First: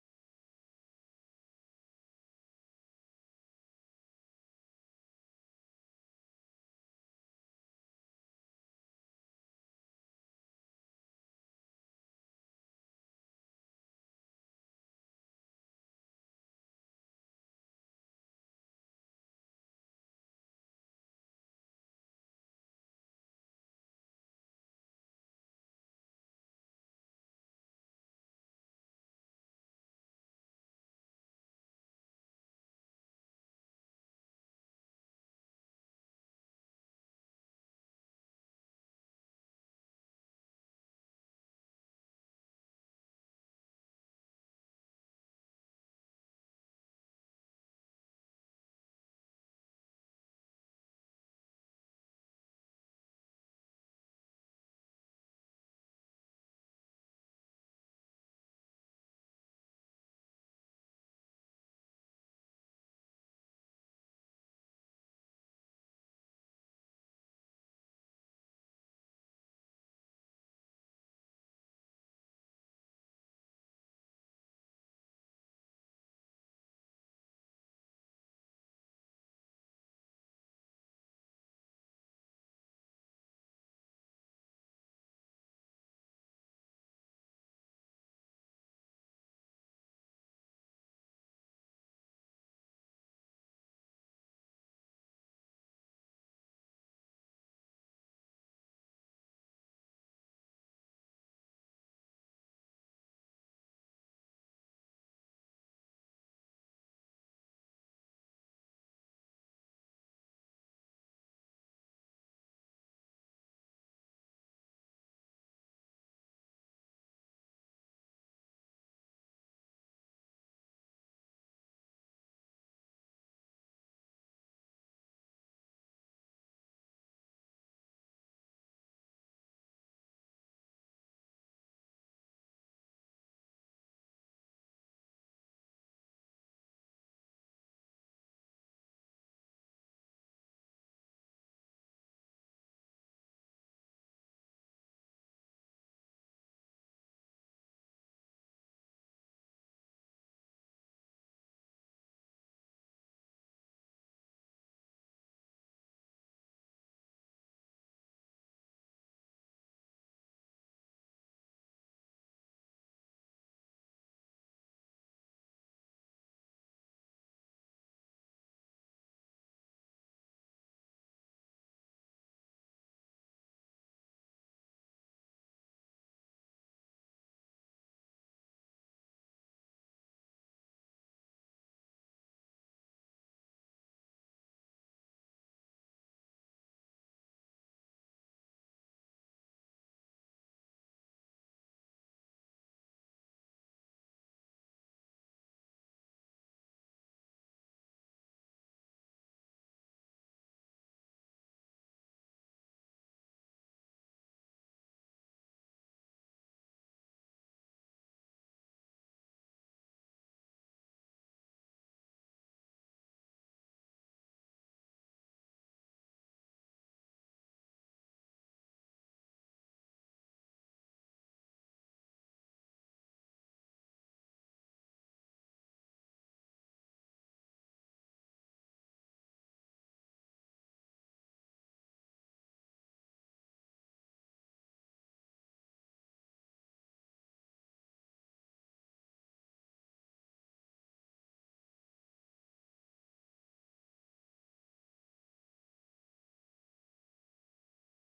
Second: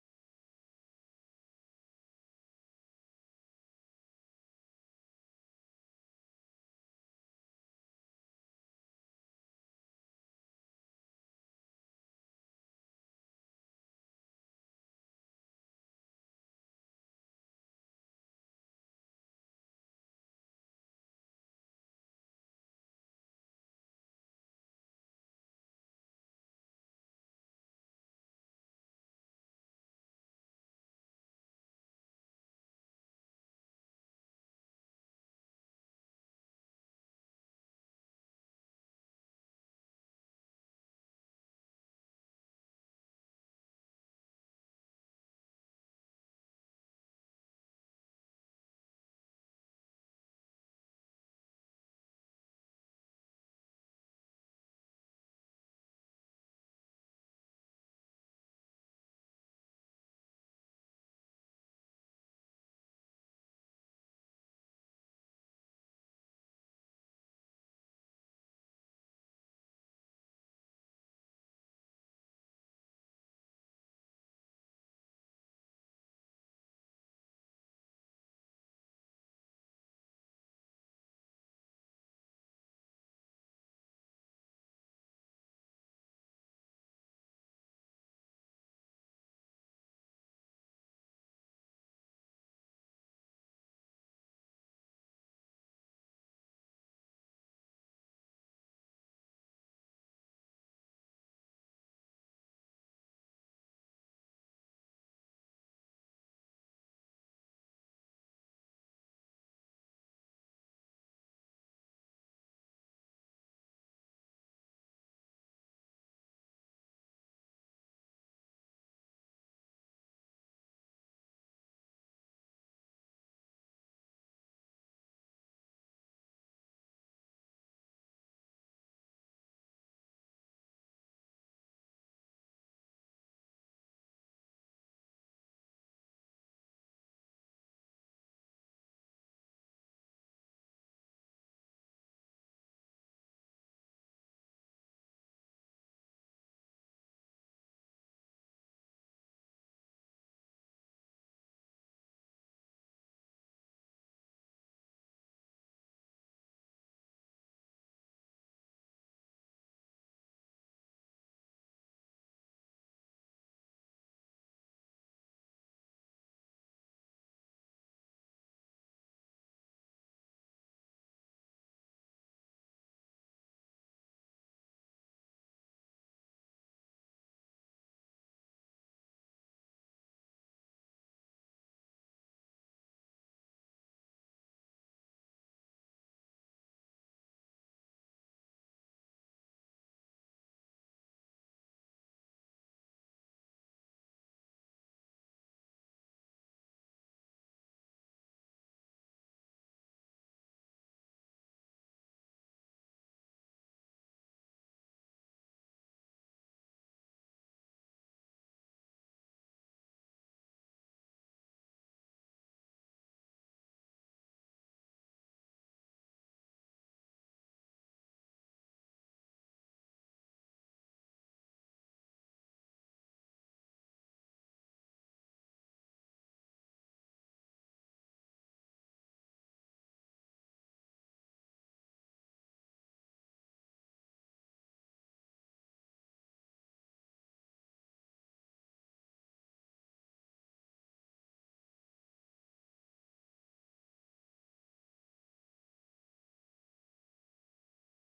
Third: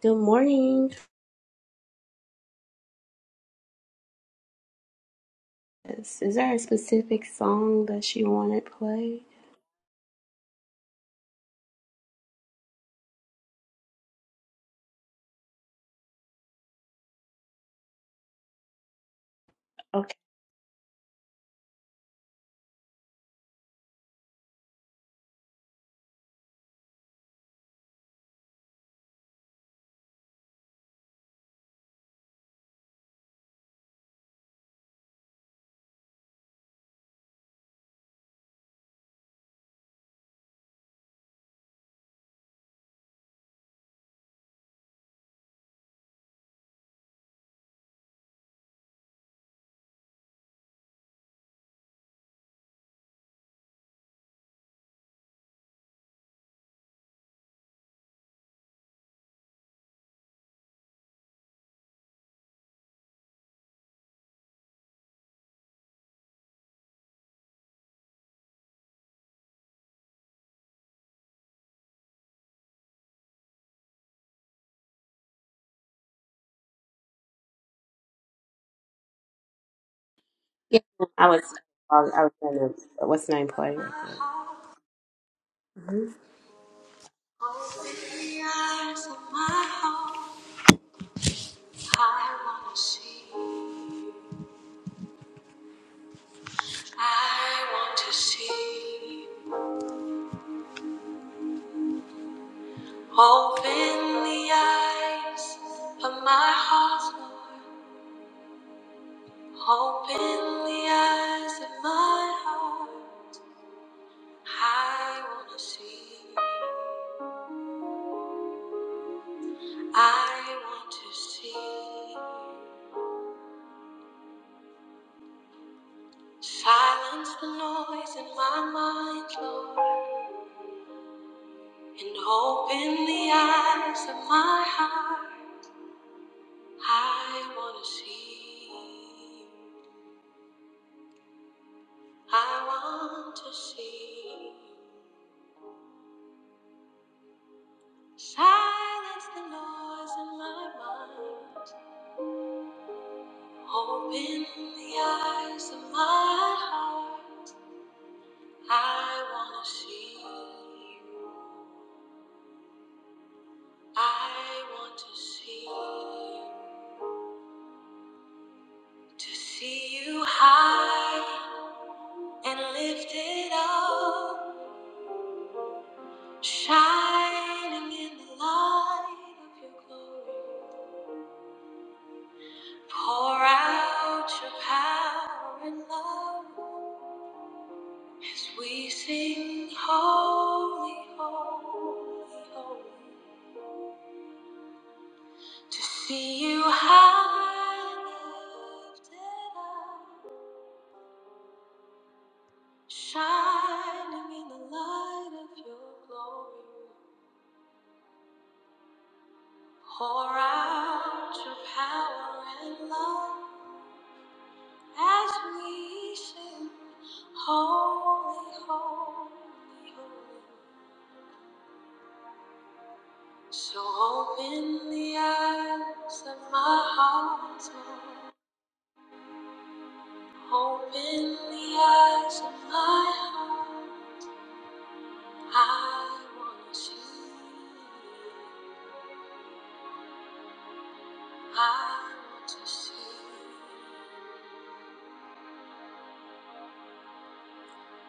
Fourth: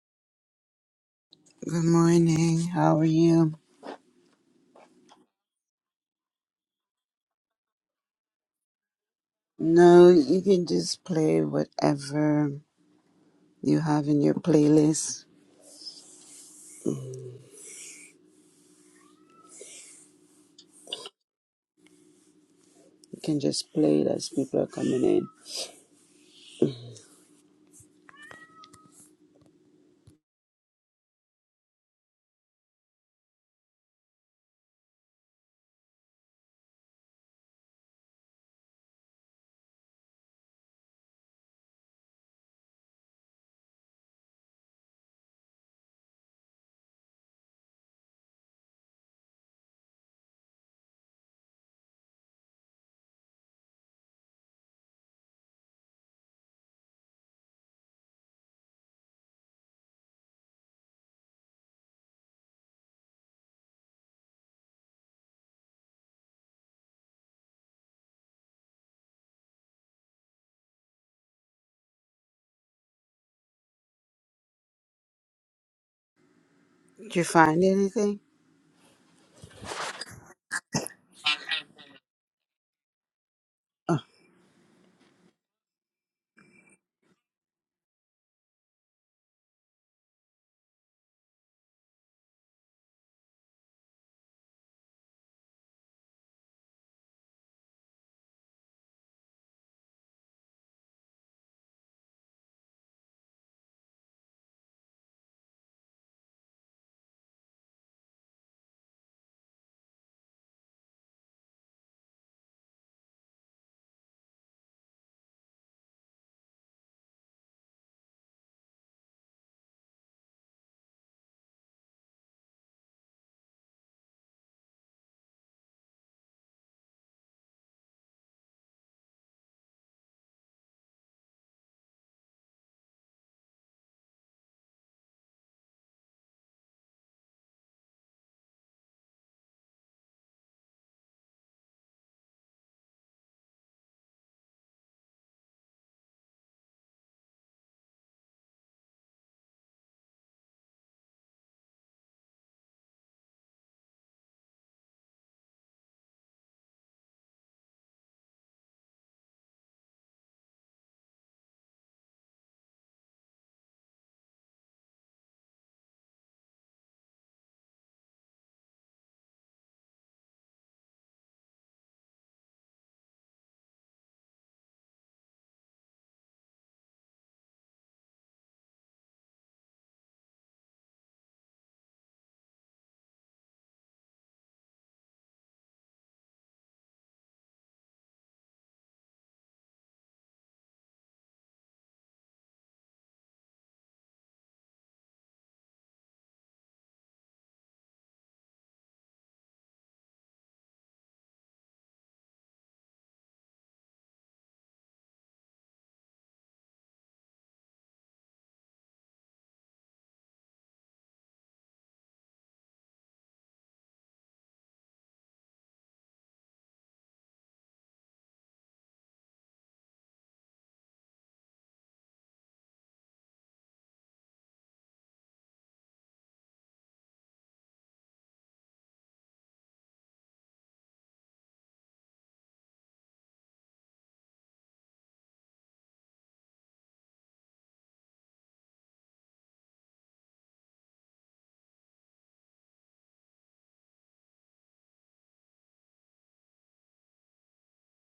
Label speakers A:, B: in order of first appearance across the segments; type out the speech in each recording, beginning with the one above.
A: Good morning.
B: Good morning. How are you?
A: Is, is there a specific song that you want it played?
B: No, you can just play whatever you have in your playlist.
A: Okay.
B: You can just play it as people are coming in. Did you find anything?
A: Yeah. I was. I was gonna. What's the name? Play. real
B: Oh,
A: quick. Open the eyes of my heart. I want to see. I want to see. Open the eyes of my heart, Lord. Open the eyes of my heart. I want to see. I want to see. Silence the noise in my mind, Lord, and open the eyes of my heart. I want to see. I want to see. Silence the noise in my mind. Open the eyes of my heart. I want to see. I want to see. To see you high and lifted up, shining in the light of your glory. Pour out your power and love as we sing, Holy, Holy, Holy. To see you high and lifted up, shining in the light of your glory. Pour out your power and love as we sing, Holy, Holy, Holy. So open the eyes of my heart, Lord. Open the eyes of my heart. I want to see. you. I want to see. you.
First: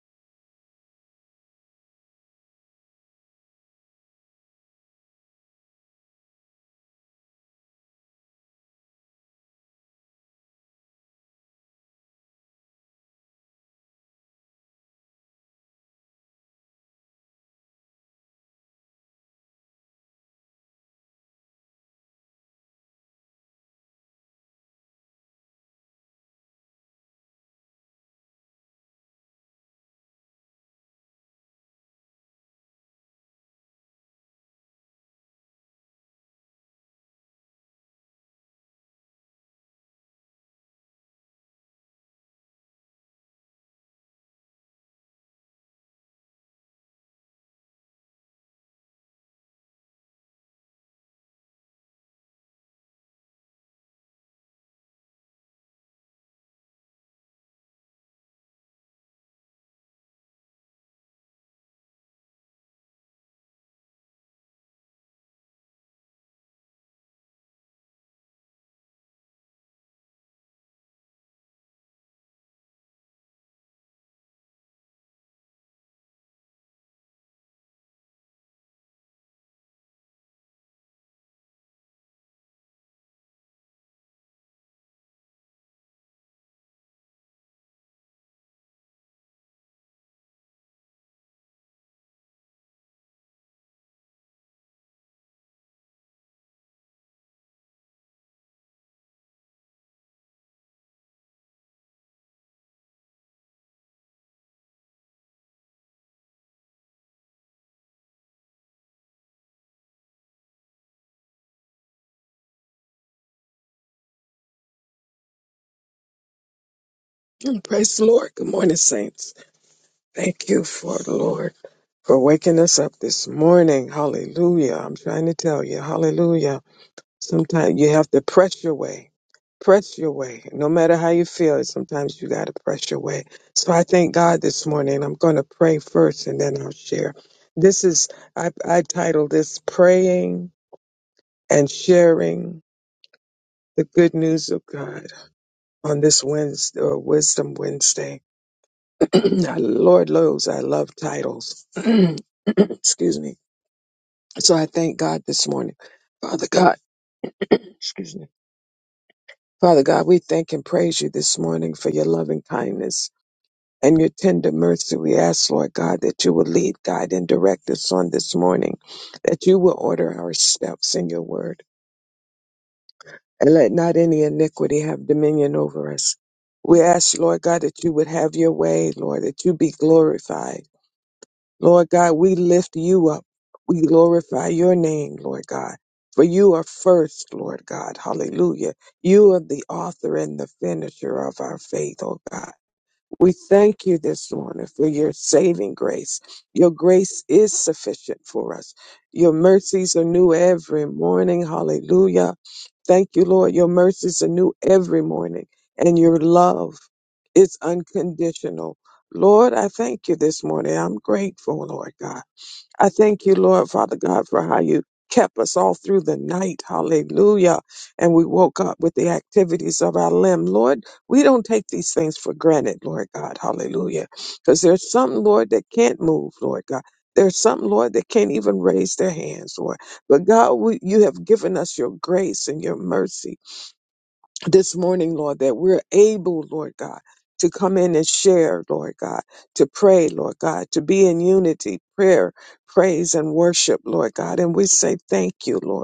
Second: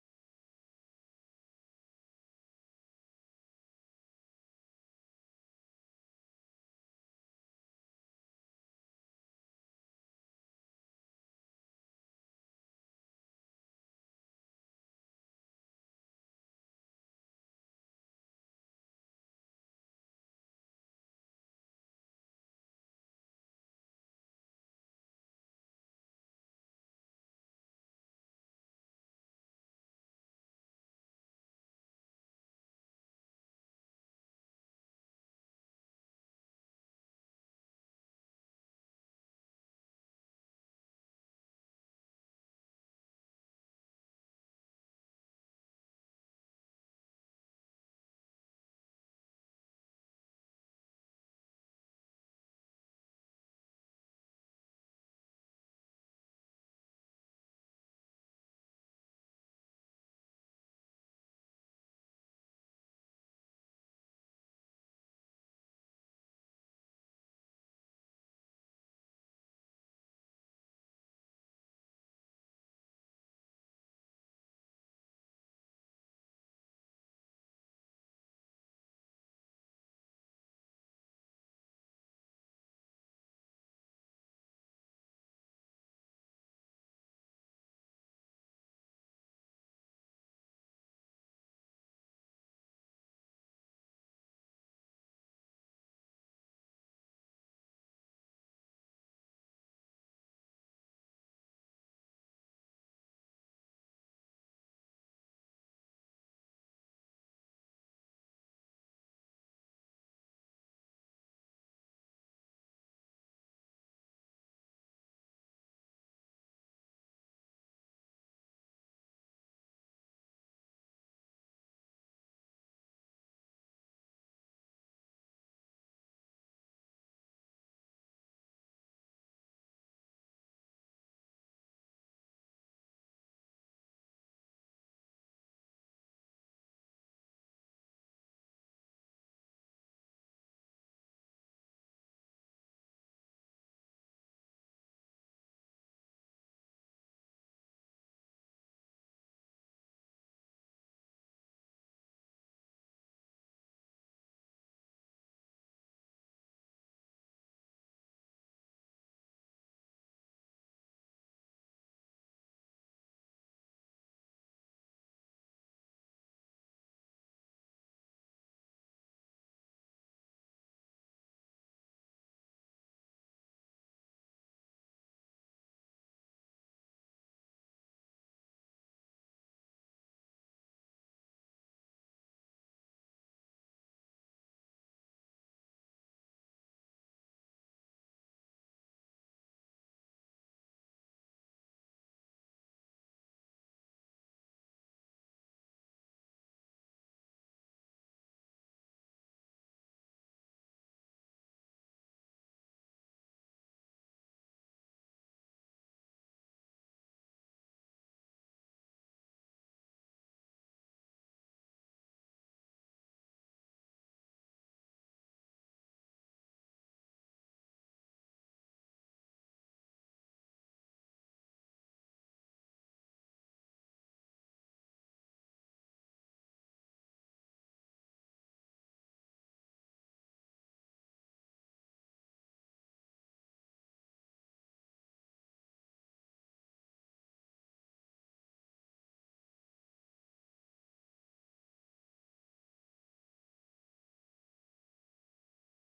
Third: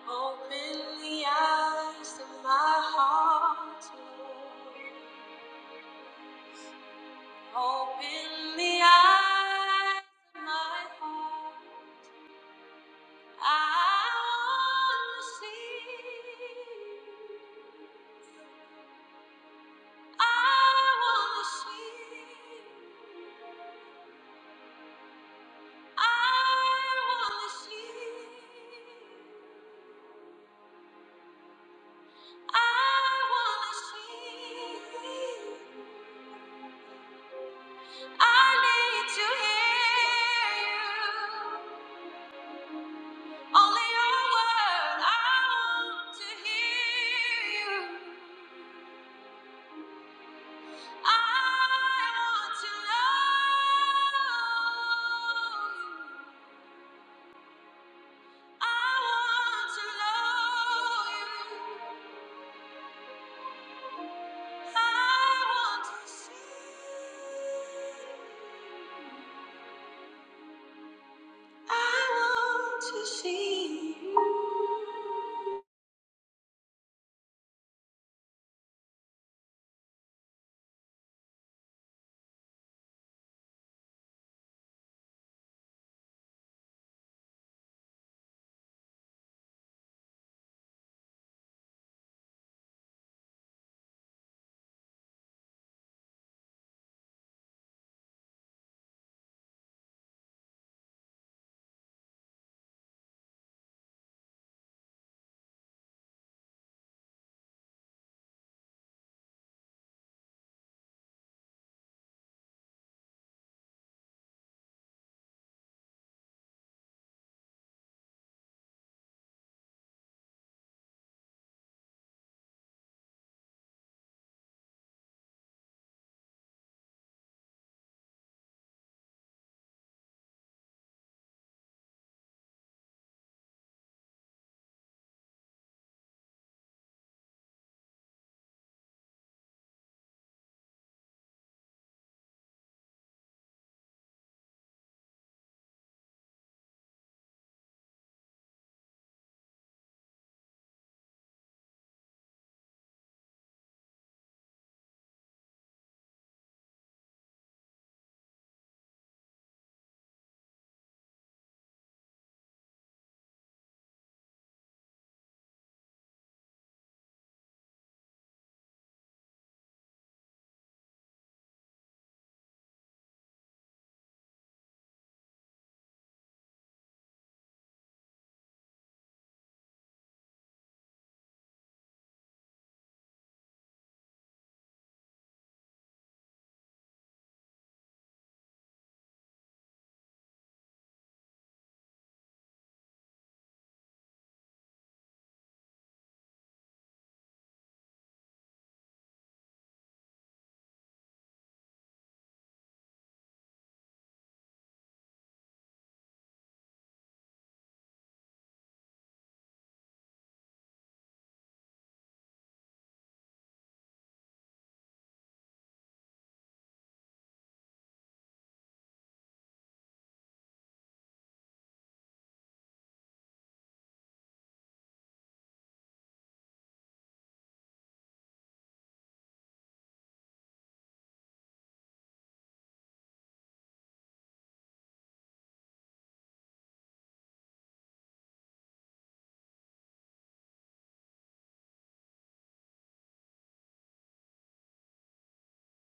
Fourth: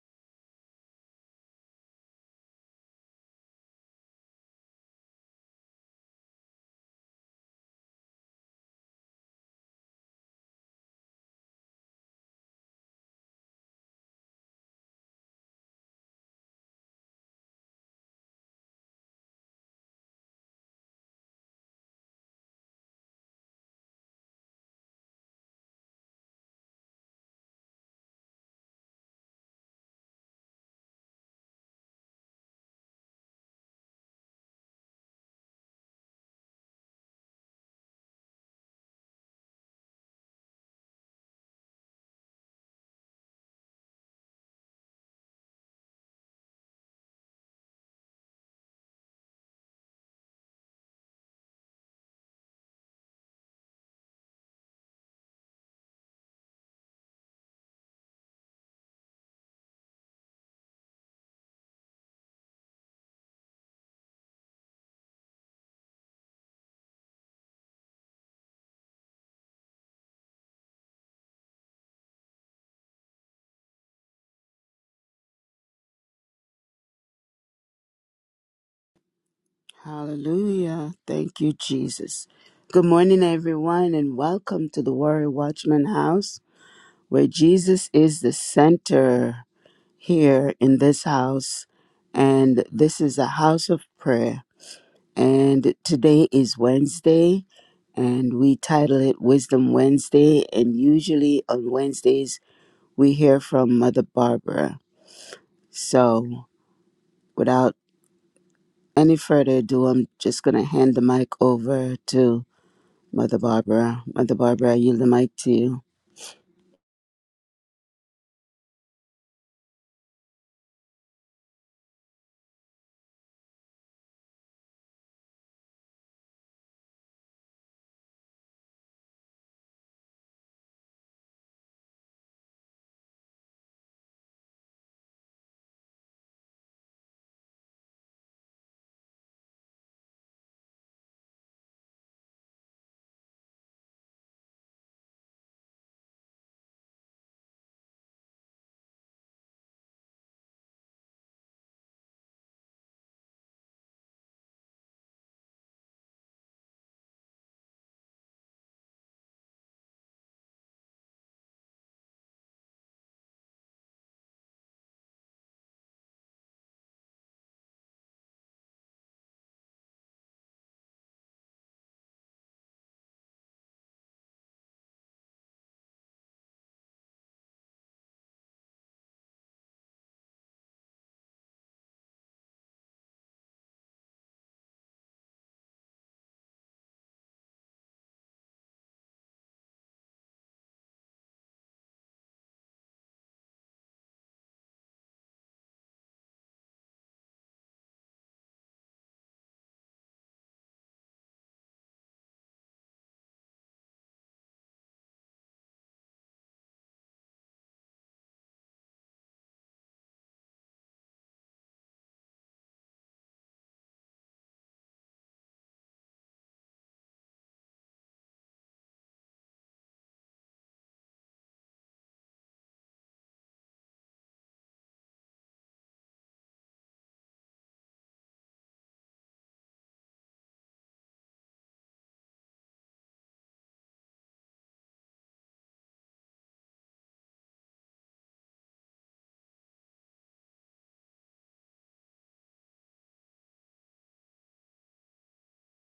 A: Open the eyes of my heart, Lord. Open the eyes of my heart. I want to see. I want to see. I want to see. I want to see. I need to hear you. Only your word. I want to hear you. I want to know you. I want to know you. I want to see. you. I want to see. you.
B: hallelujah. Thank you, Jesus. Good morning, everyone, and welcome to the Warrior Watchman House, where Jesus is the center here in this house. And this is a house of prayer and today is Wednesday, and we title it Wisdom Wednesday. And usually on Wednesdays, we hear from Mother Barbara. So, without any further ado, I'm just going to hand the mic over to Mother Barbara. Mother Barbara, I yield the mic to you.
C: Praise the Lord. Good morning, saints. Thank you for the Lord for waking us up this morning. Hallelujah. I'm trying to tell you, hallelujah. Sometimes you have to press your way. Press your way. No matter how you feel, sometimes you got to press your way. So I thank God this morning. I'm going to pray first and then I'll share. This is, I, I titled this Praying and Sharing the Good News of God on this Wednesday or Wisdom Wednesday. I- Lord knows I love titles. excuse me. So I thank God this morning. Father God, excuse me. Father God, we thank and praise you this morning for your loving kindness and your tender mercy. We ask, Lord God, that you will lead, guide, and direct us on this morning, that you will order our steps in your word, and let not any iniquity have dominion over us. We ask, Lord God, that you would have your way, Lord, that you be glorified Lord God, we lift you up. We glorify your name, Lord God. For you are first, Lord God. Hallelujah. You are the author and the finisher of our faith, oh God. We thank you this morning for your saving grace. Your grace is sufficient for us. Your mercies are new every morning. Hallelujah. Thank you, Lord. Your mercies are new every morning, and your love is unconditional. Lord, I thank you this morning. I'm grateful, Lord God. I thank you, Lord, Father God, for how you kept us all through the night. Hallelujah. And we woke up with the activities of our limb. Lord, we don't take these things for granted, Lord God. Hallelujah. Because there's some, Lord, that can't move, Lord God. There's some, Lord, that can't even raise their hands, Lord. But God, we, you have given us your grace and your mercy this morning, Lord, that we're able, Lord God, to come in and share, Lord God, to pray, Lord God, to be in unity, prayer, praise, and worship, Lord God. And we say thank you, Lord.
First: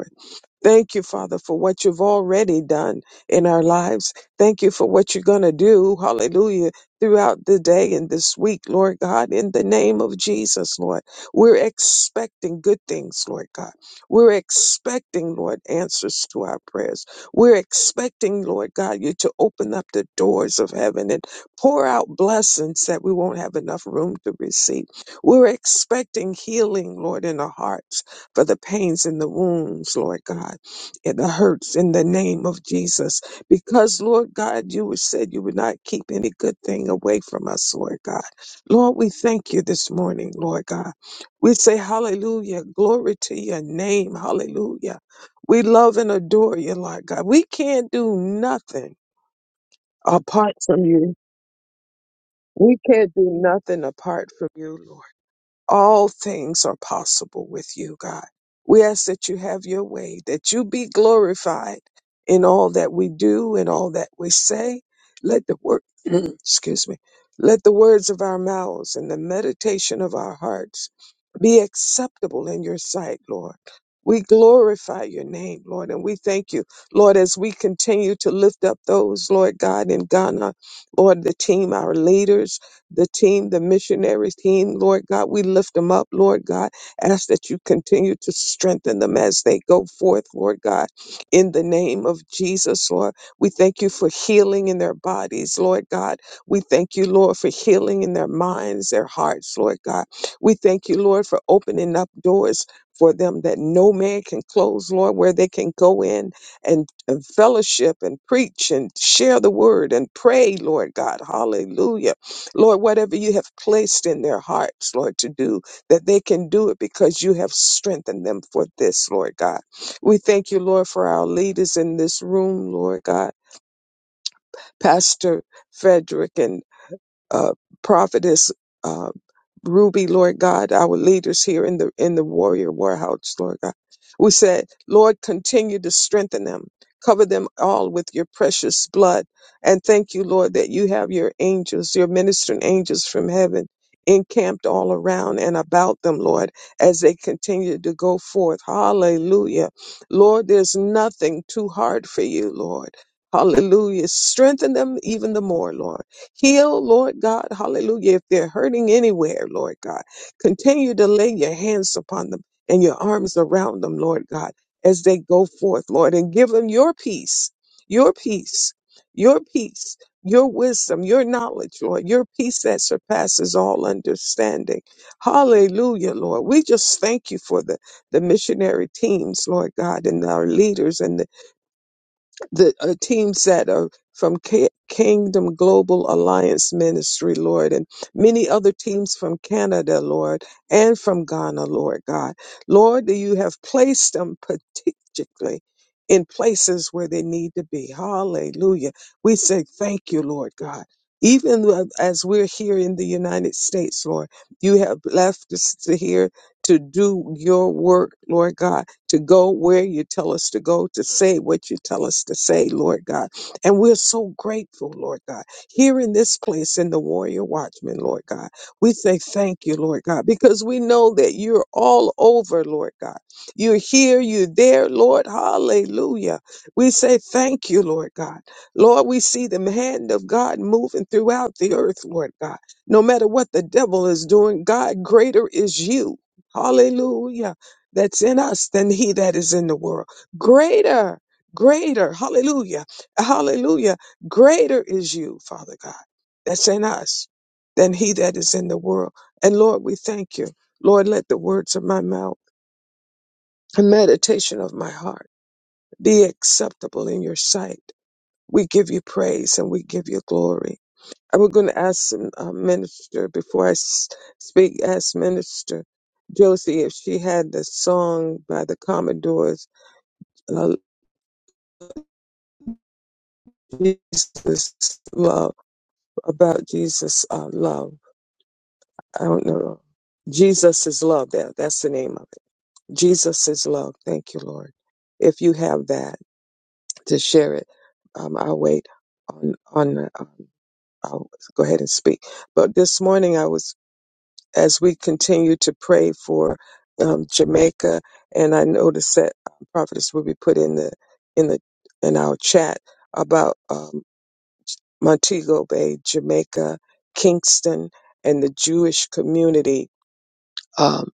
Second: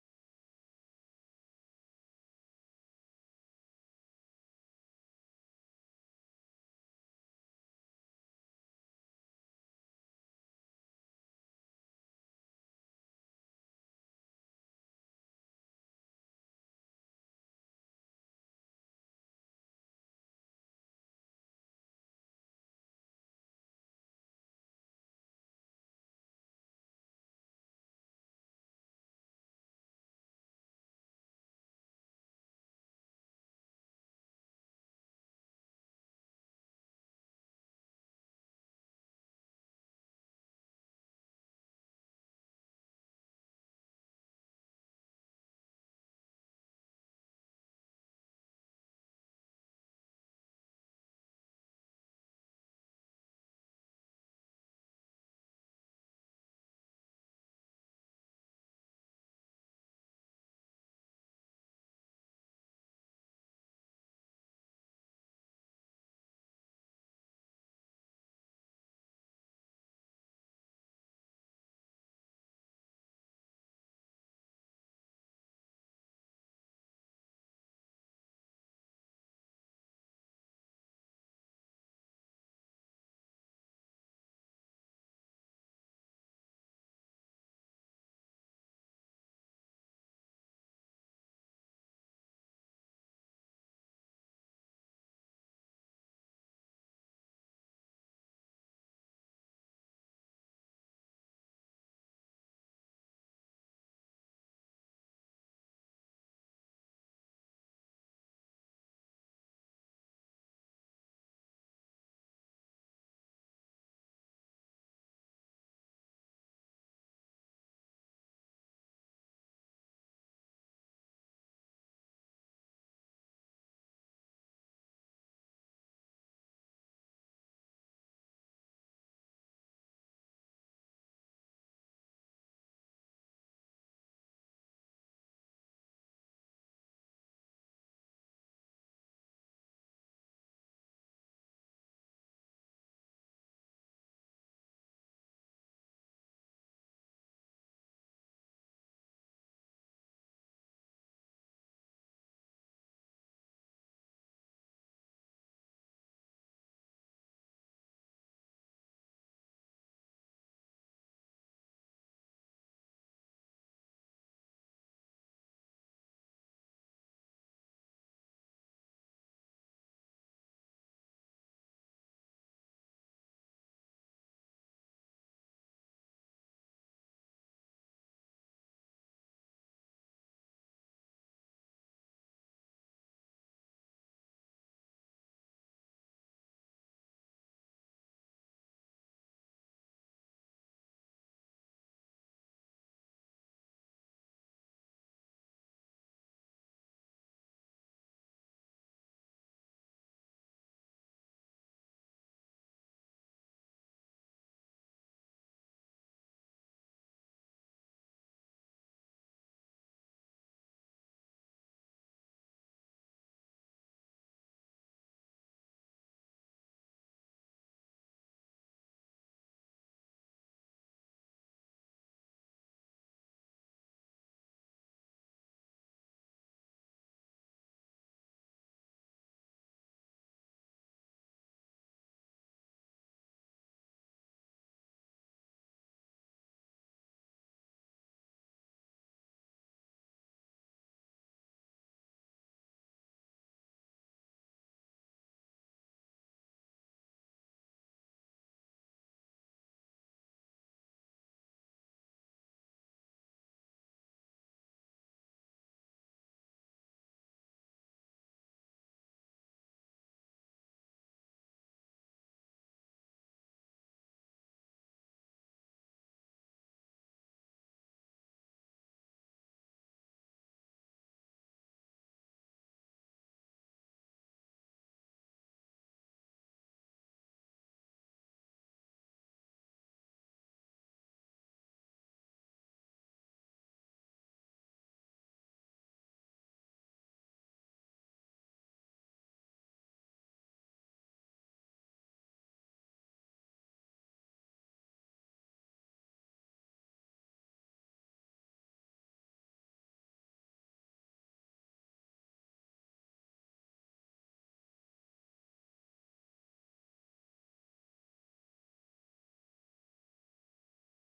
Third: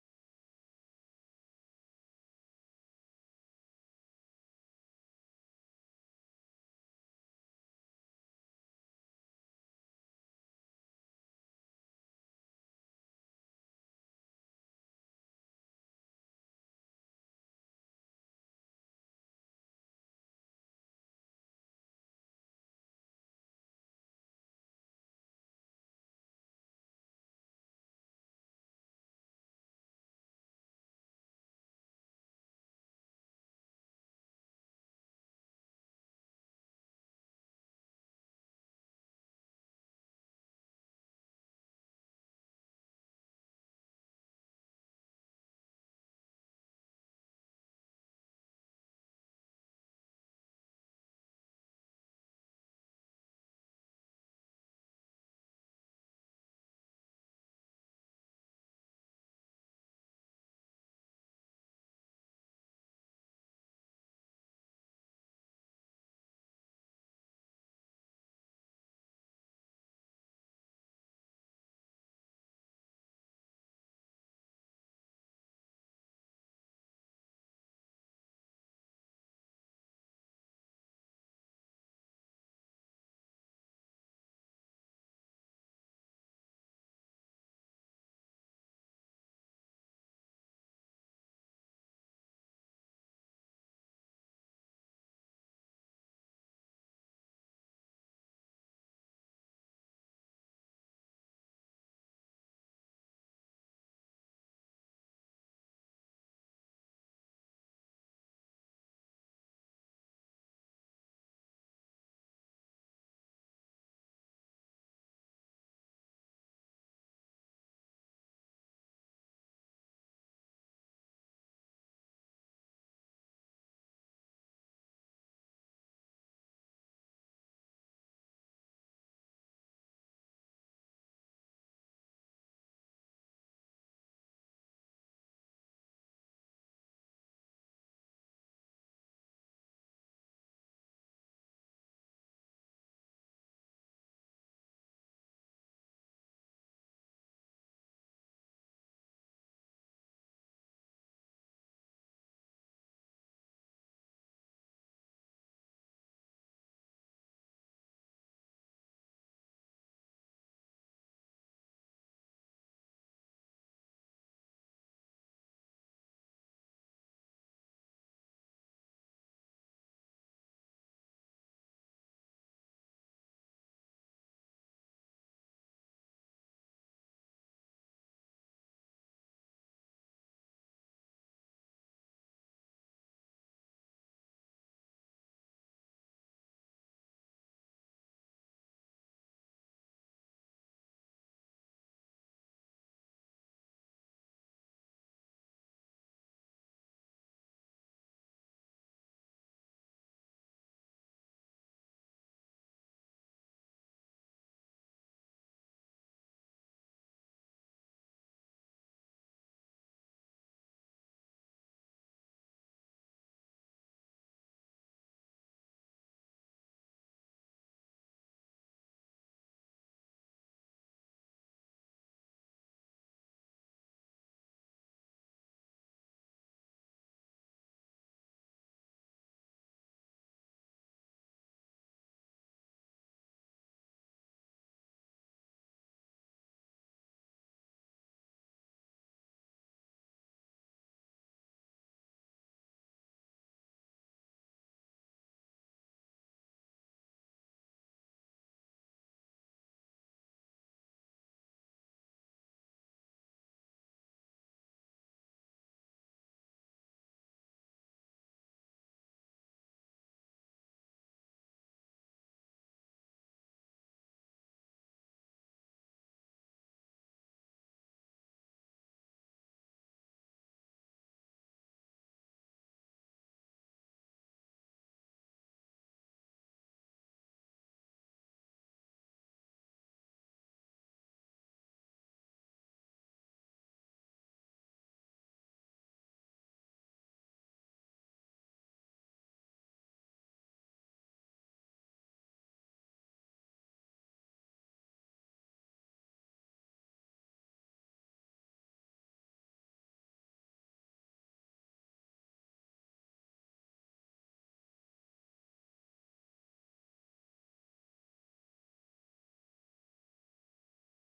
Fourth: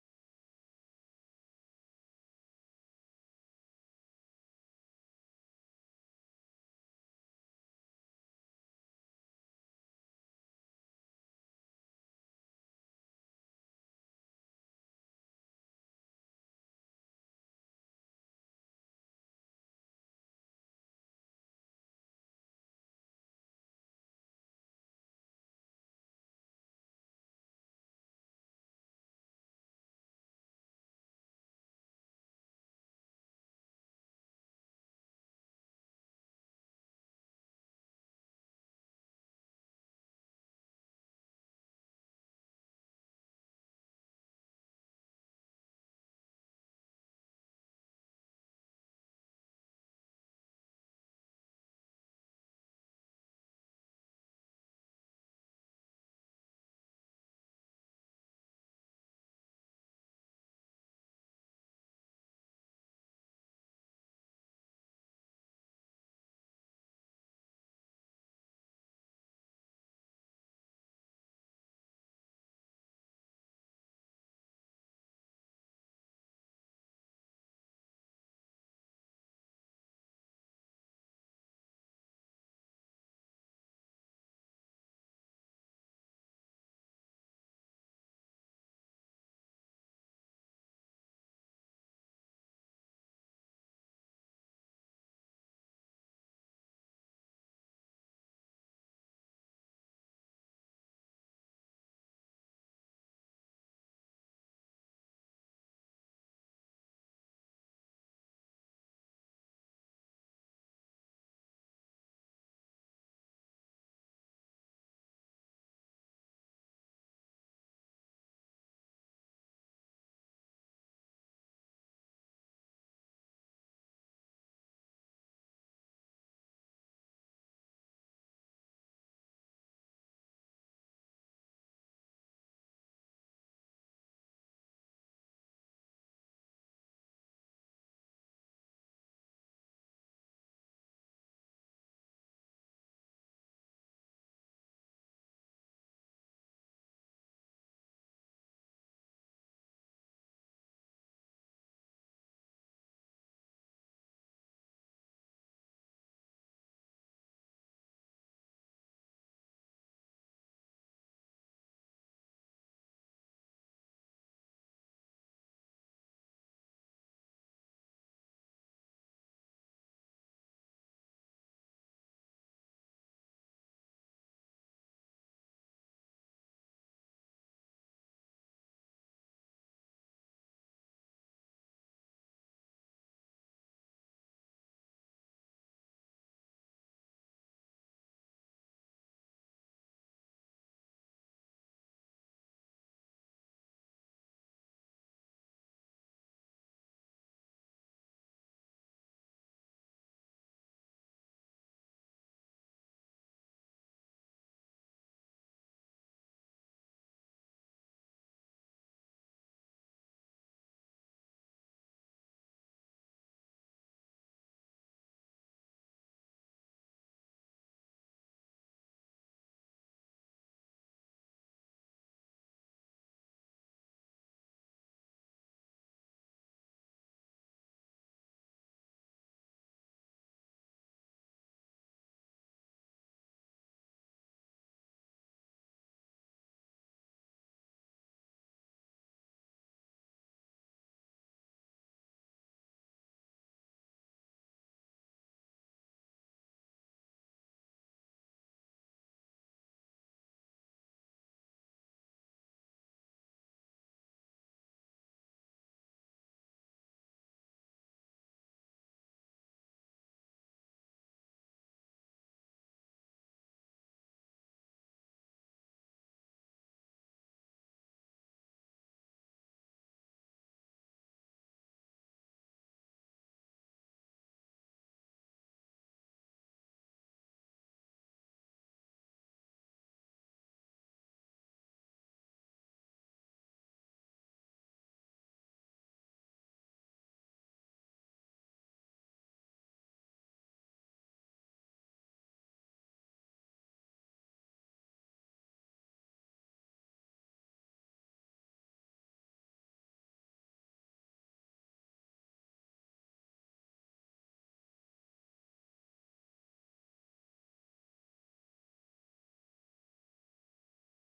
C: Thank you, Father, for what you've already done in our lives. Thank you for what you're going to do, hallelujah, throughout the day and this week, Lord God, in the name of Jesus, Lord. We're expecting good things, Lord God. We're expecting, Lord, answers to our prayers. We're expecting, Lord God, you to open up the doors of heaven and pour out blessings that we won't have enough room to receive. We're expecting healing, Lord, in our hearts for the pains and the wounds, Lord God, and the hurts in the name of Jesus. Because, Lord God, you said you would not keep any good thing away from us, Lord God. Lord, we thank you this morning, Lord God. We say hallelujah, glory to your name, hallelujah. We love and adore you, Lord God. We can't do nothing apart from you. We can't do nothing apart from you, Lord. All things are possible with you, God. We ask that you have your way, that you be glorified in all that we do and all that we say. Let the word, excuse me, let the words of our mouths and the meditation of our hearts be acceptable in your sight, Lord. We glorify your name, Lord, and we thank you, Lord, as we continue to lift up those, Lord God, in Ghana, Lord, the team, our leaders the team, the missionary team, Lord God. We lift them up, Lord God. Ask that you continue to strengthen them as they go forth, Lord God. In the name of Jesus, Lord, we thank you for healing in their bodies, Lord God. We thank you, Lord, for healing in their minds, their hearts, Lord God. We thank you, Lord, for opening up doors. For them that no man can close, Lord, where they can go in and, and fellowship and preach and share the word and pray, Lord God. Hallelujah Lord, whatever you have placed in their hearts, Lord, to do, that they can do it because you have strengthened them for this, Lord God. We thank you, Lord, for our leaders in this room, Lord God, Pastor Frederick and uh, Prophetess. uh, Ruby, Lord God, our leaders here in the in the warrior warehouse, Lord God. We said, Lord, continue to strengthen them. Cover them all with your precious blood. And thank you, Lord, that you have your angels, your ministering angels from heaven encamped all around and about them, Lord, as they continue to go forth. Hallelujah. Lord, there's nothing too hard for you, Lord. Hallelujah. Strengthen them even the more, Lord. Heal, Lord God, hallelujah. If they're hurting anywhere, Lord God, continue to lay your hands upon them and your arms around them, Lord God, as they go forth, Lord, and give them your peace, your peace, your peace, your wisdom, your knowledge, Lord, your peace that surpasses all understanding. Hallelujah, Lord. We just thank you for the, the missionary teams, Lord God, and our leaders and the the uh, teams that are from K- Kingdom Global Alliance Ministry, Lord, and many other teams from Canada, Lord, and from Ghana, Lord God. Lord, you have placed them particularly in places where they need to be. Hallelujah. We say thank you, Lord God. Even though- as we're here in the United States, Lord, you have left us to here to do your work, Lord God to go where you tell us to go, to say what you tell us to say, Lord God. And we're so grateful, Lord God. Here in this place in the Warrior Watchman, Lord God, we say thank you, Lord God, because we know that you're all over, Lord God. You're here, you're there, Lord. Hallelujah. We say thank you, Lord God. Lord, we see the hand of God moving throughout the earth, Lord God. No matter what the devil is doing, God, greater is you. Hallelujah that's in us than he that is in the world. Greater, greater, hallelujah, hallelujah, greater is you, Father God, that's in us than he that is in the world. And Lord, we thank you. Lord, let the words of my mouth and meditation of my heart be acceptable in your sight. We give you praise and we give you glory. And we're going to ask uh, Minister, before I s- speak, ask Minister Josie if she had the song by the Commodores uh, Jesus love about Jesus uh, love. I don't know. Jesus is love. That that's the name of it. Jesus is love. Thank you, Lord. If you have that to share it, um, I'll wait on on. the, Um, I'll go ahead and speak. But this morning I was as we continue to pray for um, Jamaica, and I noticed that uh, Prophetess Ruby put in the in the in our chat about. um, Montego Bay, Jamaica, Kingston, and the Jewish community. Um,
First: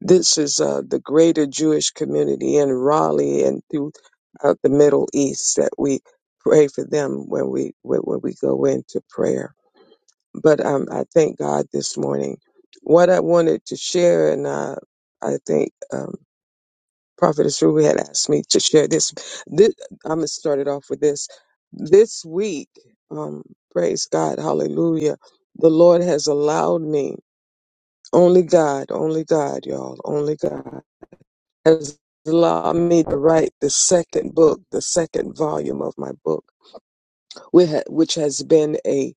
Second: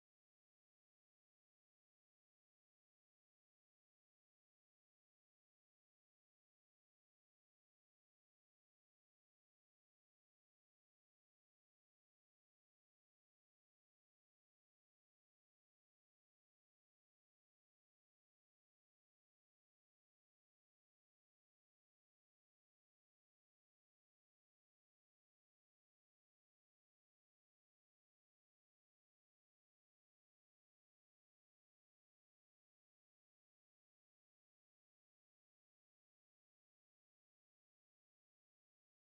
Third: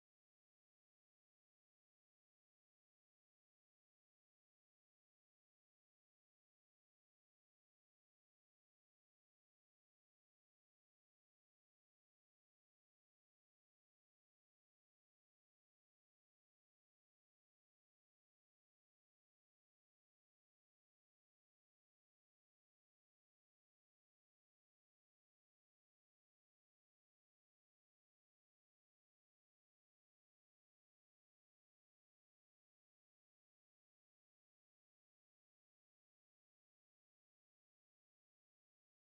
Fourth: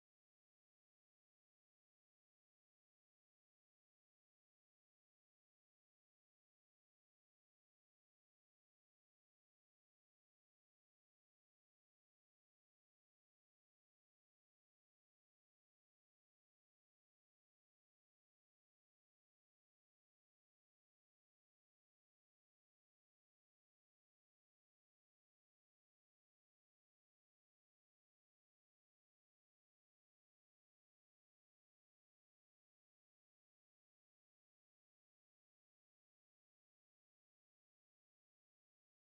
C: this is uh, the greater Jewish community in Raleigh and throughout the Middle East that we pray for them when we when, when we go into prayer. But um, I thank God this morning. What I wanted to share, and uh, I think. Um, Prophetess Ruby had asked me to share this. This I'm gonna start it off with this. This week, um, praise God, hallelujah. The Lord has allowed me, only God, only God, y'all, only God has allowed me to write the second book, the second volume of my book, which ha- which has been a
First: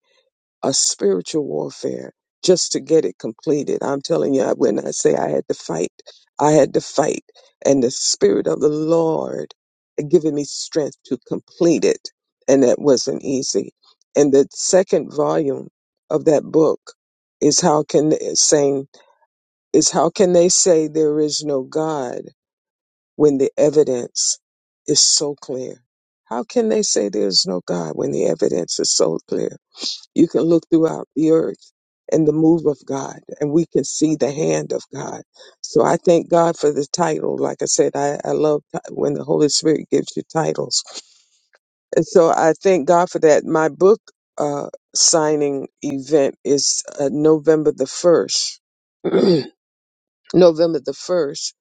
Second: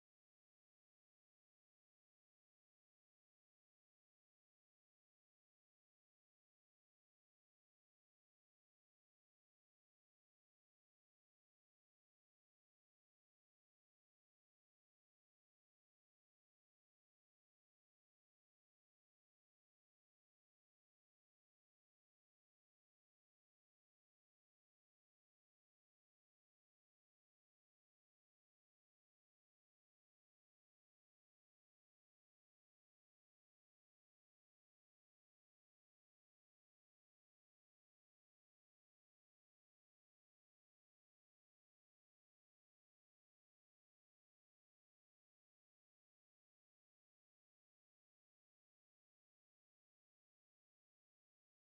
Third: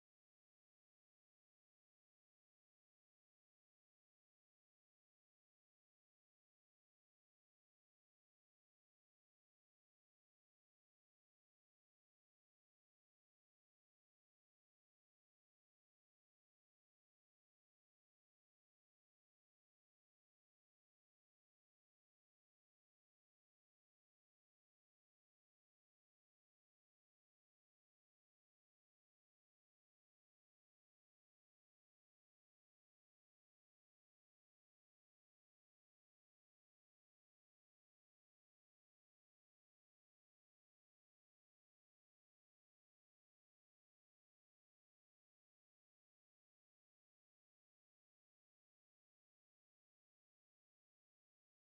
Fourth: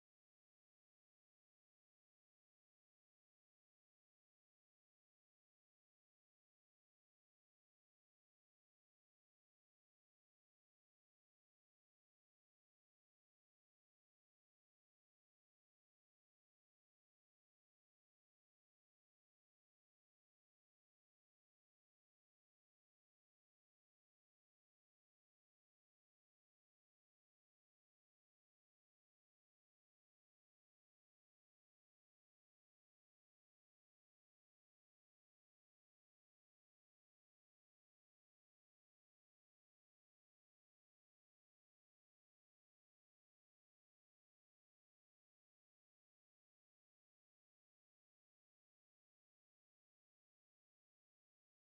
C: a spiritual warfare just to get it completed. I'm telling you, when I say I had to fight, I had to fight. And the Spirit of the Lord had given me strength to complete it. And that wasn't easy. And the second volume of that book is how can they, saying is how can they say there is no God when the evidence is so clear? How can they say there is no God when the evidence is so clear? You can look throughout the earth and the move of God, and we can see the hand of God. So I thank God for the title. Like I said, I, I love ti- when the Holy Spirit gives you titles. And so I thank God for that. My book uh, signing event is uh, November the 1st. November the 1st,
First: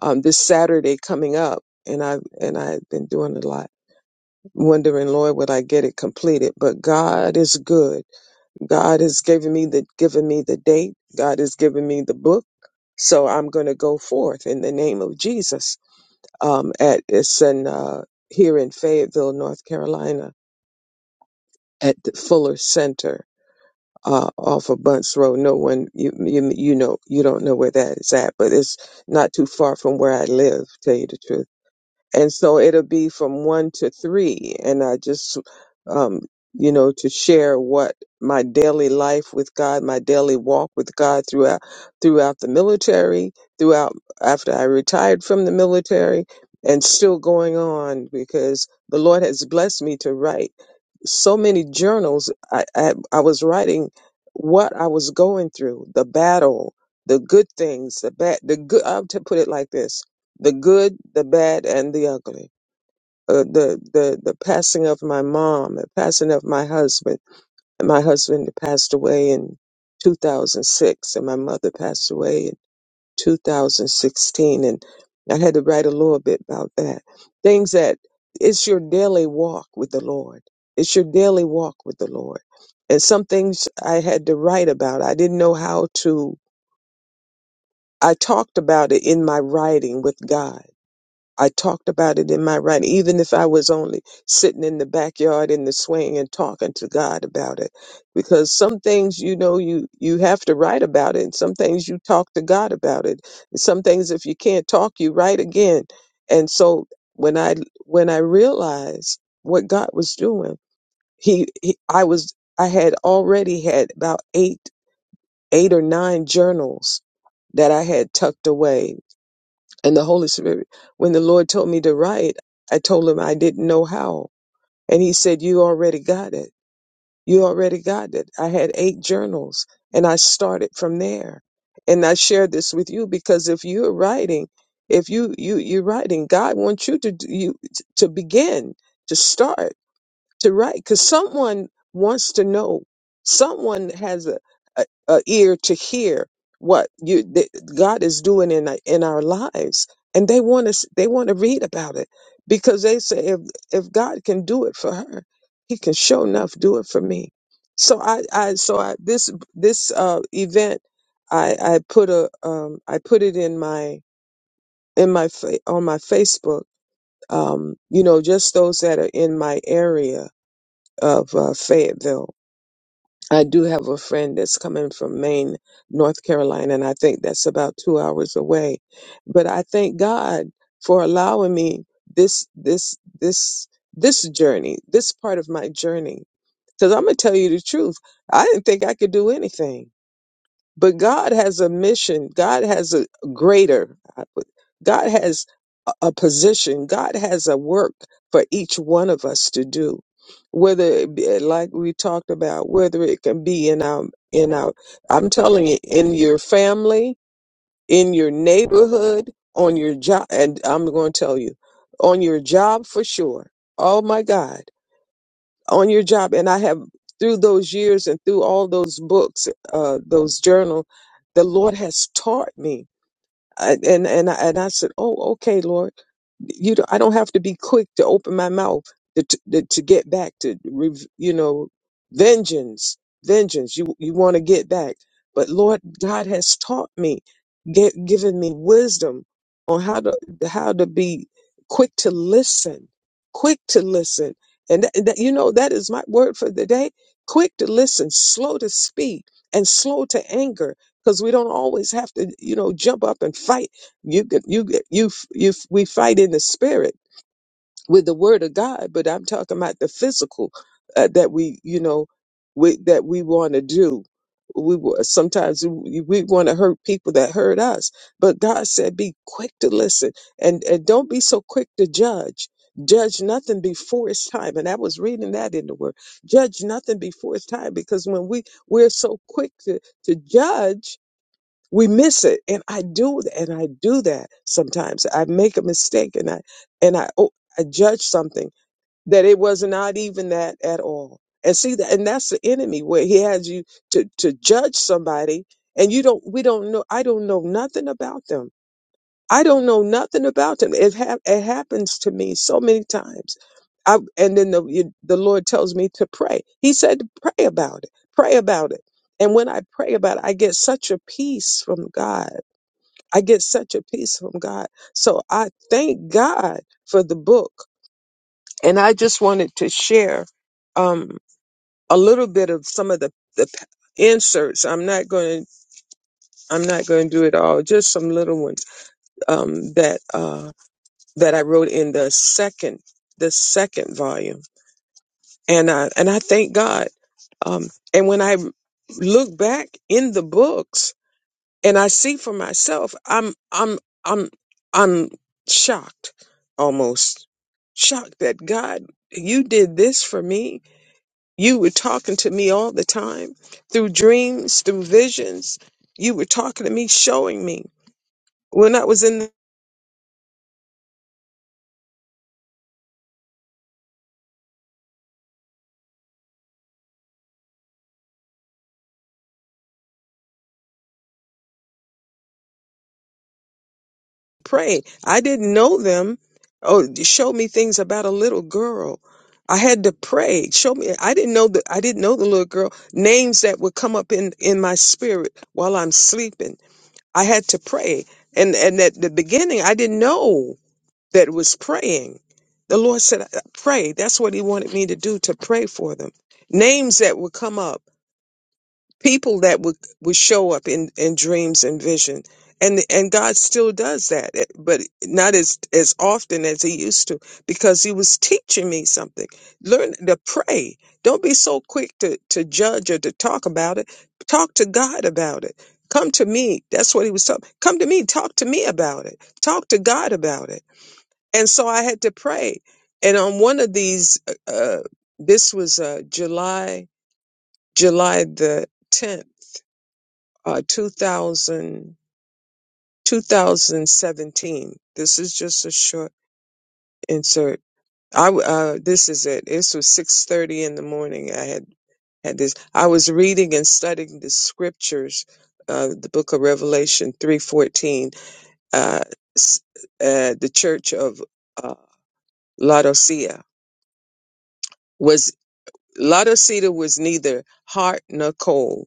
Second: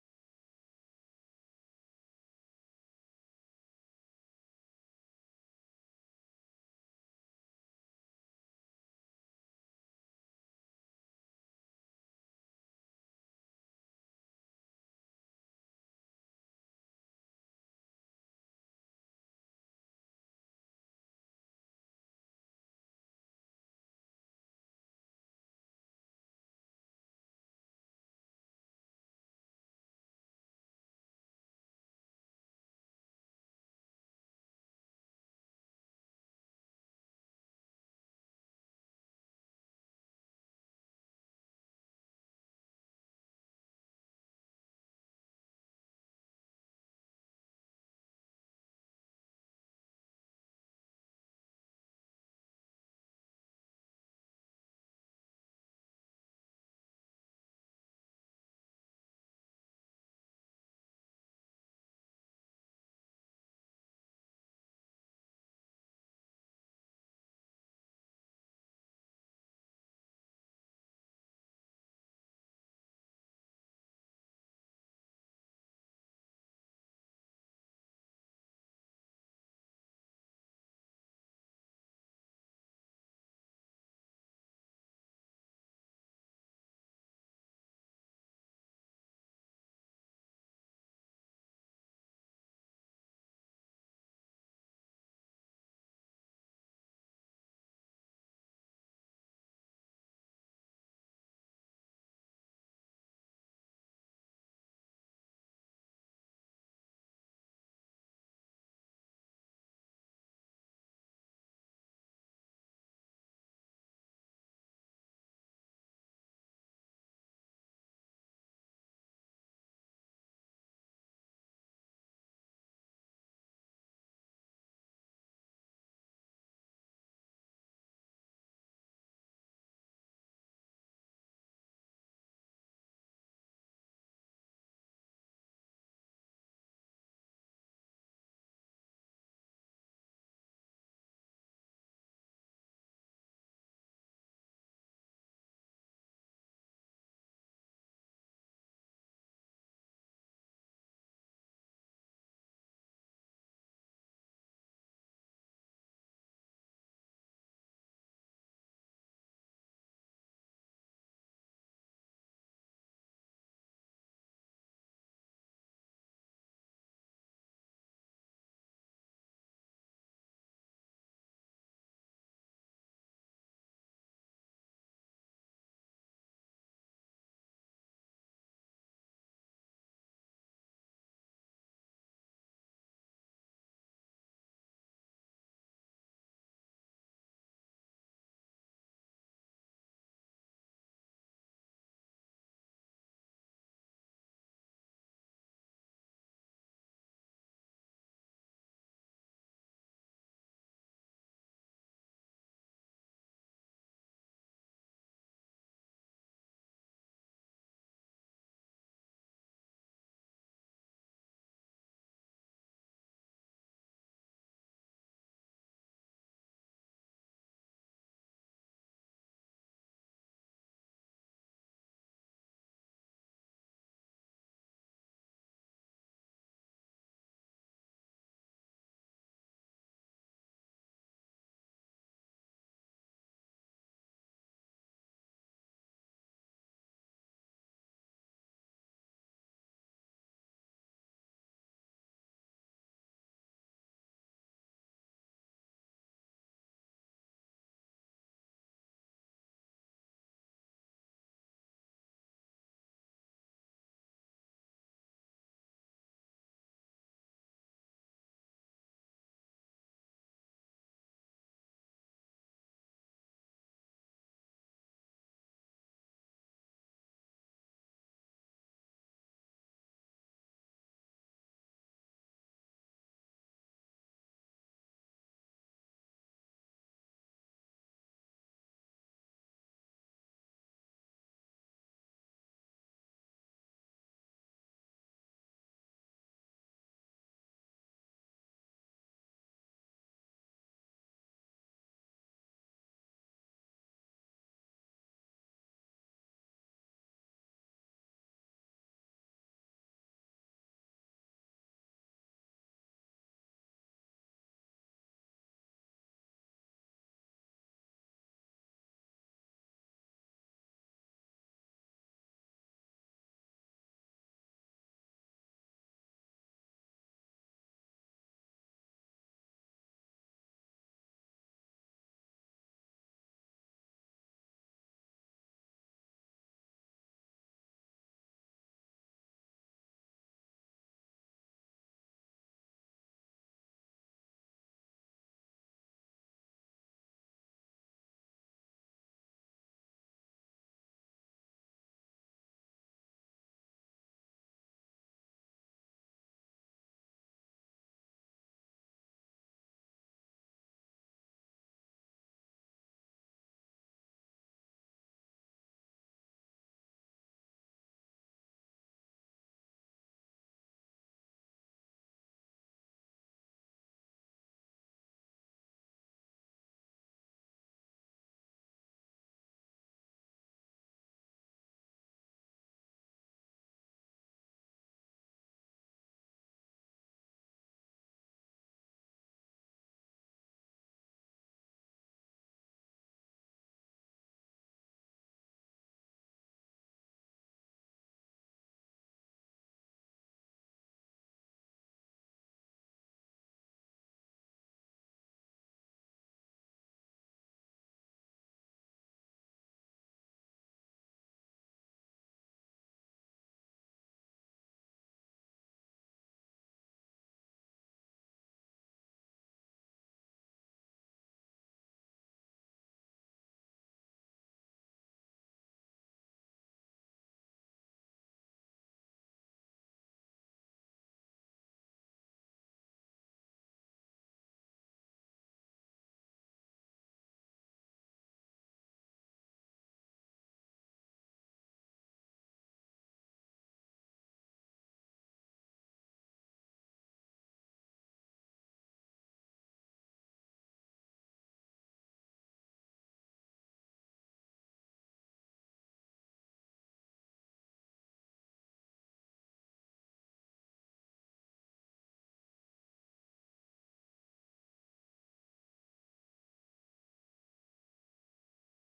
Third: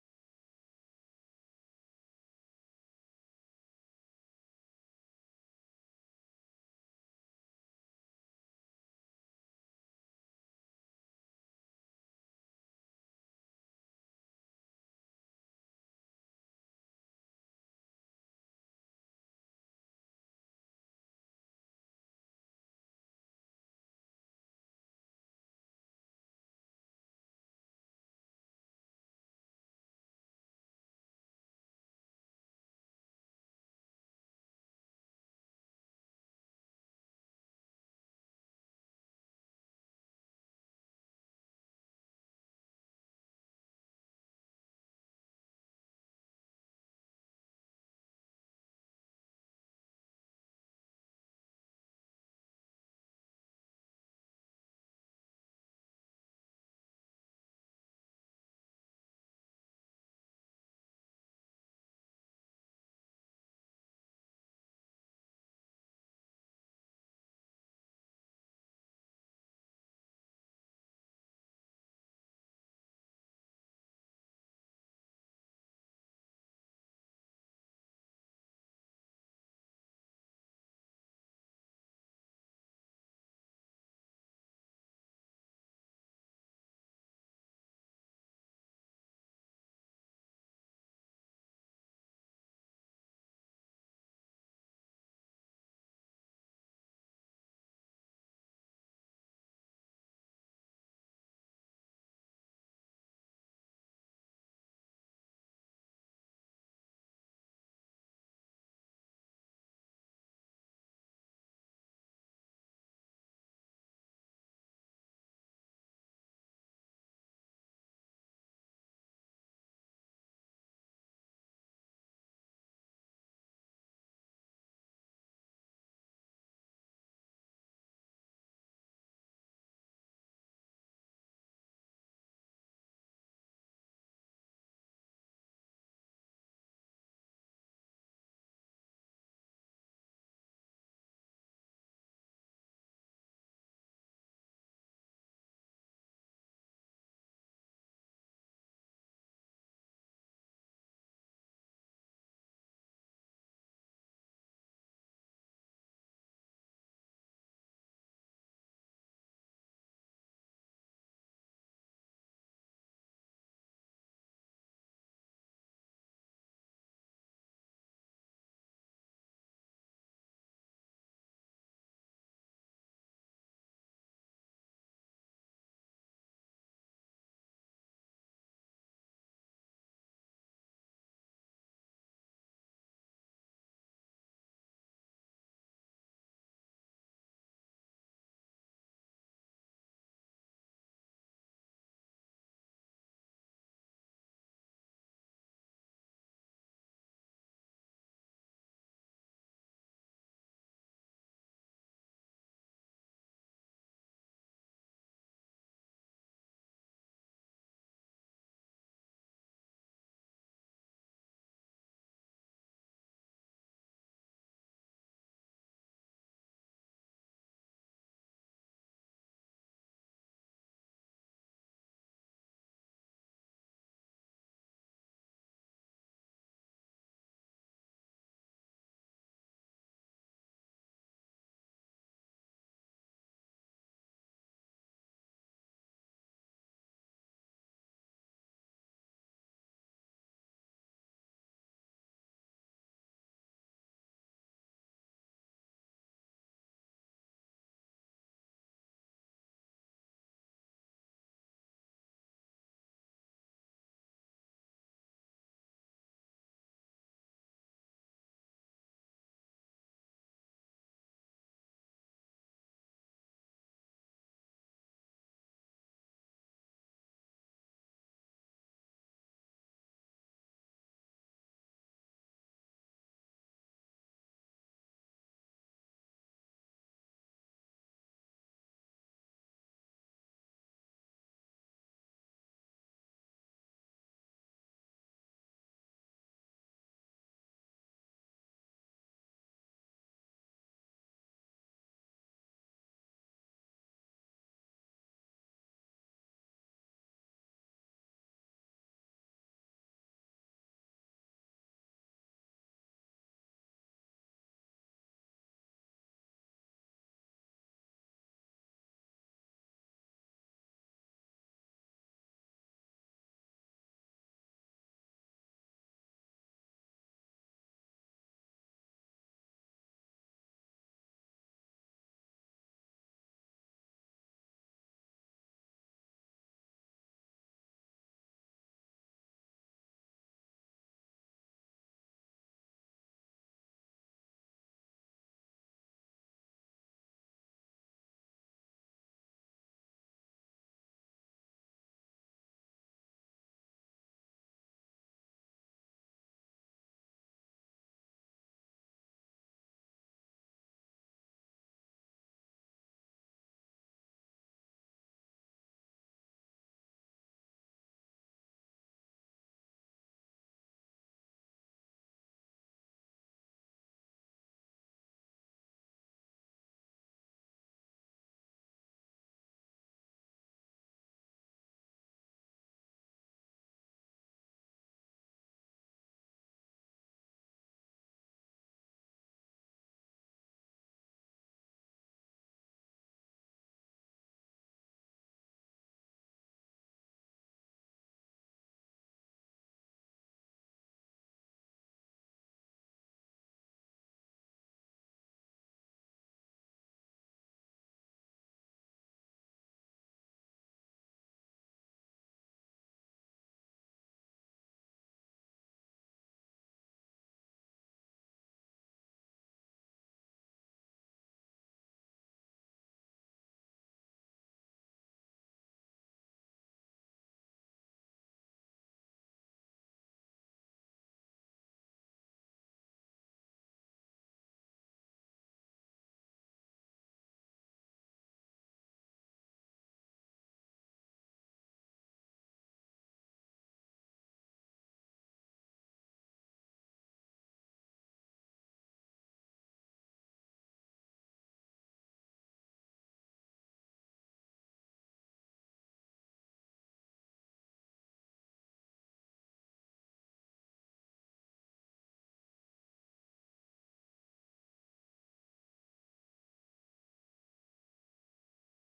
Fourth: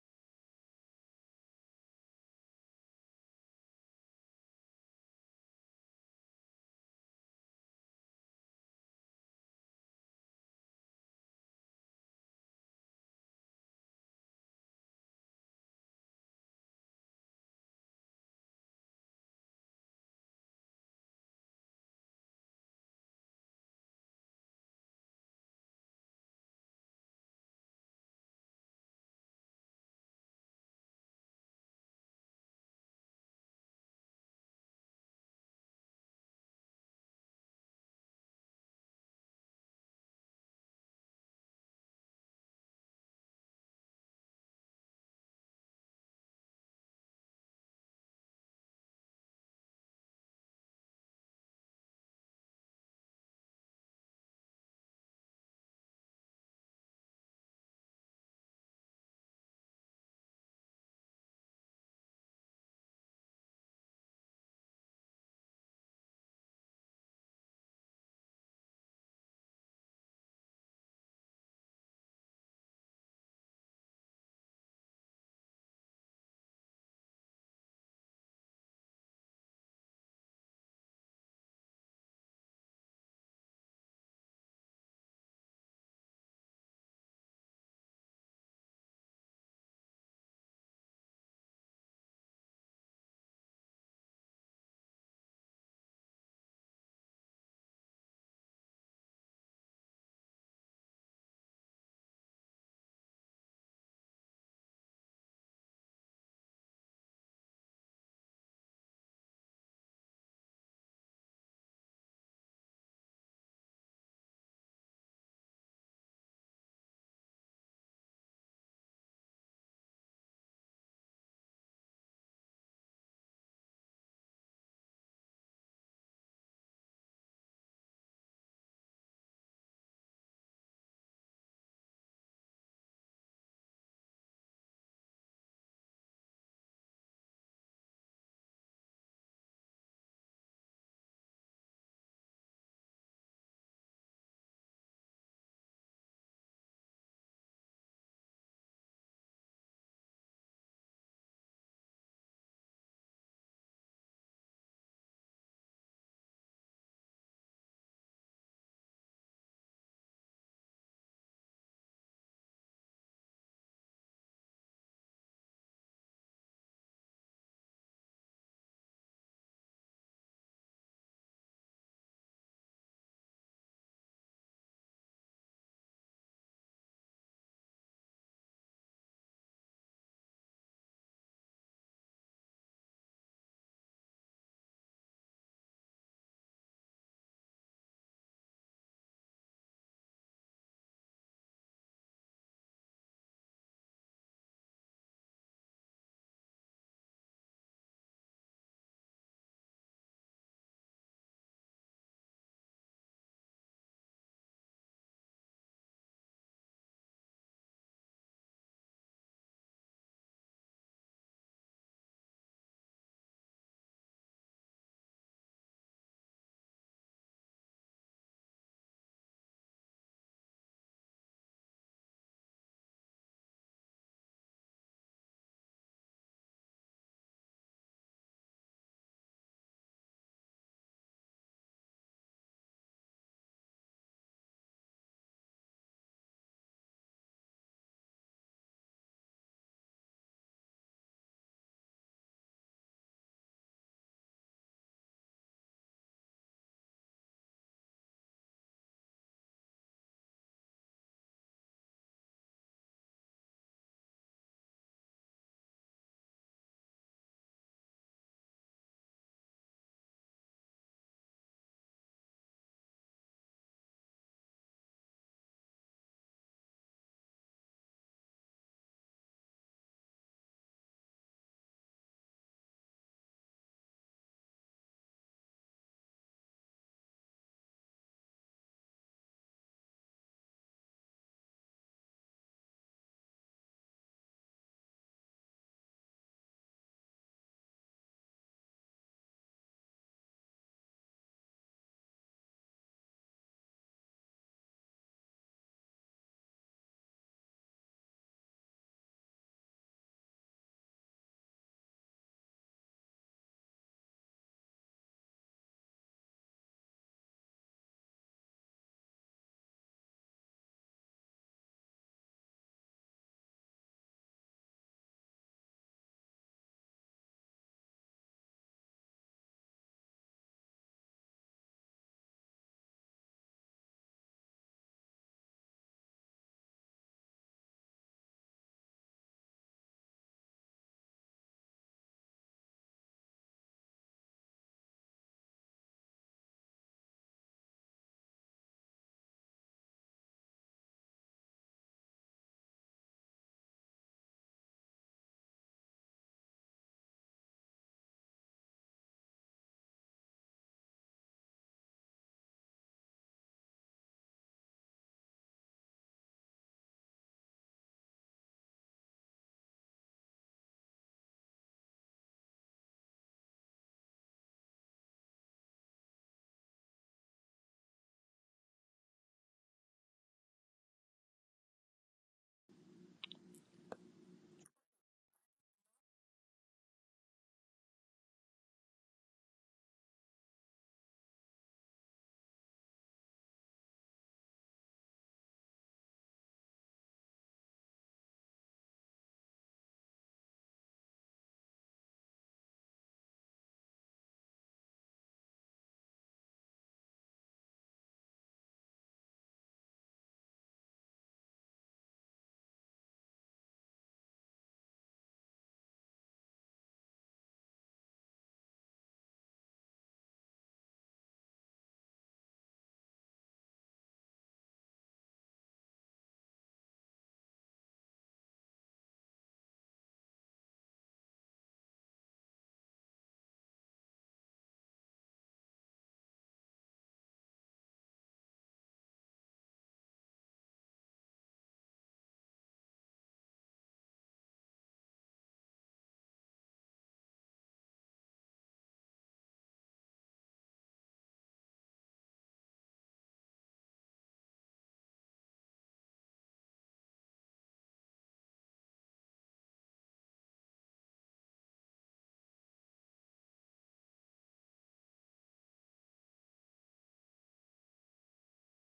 C: um, this Saturday coming up. And I and I've been doing a lot, wondering, Lord, would I get it completed? But God is good God has given me the given me the date. God has given me the book. So I'm going to go forth in the name of Jesus. Um, at it's in uh, here in Fayetteville, North Carolina, at the Fuller Center uh, off of Bunts Road. No one you, you you know you don't know where that is at, but it's not too far from where I live. Tell you the truth and so it'll be from one to three and i just um you know to share what my daily life with god my daily walk with god throughout throughout the military throughout after i retired from the military and still going on because the lord has blessed me to write so many journals I, I i was writing what i was going through the battle the good things the bad the good i have to put it like this the good, the bad, and the ugly. Uh, the the the passing of my mom, the passing of my husband. And my husband passed away in 2006, and my mother passed away in 2016. And I had to write a little bit about that. Things that it's your daily walk with the Lord. It's your daily walk with the Lord. And some things I had to write about. I didn't know how to. I talked about it in my writing with God I talked about it in my writing, even if I was only sitting in the backyard in the swing and talking to God about it. Because some things, you know, you, you have to write about it. And some things you talk to God about it. And some things, if you can't talk, you write again. And so when I, when I realized what God was doing, he, he I was, I had already had about eight, eight or nine journals that I had tucked away and the Holy Spirit. When the Lord told me to write, I told him I didn't know how. And he said, You already got it. You already got it. I had eight journals and I started from there. And I shared this with you because if you're writing, if you you you're writing, God wants you to do- you to begin to start to write because someone wants to know someone has a, a, a ear to hear what you that god is doing in our- in our lives and they want to they want to read about it because they say if if god can do it for her he can show enough do it for me so i i so i this this uh event i i put a um i put it in my in my fa- on my facebook um you know just those that are in my area of uh, Fayetteville. I do have a friend that's coming from Maine, North Carolina, and I think that's about two hours away. But I thank God for allowing me this this this this journey, this part of my journey. Because I'm gonna tell you the truth, I didn't think I could do anything. But God has a mission. God has a greater. God has a a position. God has a work for each one of us to do. Whether it be, like we talked about, whether it can be in our in our, I'm telling you, in your family, in your neighborhood, on your job, and I'm going to tell you, on your job for sure. Oh my God on your job and i have through those years and through all those books uh, those journal the lord has taught me I, and and I, and I said, "Oh, okay, Lord, you don't, I don't have to be quick to open my mouth to to, to to get back to rev- you know vengeance, vengeance. You you want to get back, but Lord God has taught me, get, given me wisdom on how to how to be quick to listen, quick to listen, and that, that you know that is my word for the day: quick to listen, slow to speak, and slow to anger." because we don't always have to, you know, jump up and fight. You could- you could- you f- you f- we fight in the spirit with the word of God, but I'm talking about the physical uh, that we, you know, we, that we want to do. We wa- sometimes we, we want to hurt people that hurt us, but God said, "Be quick to listen and and don't be so quick to judge." Judge nothing before it's time, and I was reading that in the Word. Judge nothing before it's time, because when we we're so quick to to judge, we miss it and i do and i do that sometimes i make a mistake and i and i oh, i judge something that it was not even that at all and see that and that's the enemy where he has you to to judge somebody and you don't we don't know i don't know nothing about them i don't know nothing about them it, hap it happens to me so many times I, and then the you- the lord tells me to pray he said to pray about it pray about it and when i pray about it i get such a peace from god I get such a peace from God. So I thank God for the book. And I just wanted to share um, a little bit of some of the, the inserts. I'm not going to. I'm not going to do it all. Just some little ones um, that uh, that I wrote in the second the second volume, and I and I thank God. Um, and when I look back in the books, and I see for myself, I'm I'm I'm I'm shocked almost shocked that God, you did this for me. You were talking to me all the time through dreams, through visions. You were talking to me, showing me. When I was in the pray, I didn't know them. Oh, you showed me things about a little girl. I had to pray. Show me. I didn't know the I didn't know the little girl names that would come up in in my spirit while I'm sleeping I had to pray. And and at the beginning I didn't know that it was praying. The Lord said, "Pray." That's what he wanted me to do to pray for them. Names that would come up people that would would show up in in dreams and vision and and God still does that eh, but not as as often as he used to because he was teaching me something learn to pray don't be so quick to to judge or to talk about it talk to God about it come to me that's what he was talking come to me talk to me about it talk to God about it and so I had to pray and on one of these uh uh, this was uh July July the 10th uh, 2000 2017. This is just a short insert. I w- uh, this is it. This was six thirty in the morning. I had had this. I was reading and studying the scriptures, uh, the Book of Revelation three fourteen. Uh, s- uh, the Church of uh, Laodicea was Laodicea was neither hot nor cold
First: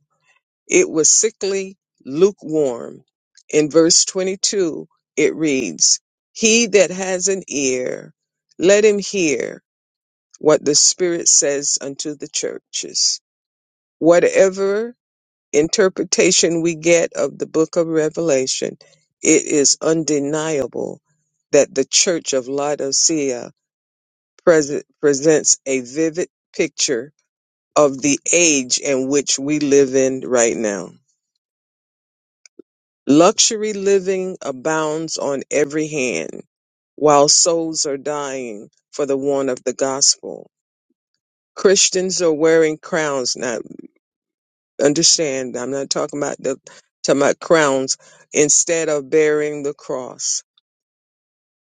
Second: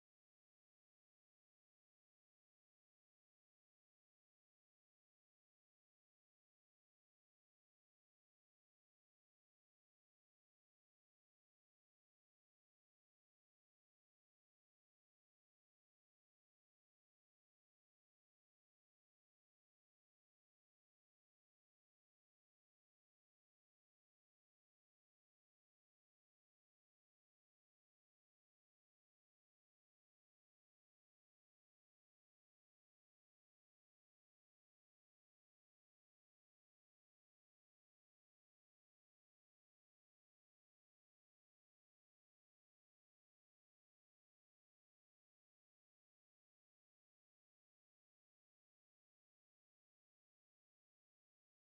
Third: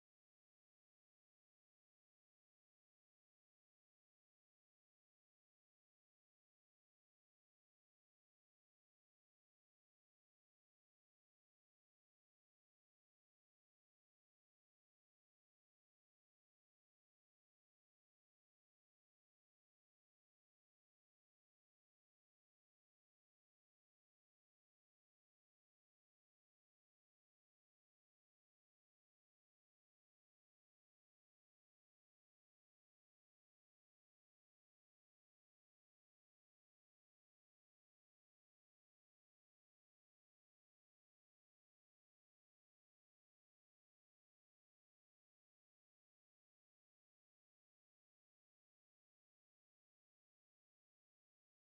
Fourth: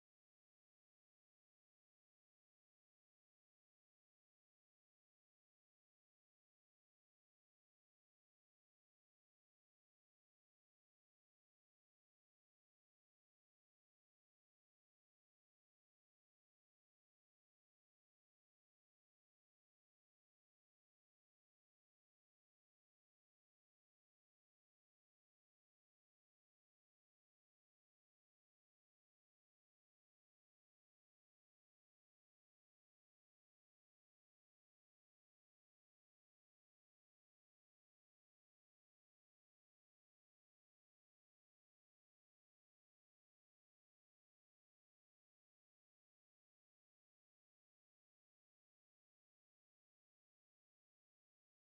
C: It was sickly, lukewarm. In verse 22, it reads, He that has an ear, let him hear what the Spirit says unto the churches. Whatever interpretation we get of the book of Revelation, it is undeniable that the church of Laodicea present, presents a vivid picture of the age in which we live in right now. Luxury living abounds on every hand, while souls are dying for the want of the gospel. Christians are wearing crowns. Now, understand, I'm not talking about the talking about crowns. Instead of bearing the cross,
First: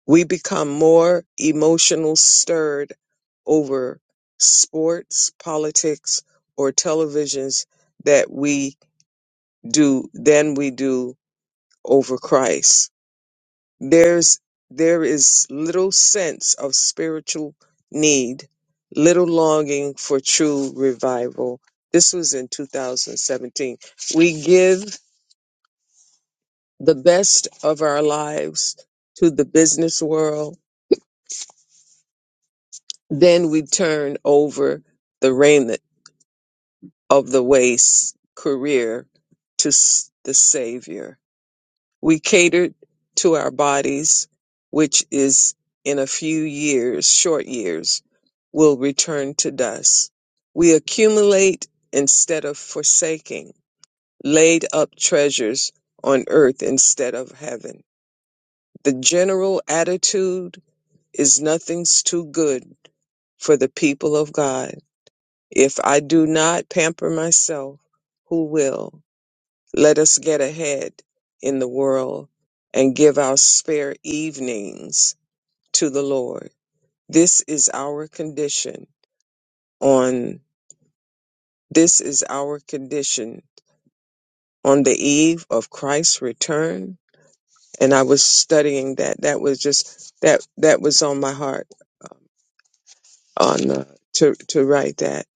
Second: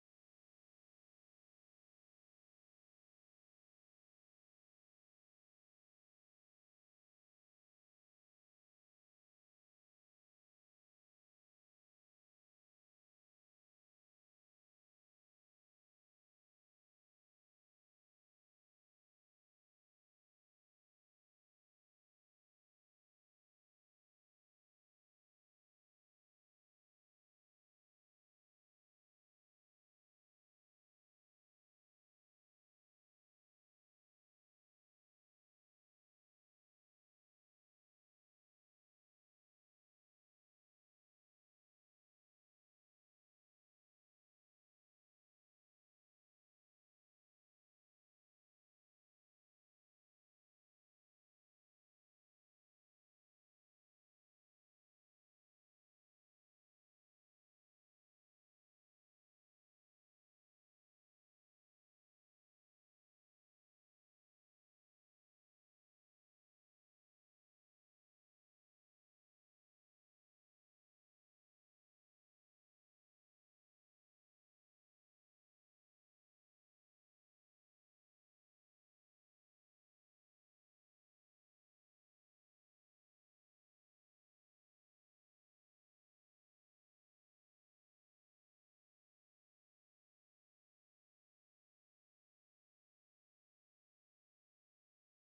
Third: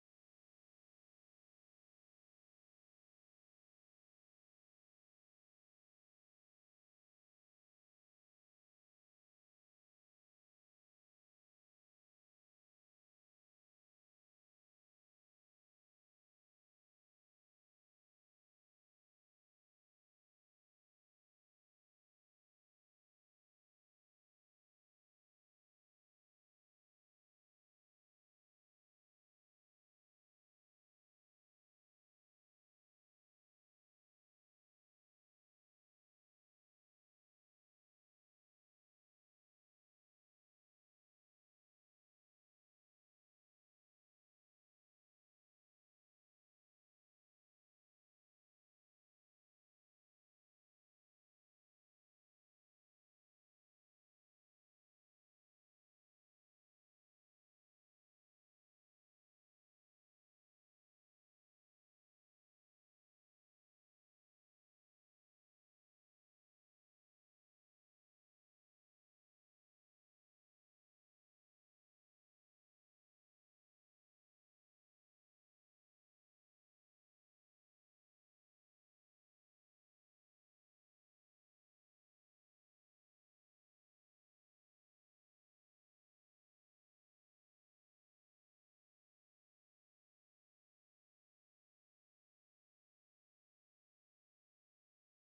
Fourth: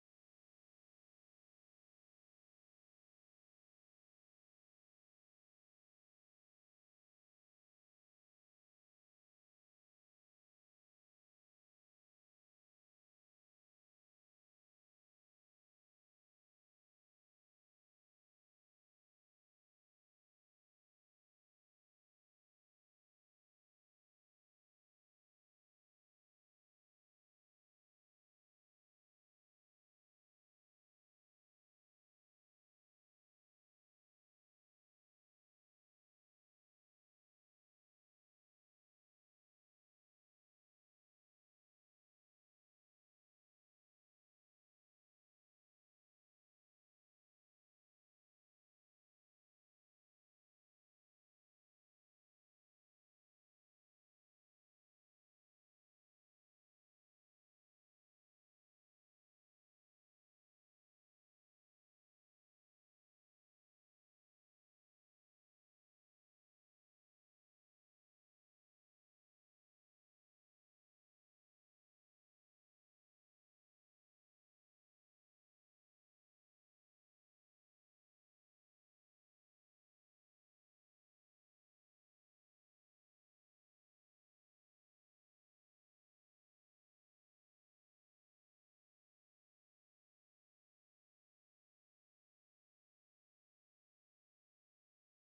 C: we become more emotional stirred over sports, politics, or televisions that we do than we do over Christ There's there is little sense of spiritual need, little longing for true revival. This was in 2017. We give the best of our lives to the business world, then we turn over the raiment of the waist career to s- the Savior We catered to our bodies, which is in a few years, short years, will return to dust. We accumulate instead of forsaking, laid up treasures on earth instead of heaven. The general attitude is nothing's too good for the people of God. If I do not pamper myself, who will? Let us get ahead in the world and give our spare evenings to the Lord. This is our condition on this is our condition on the eve of Christ's return. And I was studying that. That was just that that was on my heart on uh, to to write that.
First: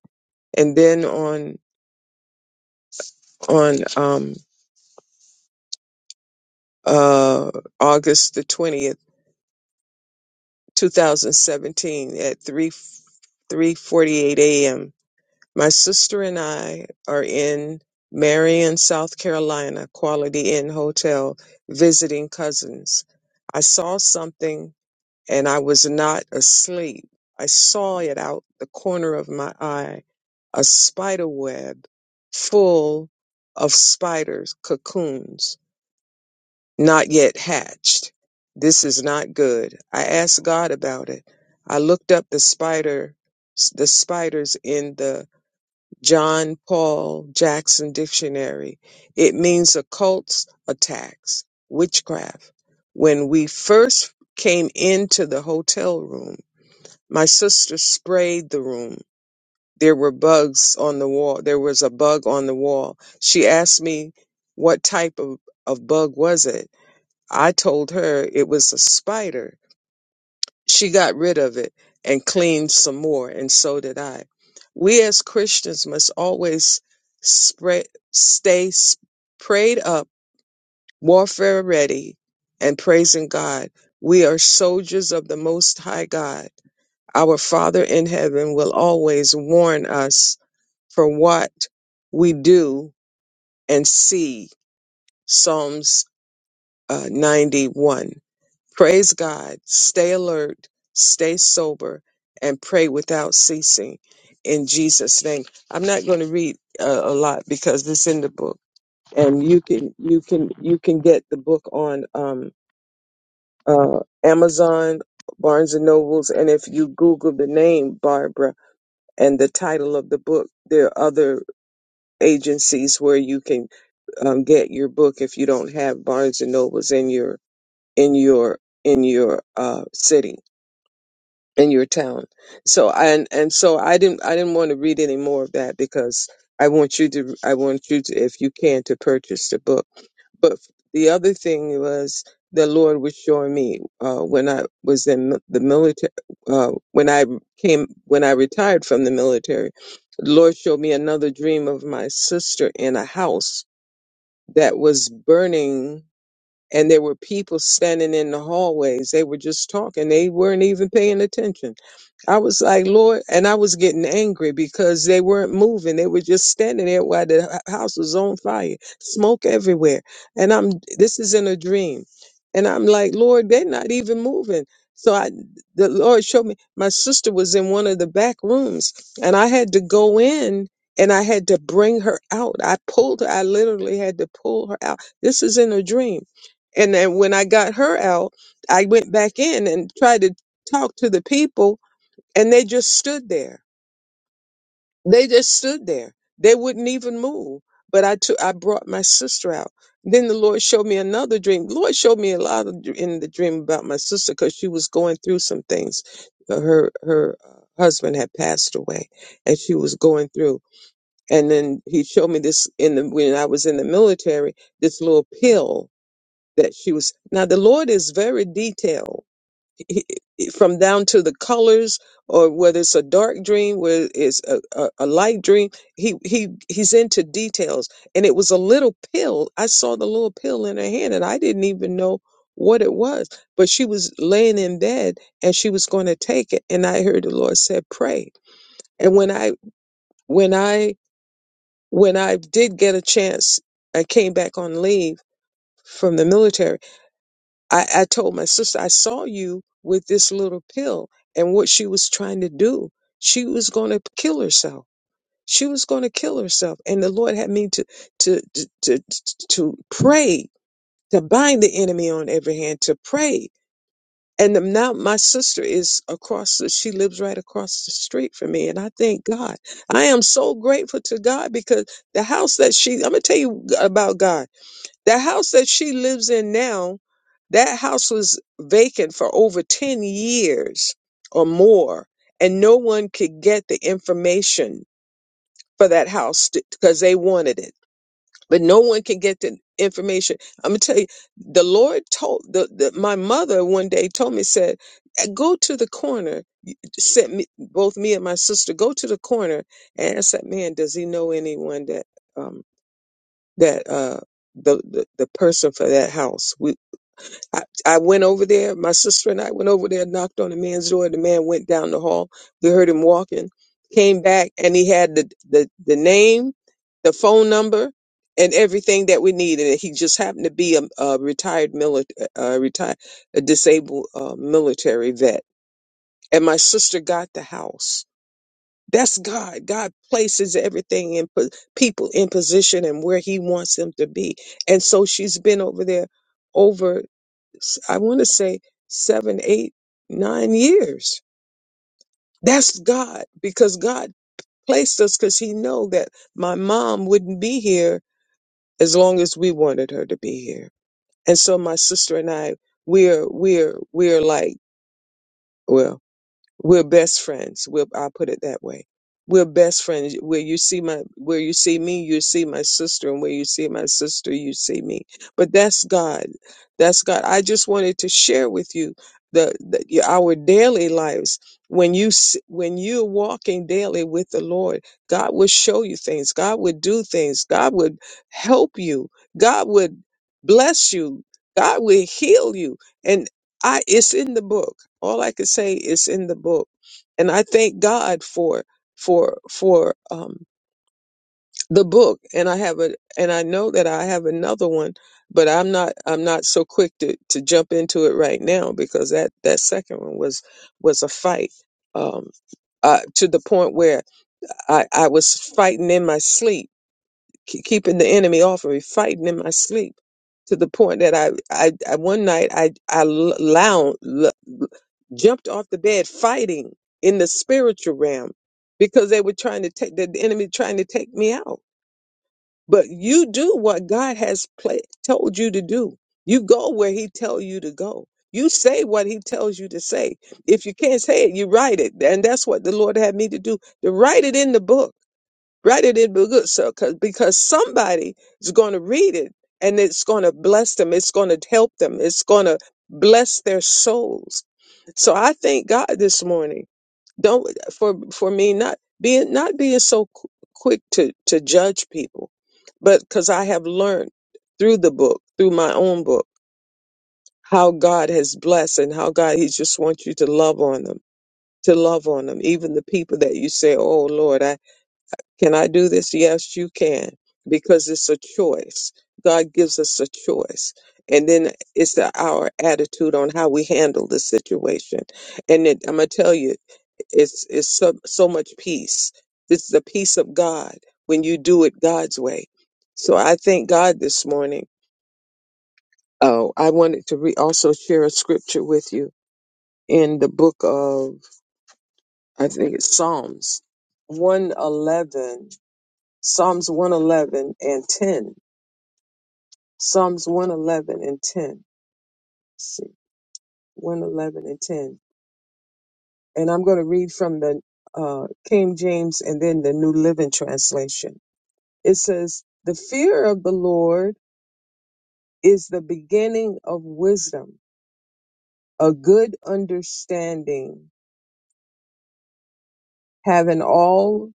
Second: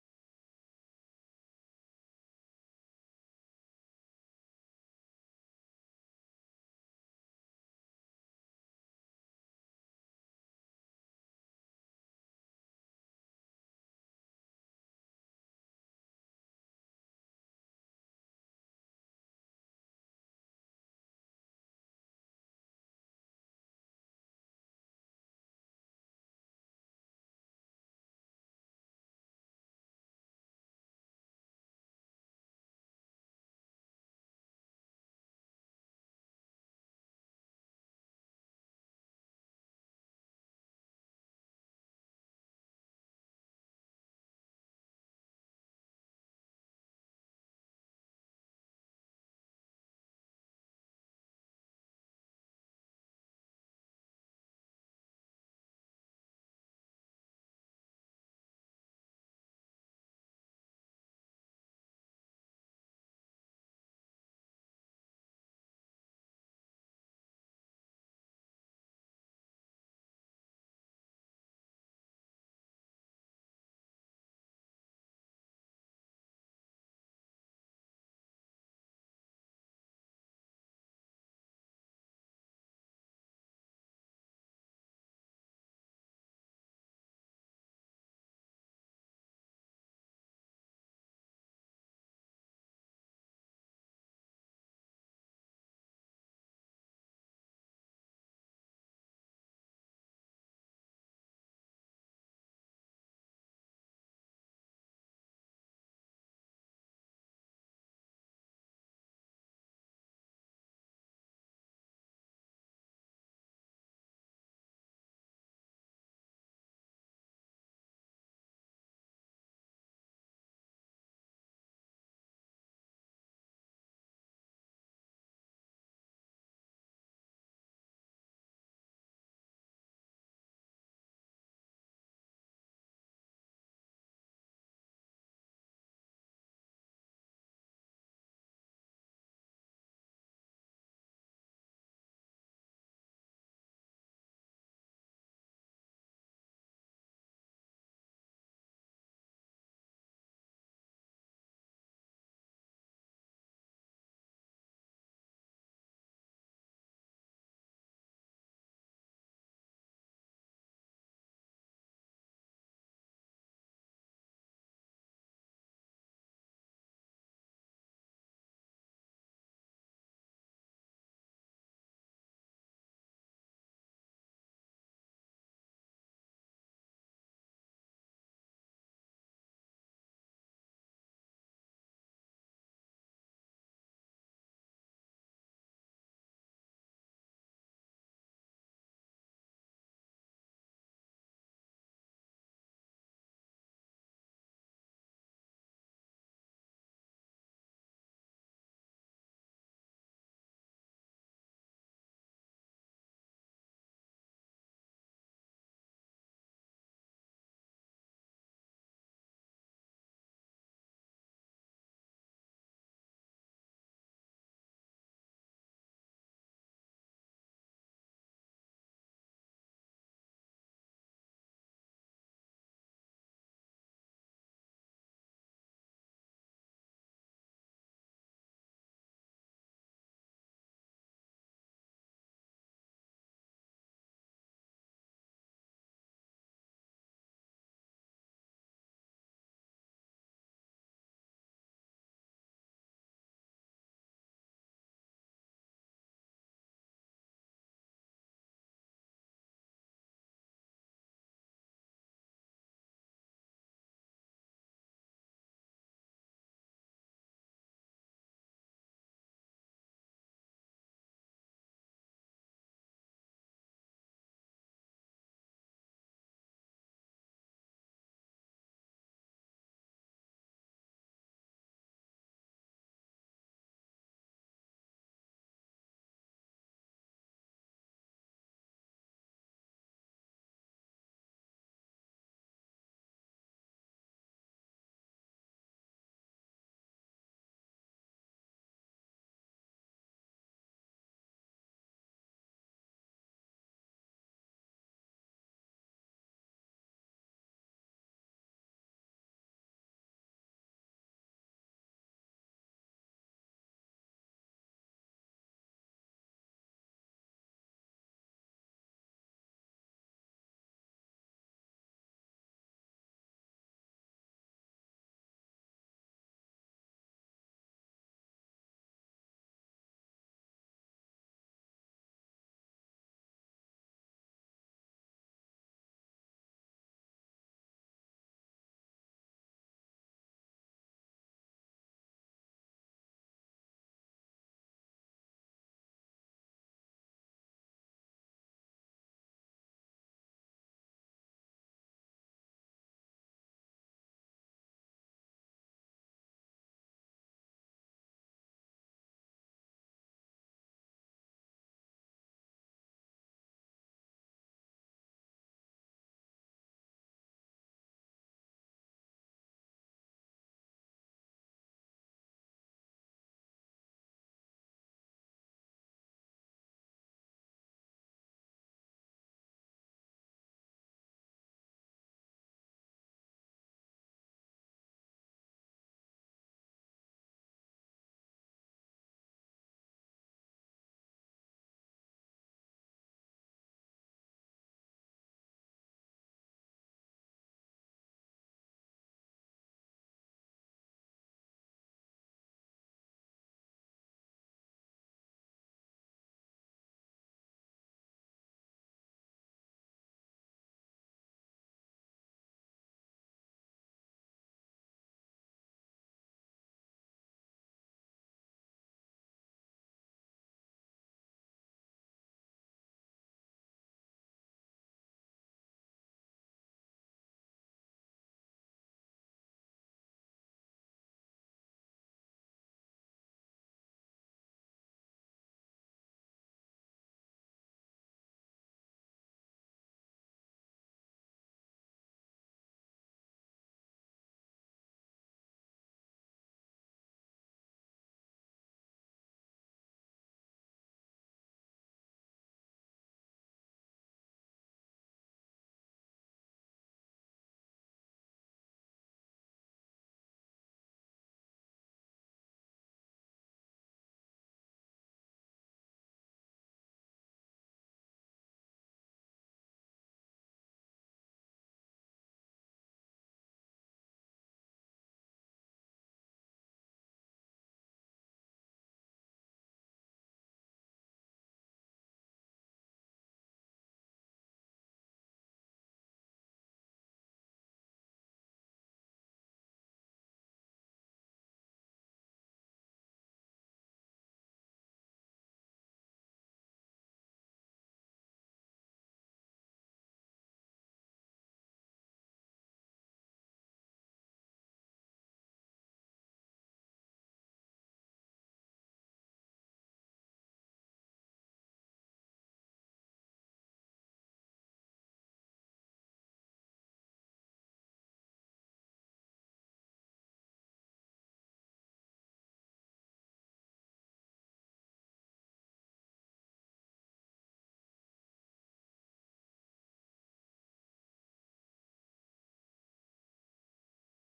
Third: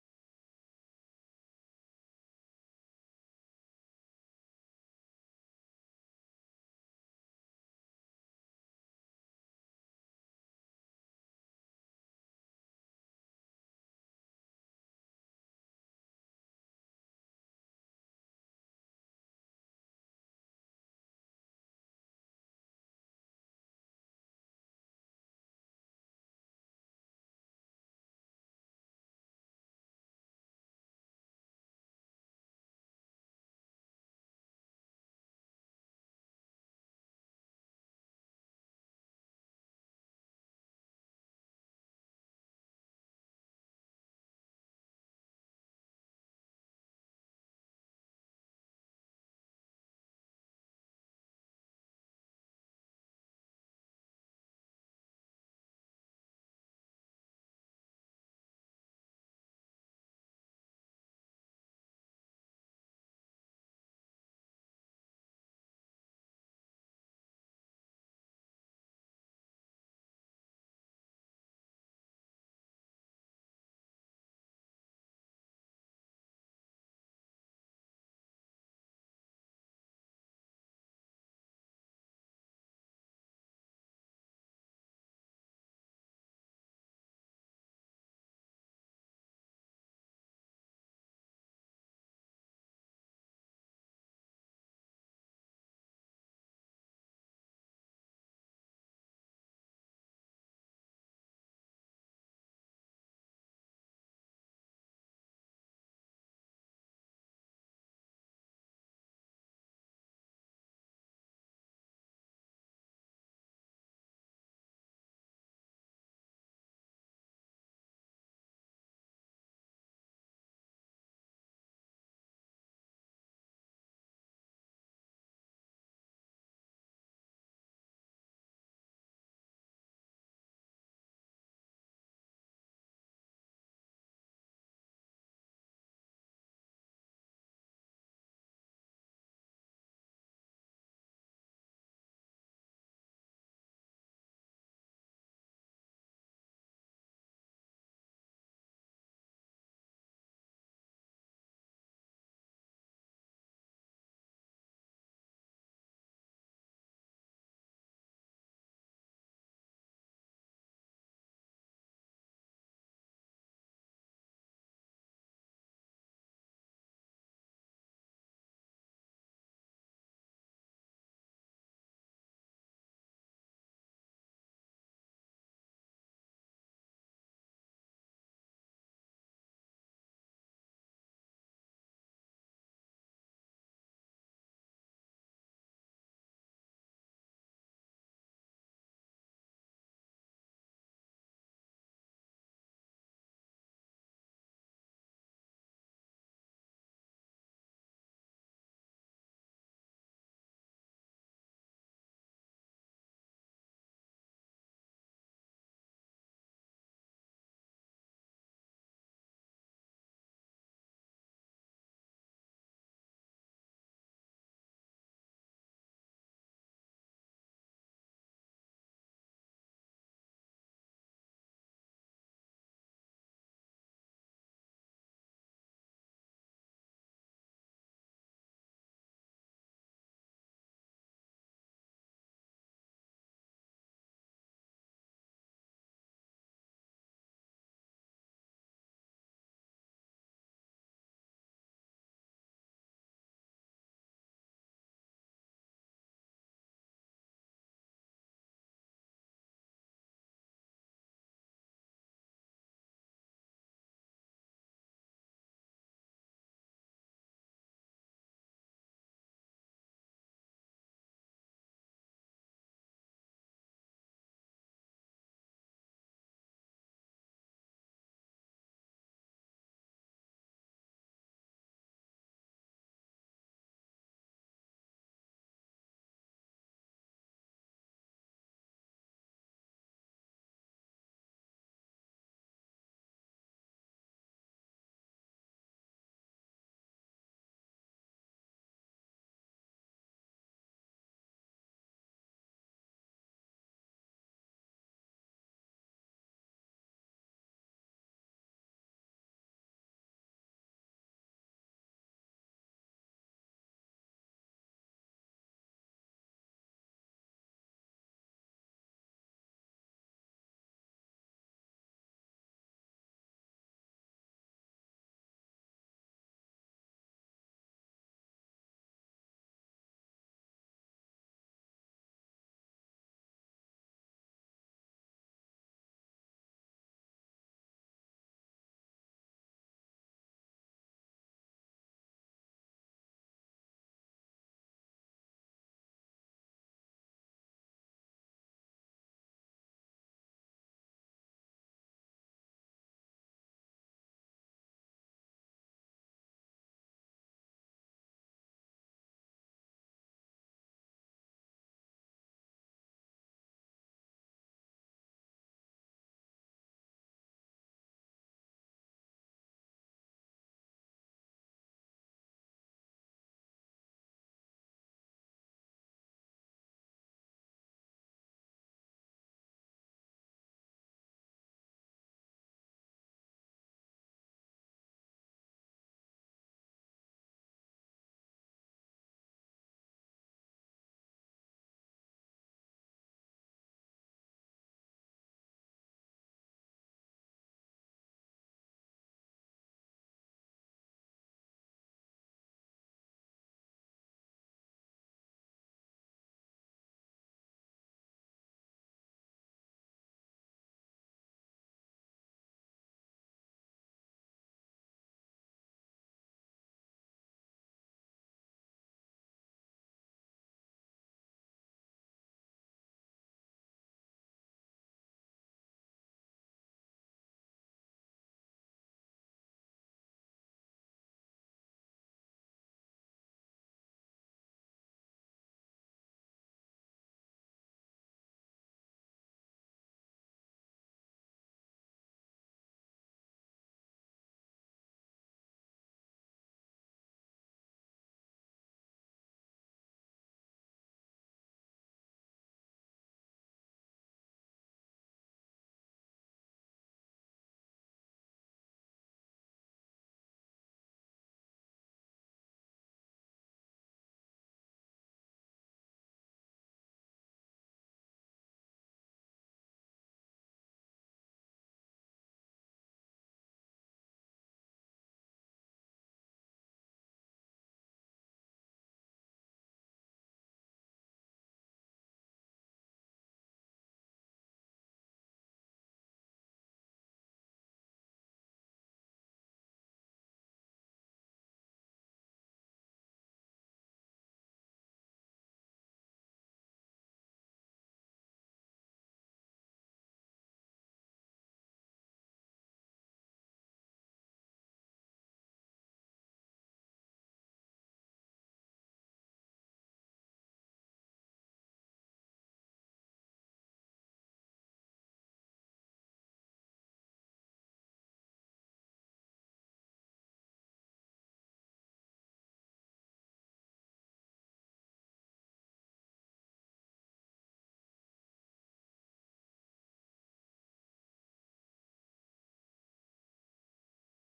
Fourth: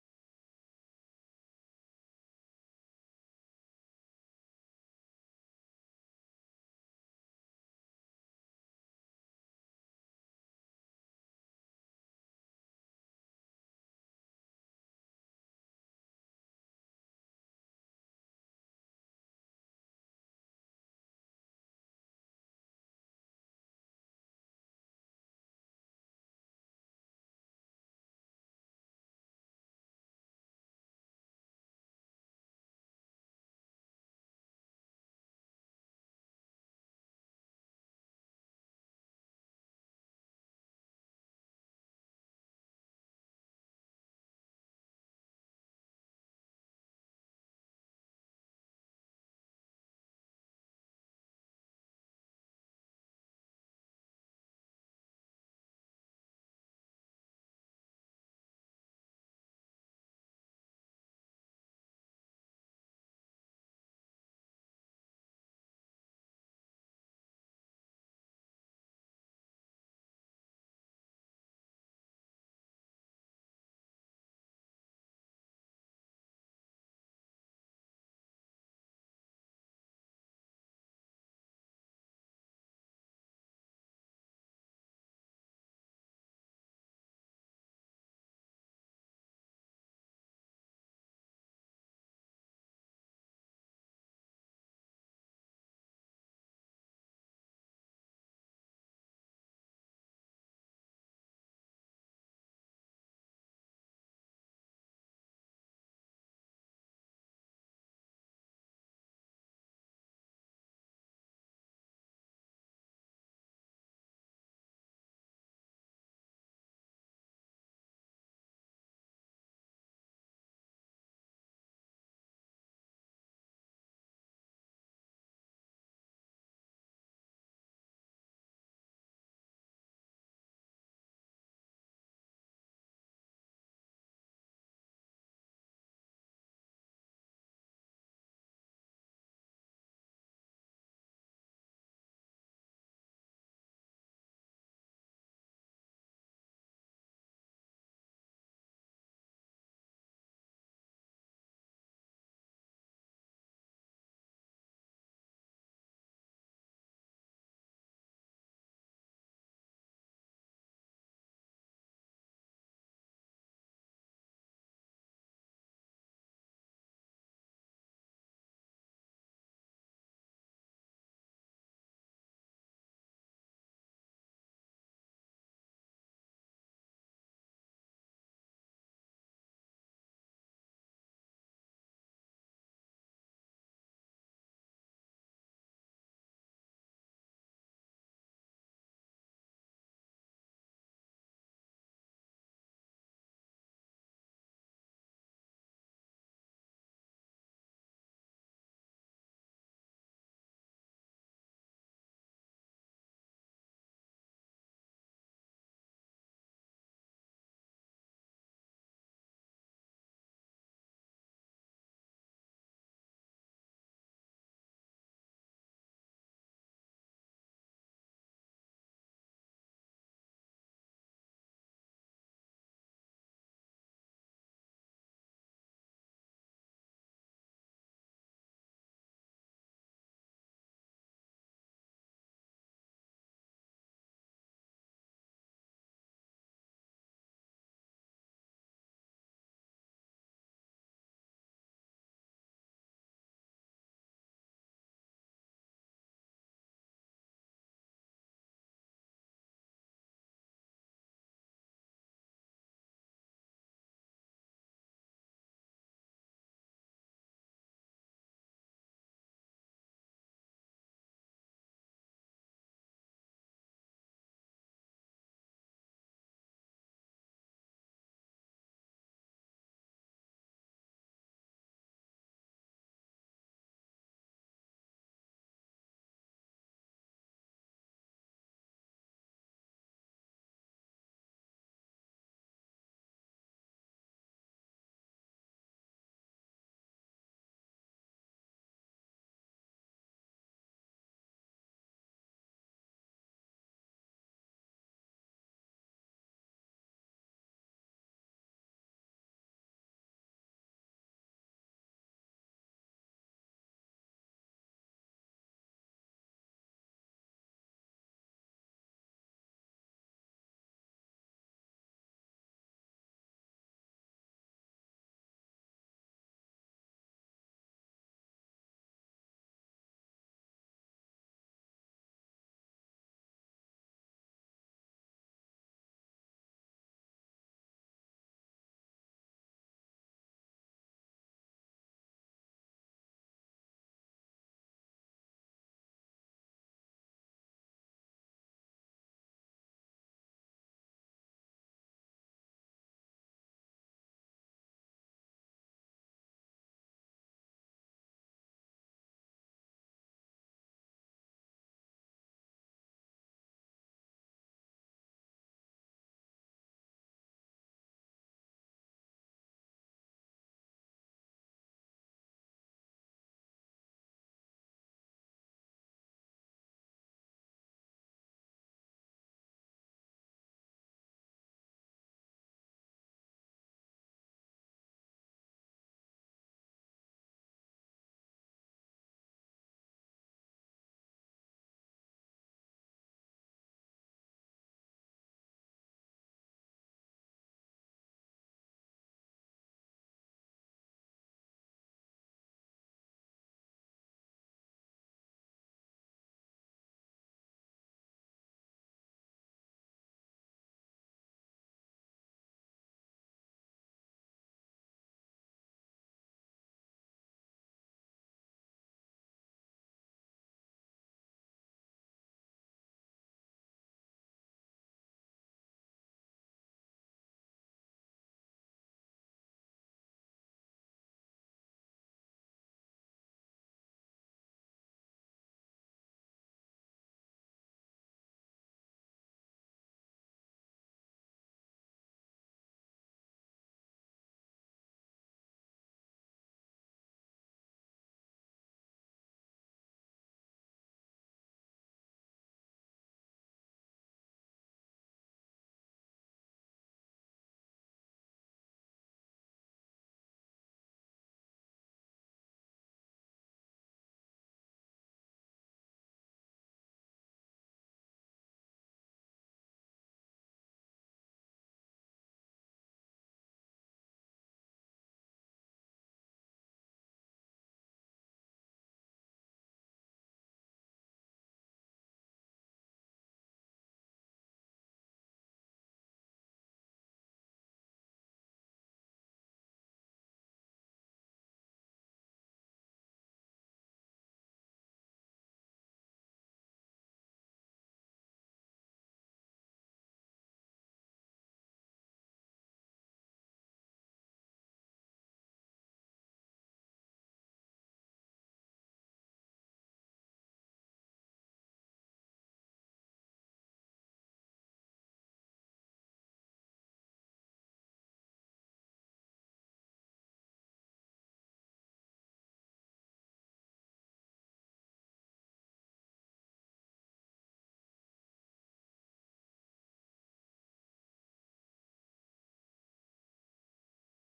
C: And then on on um uh August the 20th 2017 at 3 3:48 a.m. My sister and I are in Marion, South Carolina, Quality Inn Hotel visiting cousins. I saw something and I was not asleep. I saw it out the corner of my eye, a spider web full of spiders, cocoons not yet hatched. This is not good. I asked God about it. I looked up the spider, the spiders in the John Paul Jackson dictionary. It means occults, attacks, witchcraft. When we first came into the hotel room, my sister sprayed the room. There were bugs on the wall. There was a bug on the wall. She asked me what type of, of bug was it? I told her it was a spider. She got rid of it and cleaned some more, and so did I. We as Christians must always spread, stay s- prayed up, warfare ready, and praising God. We are soldiers of the Most High God. Our Father in heaven will always warn us for what we do and see. Psalms uh, 91. Praise God, stay alert, stay sober, and pray without ceasing in Jesus' name. I'm not going to read uh, a lot because it's in the book, and you can you can you can get the book on um, uh, Amazon, Barnes and Nobles, and if you Google the name Barbara and the title of the book, there are other agencies where you can um, get your book if you don't have Barnes and Nobles in your in your in your uh, city in your town. So and and so I didn't I didn't want to read any more of that because I want you to I want you to if you can to purchase the book. But the other thing was the Lord was showing me uh, when I was in the military uh, when I came when I retired from the military. The Lord showed me another dream of my sister in a house that was burning and there were people standing in the hallways. They were just talking. They weren't even paying attention. I was like, Lord, and I was getting angry because they weren't moving. They were just standing there while the h- house was on fire, smoke everywhere. And I'm, this is in a dream. And I'm like, Lord, they're not even moving. So I, the Lord showed me my sister was in one of the back rooms and I had to go in and I had to bring her out. I pulled her. I literally had to pull her out. This is in a dream and then when I got her out, I went back in and tried to talk to the people, and they just stood there. They just stood there. They wouldn't even move. But I took, I brought my sister out. Then the Lord showed me another dream. Lord showed me a lot of, dr- in the dream about my sister because she was going through some things. Uh, Her her uh, husband had passed away, and she was going through. And then He showed me this in the when I was in the military. This little pill that she was now the lord is very detailed He- he- from down to the colors or whether it's a dark dream whether it's a, a, a light dream he he he's into details and it was a little pill i saw the little pill in her hand and i didn't even know what it was but she was laying in bed and she was going to take it and i heard the lord said pray and when i when i when i did get a chance i came back on leave from the military I, I told my sister, I saw you with this little pill and what she was trying to do. She was going to kill herself. She was going to kill herself. And the Lord had me to, to, to, to, to pray, to bind the enemy on every hand, to pray. And now my sister is across the, she lives right across the street from me. And I thank God. I am so grateful to God because the house that she, I'm going to tell you about God. The house that she lives in now, that house was vacant for over 10 years or more, and no one could get the information for that house because they wanted it. But no one could get the information. I'm gonna tell you, the Lord told the, the my mother one day told me said, "Eh, "Go to the corner." Sent me both me and my sister go to the corner, and I said, "Man, does he know anyone that um that uh the, the the person for that house. I, I went over there. My sister and I went over there, knocked on the man's door. The man went down the hall. We heard him walking, came back, and he had the, the, the name, the phone number, and everything that we needed. He just happened to be a, a retired military, uh, retired, a disabled uh, military vet. And my sister got the house. That's God. God places everything in po- people in position and where He wants them to be. And so she's been over there over I want to say seven, eight, nine years. That's God because God placed us because He know that my mom wouldn't be here as long as we wanted her to be here. And so my sister and I, we're we're we're like well. We're best friends. We'll, I'll put it that way. We're best friends. Where you see my, where you see me, you see my sister, and where you see my sister, you see me. But that's God. That's God. I just wanted to share with you the, the your- our daily lives. When you s- when you're walking daily with the Lord, God will show you things. God would do things. God would help you. God would bless you. God will heal you I it's in the book. All I could say is in the book, and I thank God for for for um, the book. And I have a and I know that I have another one, but I'm not I'm not so quick to to jump into it right now because that that second one was was a fight. Um, uh, to the point where I, I was fighting in my sleep, ke- keeping the enemy off of me, fighting in my sleep. To the point that I, I, I one night I, I lounge jumped off the bed fighting in the spiritual realm because they were trying to take the enemy trying to take me out but you do what god has pla told you to do you go where he tells you to go you say what he tells you to say if you can't say it you write it and that's what the lord had me to do to write it in the book Write it in good so cause, because somebody is going to read it and it's going to bless them. It's going to help them. It's going to bless their souls. So I thank God this morning. Don't for for me not being not being so qu- quick to to judge people, but because I have learned through the book, through my own book, how God has blessed and how God He just wants you to love on them, to love on them, even the people that you say, "Oh Lord, I." Can I do this? Yes, you can, because it's a choice. God gives us a choice. And then it's the, our attitude on how we handle the situation. And it, I'm going to tell you, it's, it's so, so much peace. It's the peace of God when you do it God's way. So I thank God this morning. Oh, I wanted to re- also share a scripture with you in the book of, I think it's Psalms 111, Psalms 111 and 10 Psalms 111 and 10. Let's see, 111 and 10. And I'm going to read from the uh, King James and then the New Living Translation. It says, The fear of the Lord is the beginning of wisdom, a good understanding, having all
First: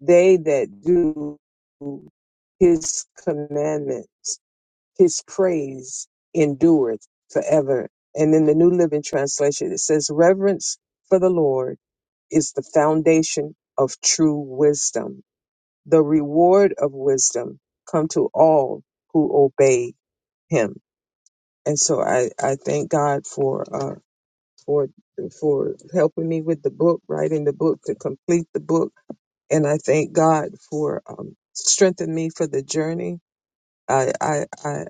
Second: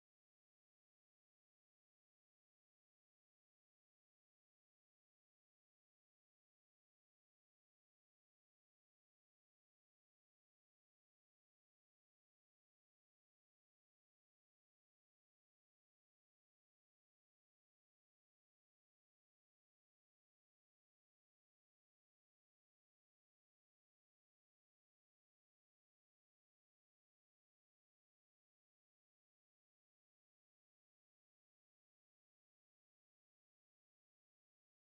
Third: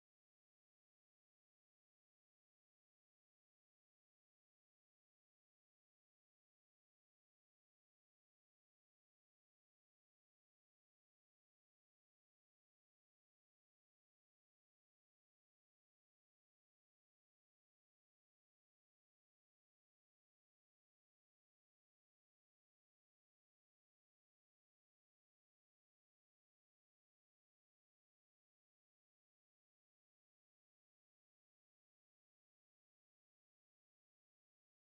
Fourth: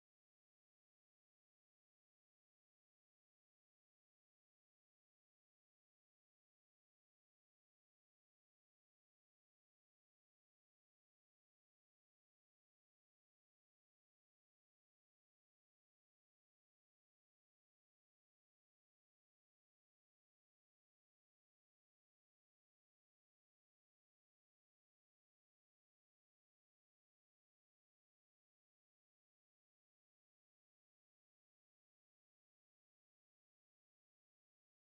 C: they that do his commandments, his praise endureth forever. And in the New Living Translation, it says, Reverence for the Lord is the foundation of true wisdom. The reward of wisdom come to all who obey him. And so I, I thank God for uh for for helping me with the book, writing the book to complete the book. And I thank God for um strengthening me for the journey. I I I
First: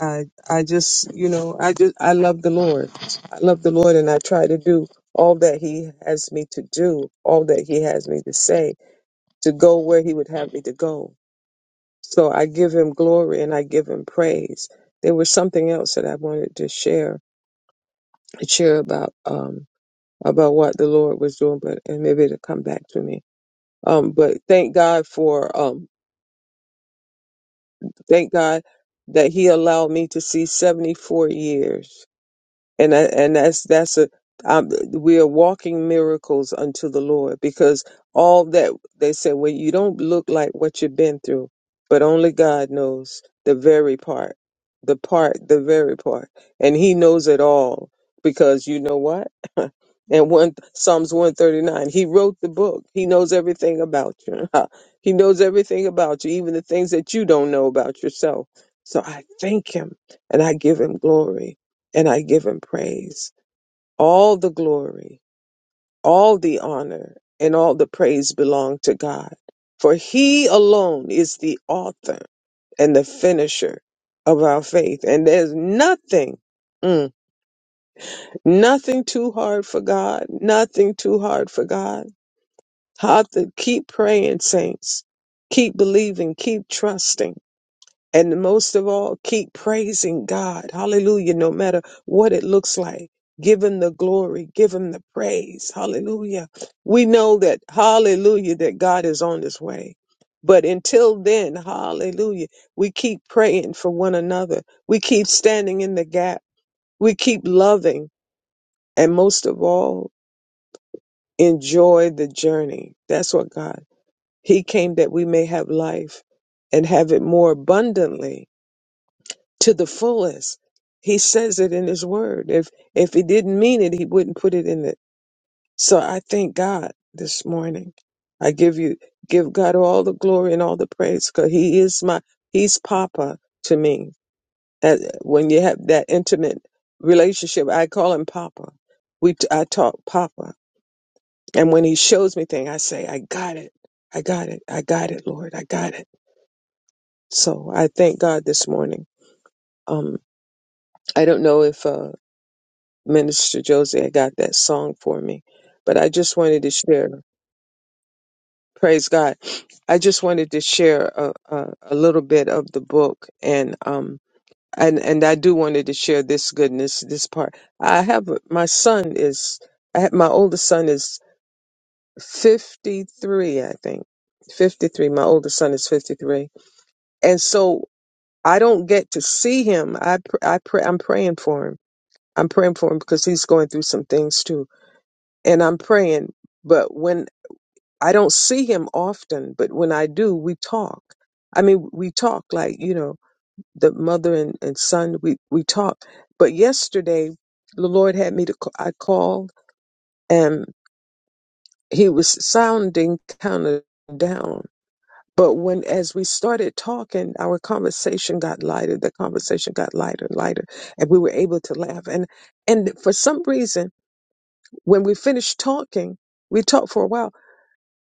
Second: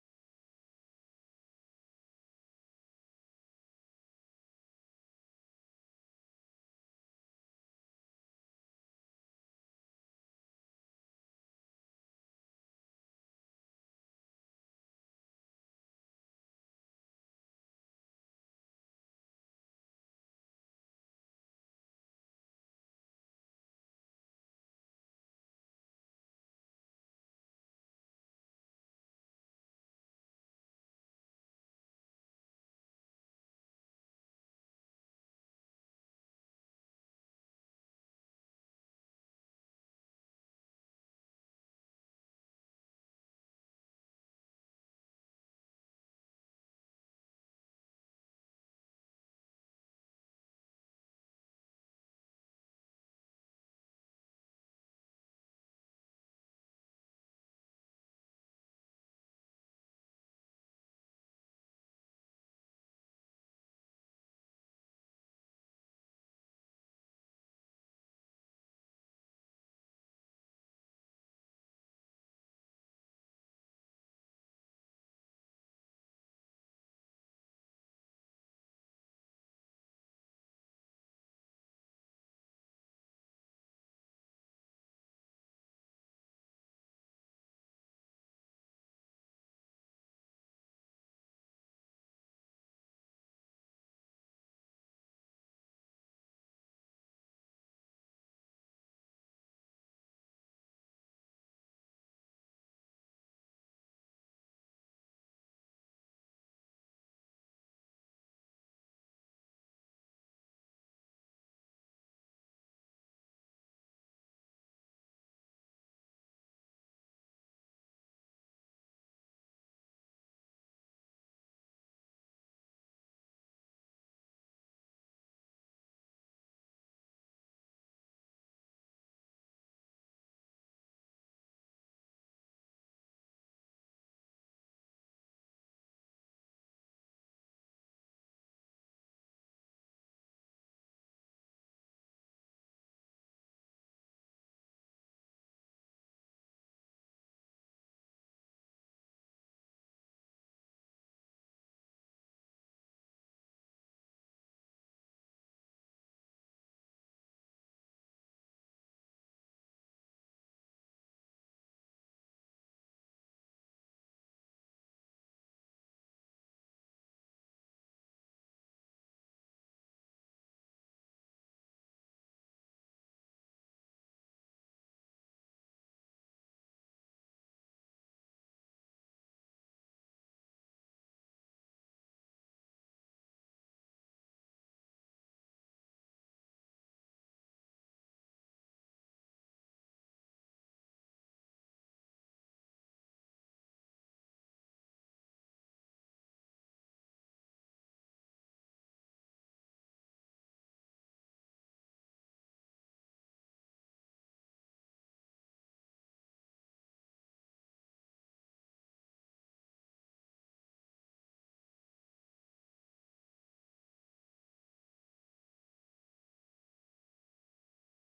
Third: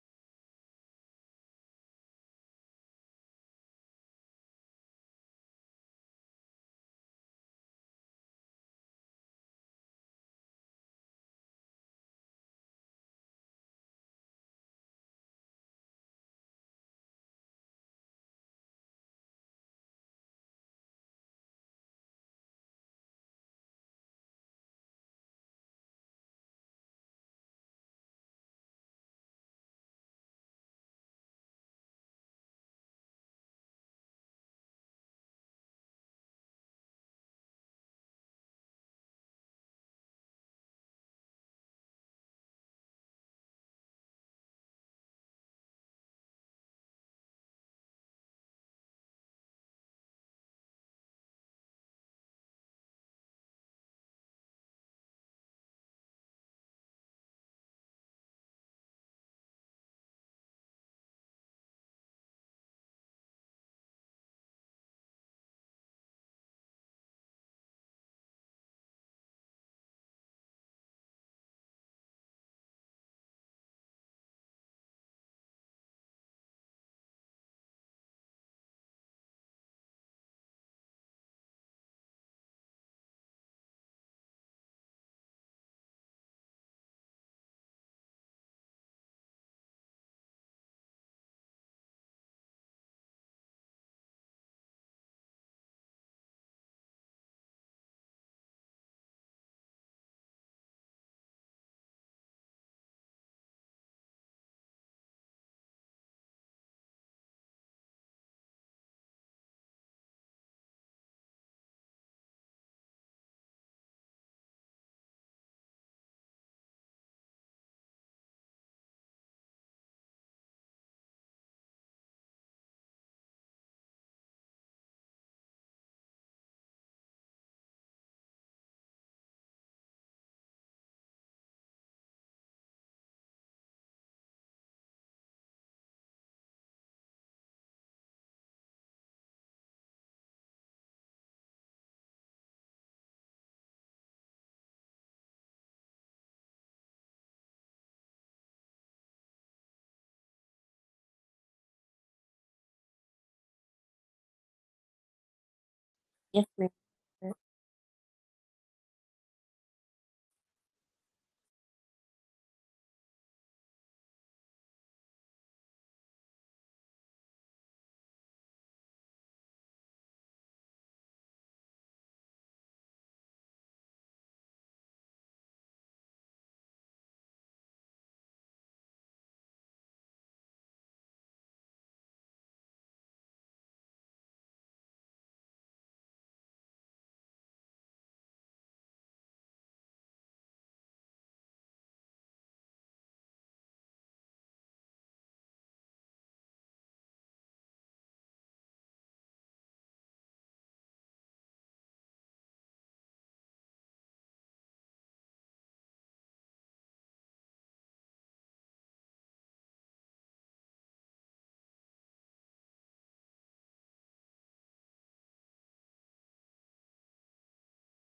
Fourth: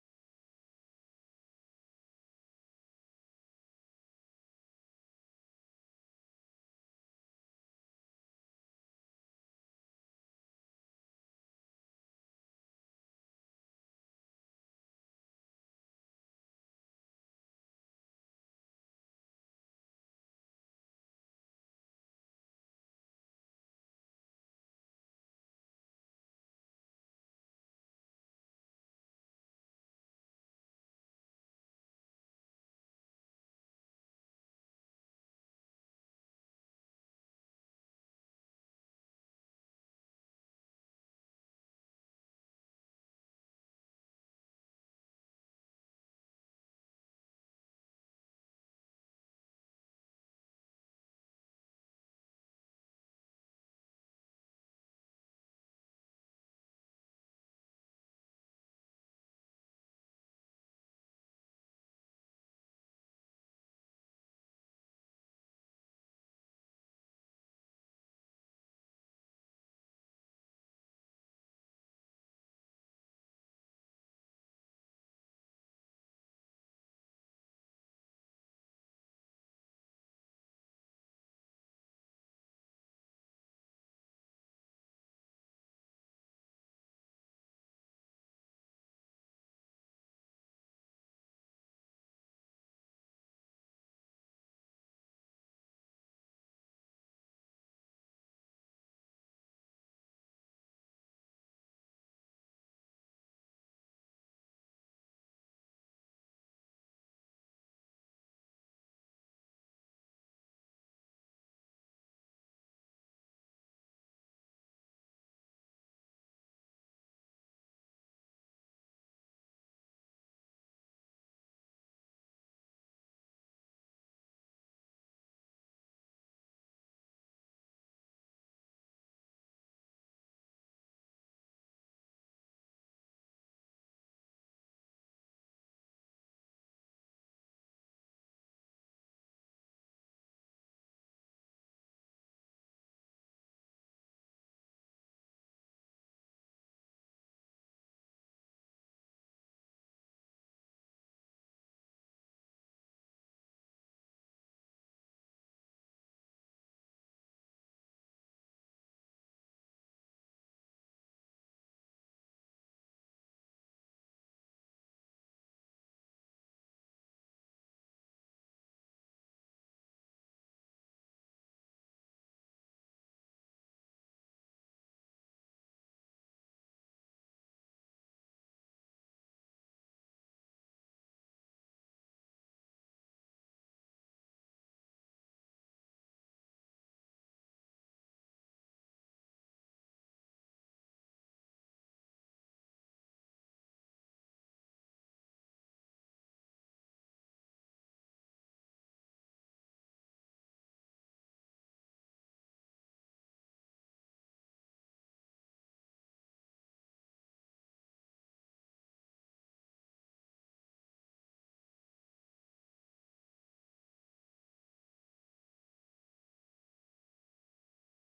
C: I I just you know I just I love the Lord. I love the Lord and I try to do all that he has me to do, all that he has me to say to go where he would have me to go. So I give him glory and I give him praise. There was something else that I wanted to share, share about um about what the Lord was doing, but and maybe it'll come back to me. Um, but thank God for um thank God that He allowed me to see seventy four years and that, and that's that's a um, we are walking miracles unto the Lord because all that they said, well, you don't look like what you've been through, but only God knows the very part, the part, the very part, and He knows it all because you know what? and one Psalms one thirty nine, He wrote the book. He knows everything about you. he knows everything about you, even the things that you don't know about yourself. So I thank Him and I give Him glory and I give him praise. All the glory, all the honor, and all the praise belong to God. For he alone is the author and the finisher of our faith. And there's nothing, mm, nothing too hard for God, nothing too hard for God. Have to keep praying, saints. Keep believing, keep trusting And most of all, keep praising God. Hallelujah. No matter what it looks like, give him the glory, give him the praise. Hallelujah. We know that, hallelujah, that God is on his way. But until then, hallelujah, we keep praying for one another. We keep standing in the gap. We keep loving. And most of all, enjoy the journey. That's what God, he came that we may have life and have it more abundantly to the fullest. He says it in his word. If if he didn't mean it, he wouldn't put it in it. So I thank God this morning. I give you give God all the glory and all the praise because he is my he's papa to me. That when you have that intimate relationship, I call him papa. We I talk papa. And when he shows me things, I say, I got it. I got it. I got it, Lord. I got it. So I thank God this morning. Um I don't know if uh Minister Josie had got that song for me. But I just wanted to share, praise God. I just wanted to share a, a, a little bit of the book and um and and I do wanted to share this goodness, this part. I have my son is I have, my oldest son is 53, I think. 53. My oldest son is 53. And so I don't get to see him. I pr- I pray I'm praying for him. I'm praying for him because he's going through some things too and I'm praying. But when I don't see him often, but when I do, we talk. I mean, we talk like, you know, the mother and, and son, we, we talk. But yesterday, the Lord had me to, ca- I called and he was sounding kind of down. But when, as we started talking, our conversation got lighter. The conversation got lighter and lighter, and we were able to laugh. And, and for some reason, when we finished talking, we talked for a while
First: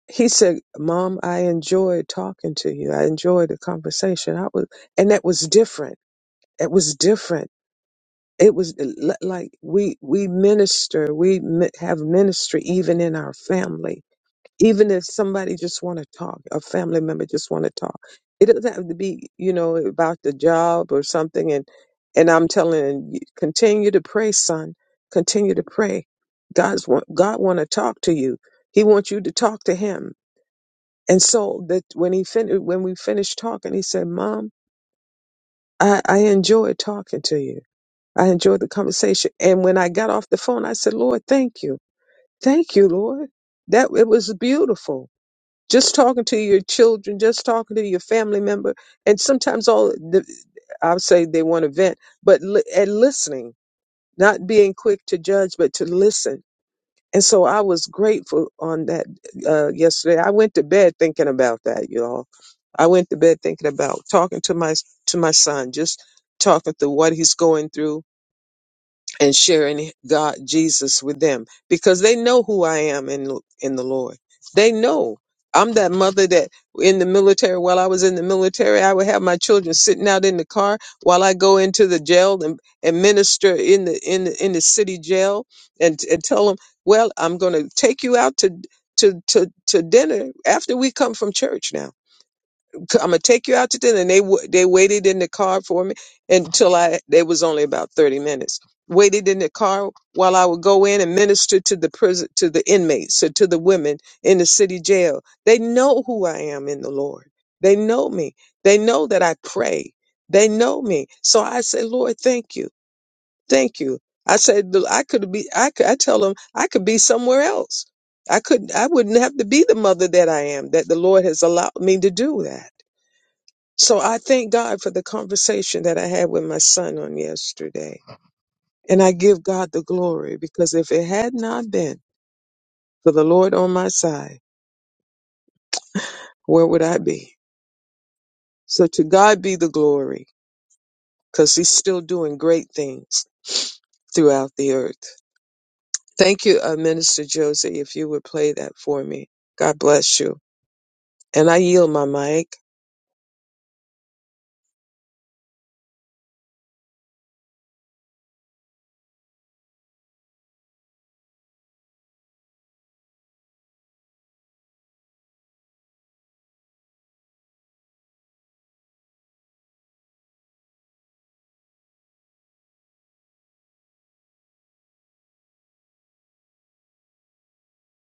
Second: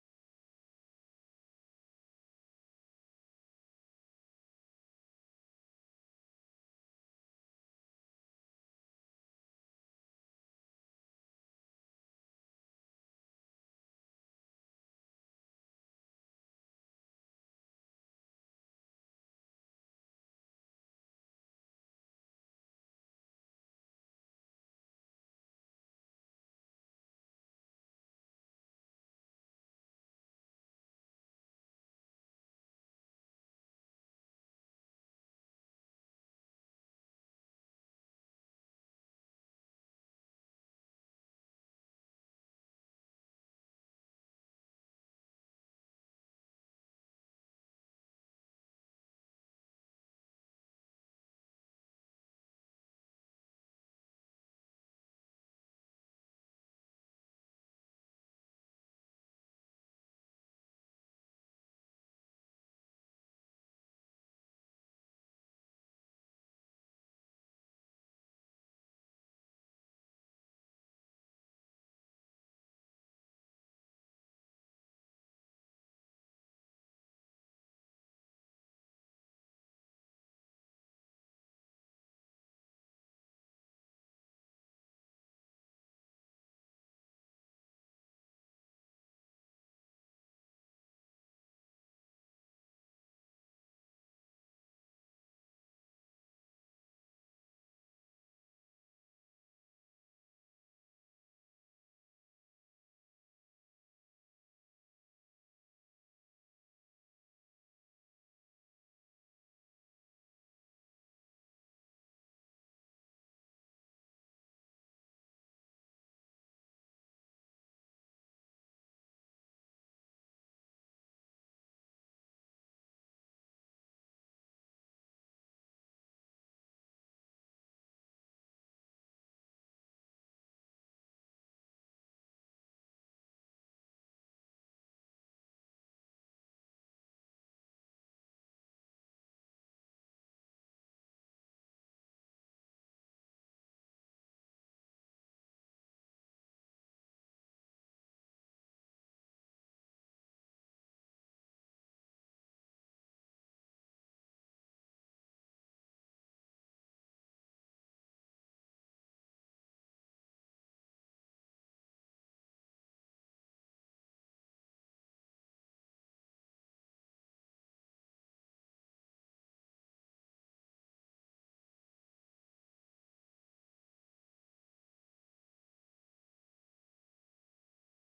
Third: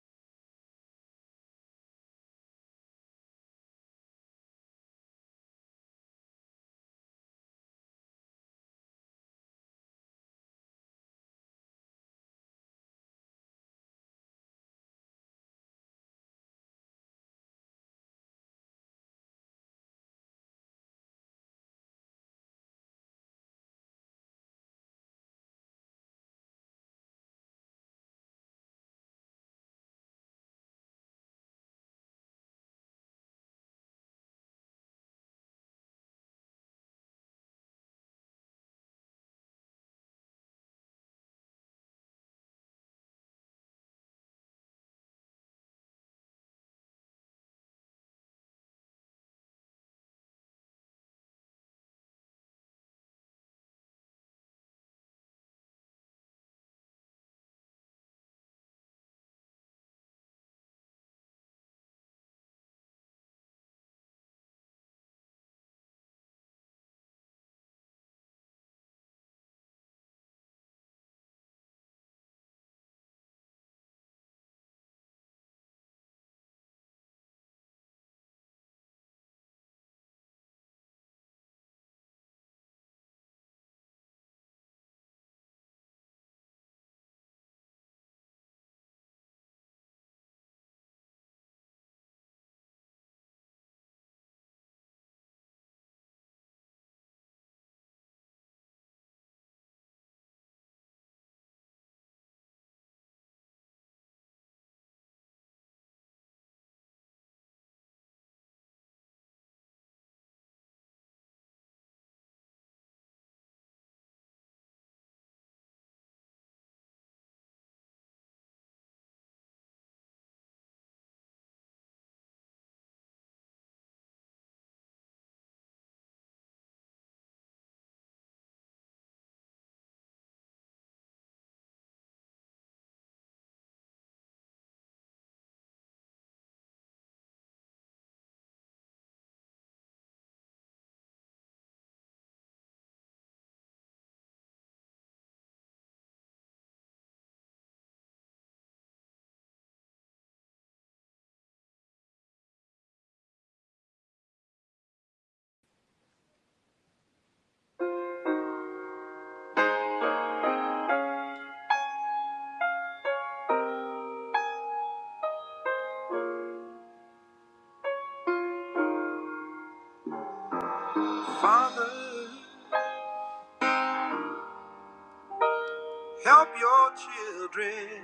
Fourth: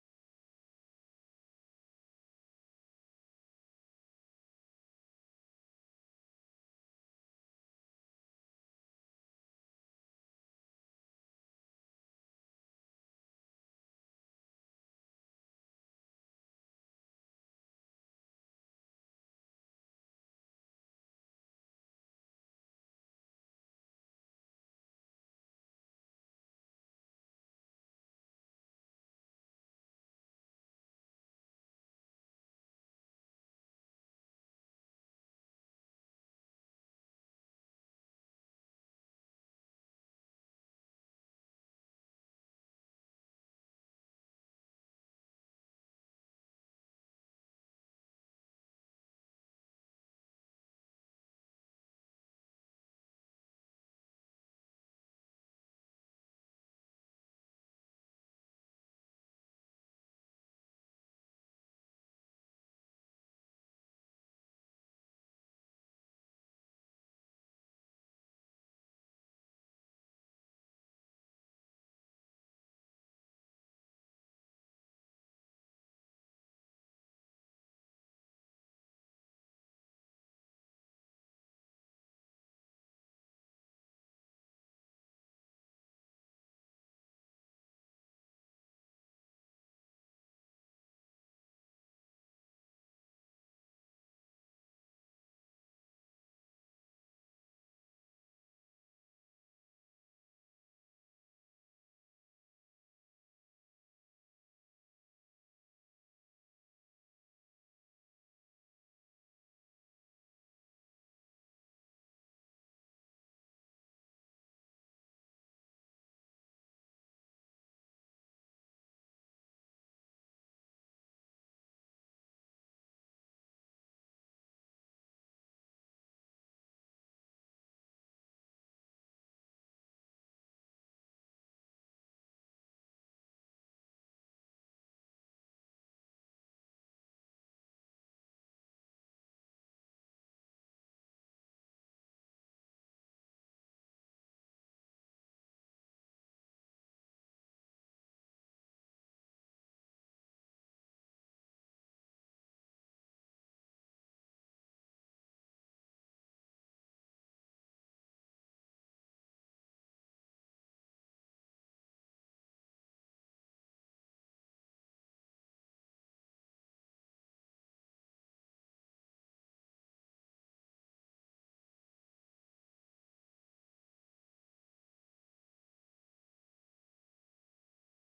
C: he said, "Mom, I enjoyed talking to you. I enjoyed the conversation. I was, and that was different. It was different. It was li- like we we minister. We mi- have ministry even in our family. Even if somebody just want to talk, a family member just want to talk. It doesn't have to be, you know, about the job or something. And and I'm telling you, continue to pray, son. Continue to pray. God's want God want to talk to you. He wants you to talk to Him. And so that when he fin- when we finished talking, he said, "Mom, I, I enjoyed talking to you. I enjoyed the conversation." And when I got off the phone, I said, "Lord, thank you, thank you, Lord. That it was beautiful. Just talking to your children, just talking to your family member, and sometimes all the, I'll say they want to vent, but li- and listening, not being quick to judge, but to listen." And so I was grateful on that uh, yesterday. I went to bed thinking about that, y'all. I went to bed thinking about talking to my to my son, just talking through what he's going through, and sharing God Jesus with them because they know who I am in in the Lord. They know I'm that mother that in the military while I was in the military I would have my children sitting out in the car while I go into the jail and, and minister in the in the, in the city jail and and tell them, "Well, I'm going to take you out to to to to dinner after we come from church now." I'm gonna take you out to dinner. And they wa- they waited in the car for me until I. They was only about thirty minutes. Waited in the car while I would go in and minister to the prison to the inmates or to the women in the city jail. They know who I am in the Lord. They know me. They know that I pray. They know me. So I say, Lord, thank you, thank you. I said "Look, I could be. I could, I tell them I could be somewhere else. I couldn't. I wouldn't have to be the mother that I am. That the Lord has allowed me to do that. So I thank God for the conversation that I had with my son on yesterday. And I give God the glory because if it had not been for the Lord on my side, where would I be? So to God be the glory because he's still doing great things throughout the earth. Thank you, uh, Minister Josie, if you would play that for me. God bless you. And I yield my mic.
A: Father, help your children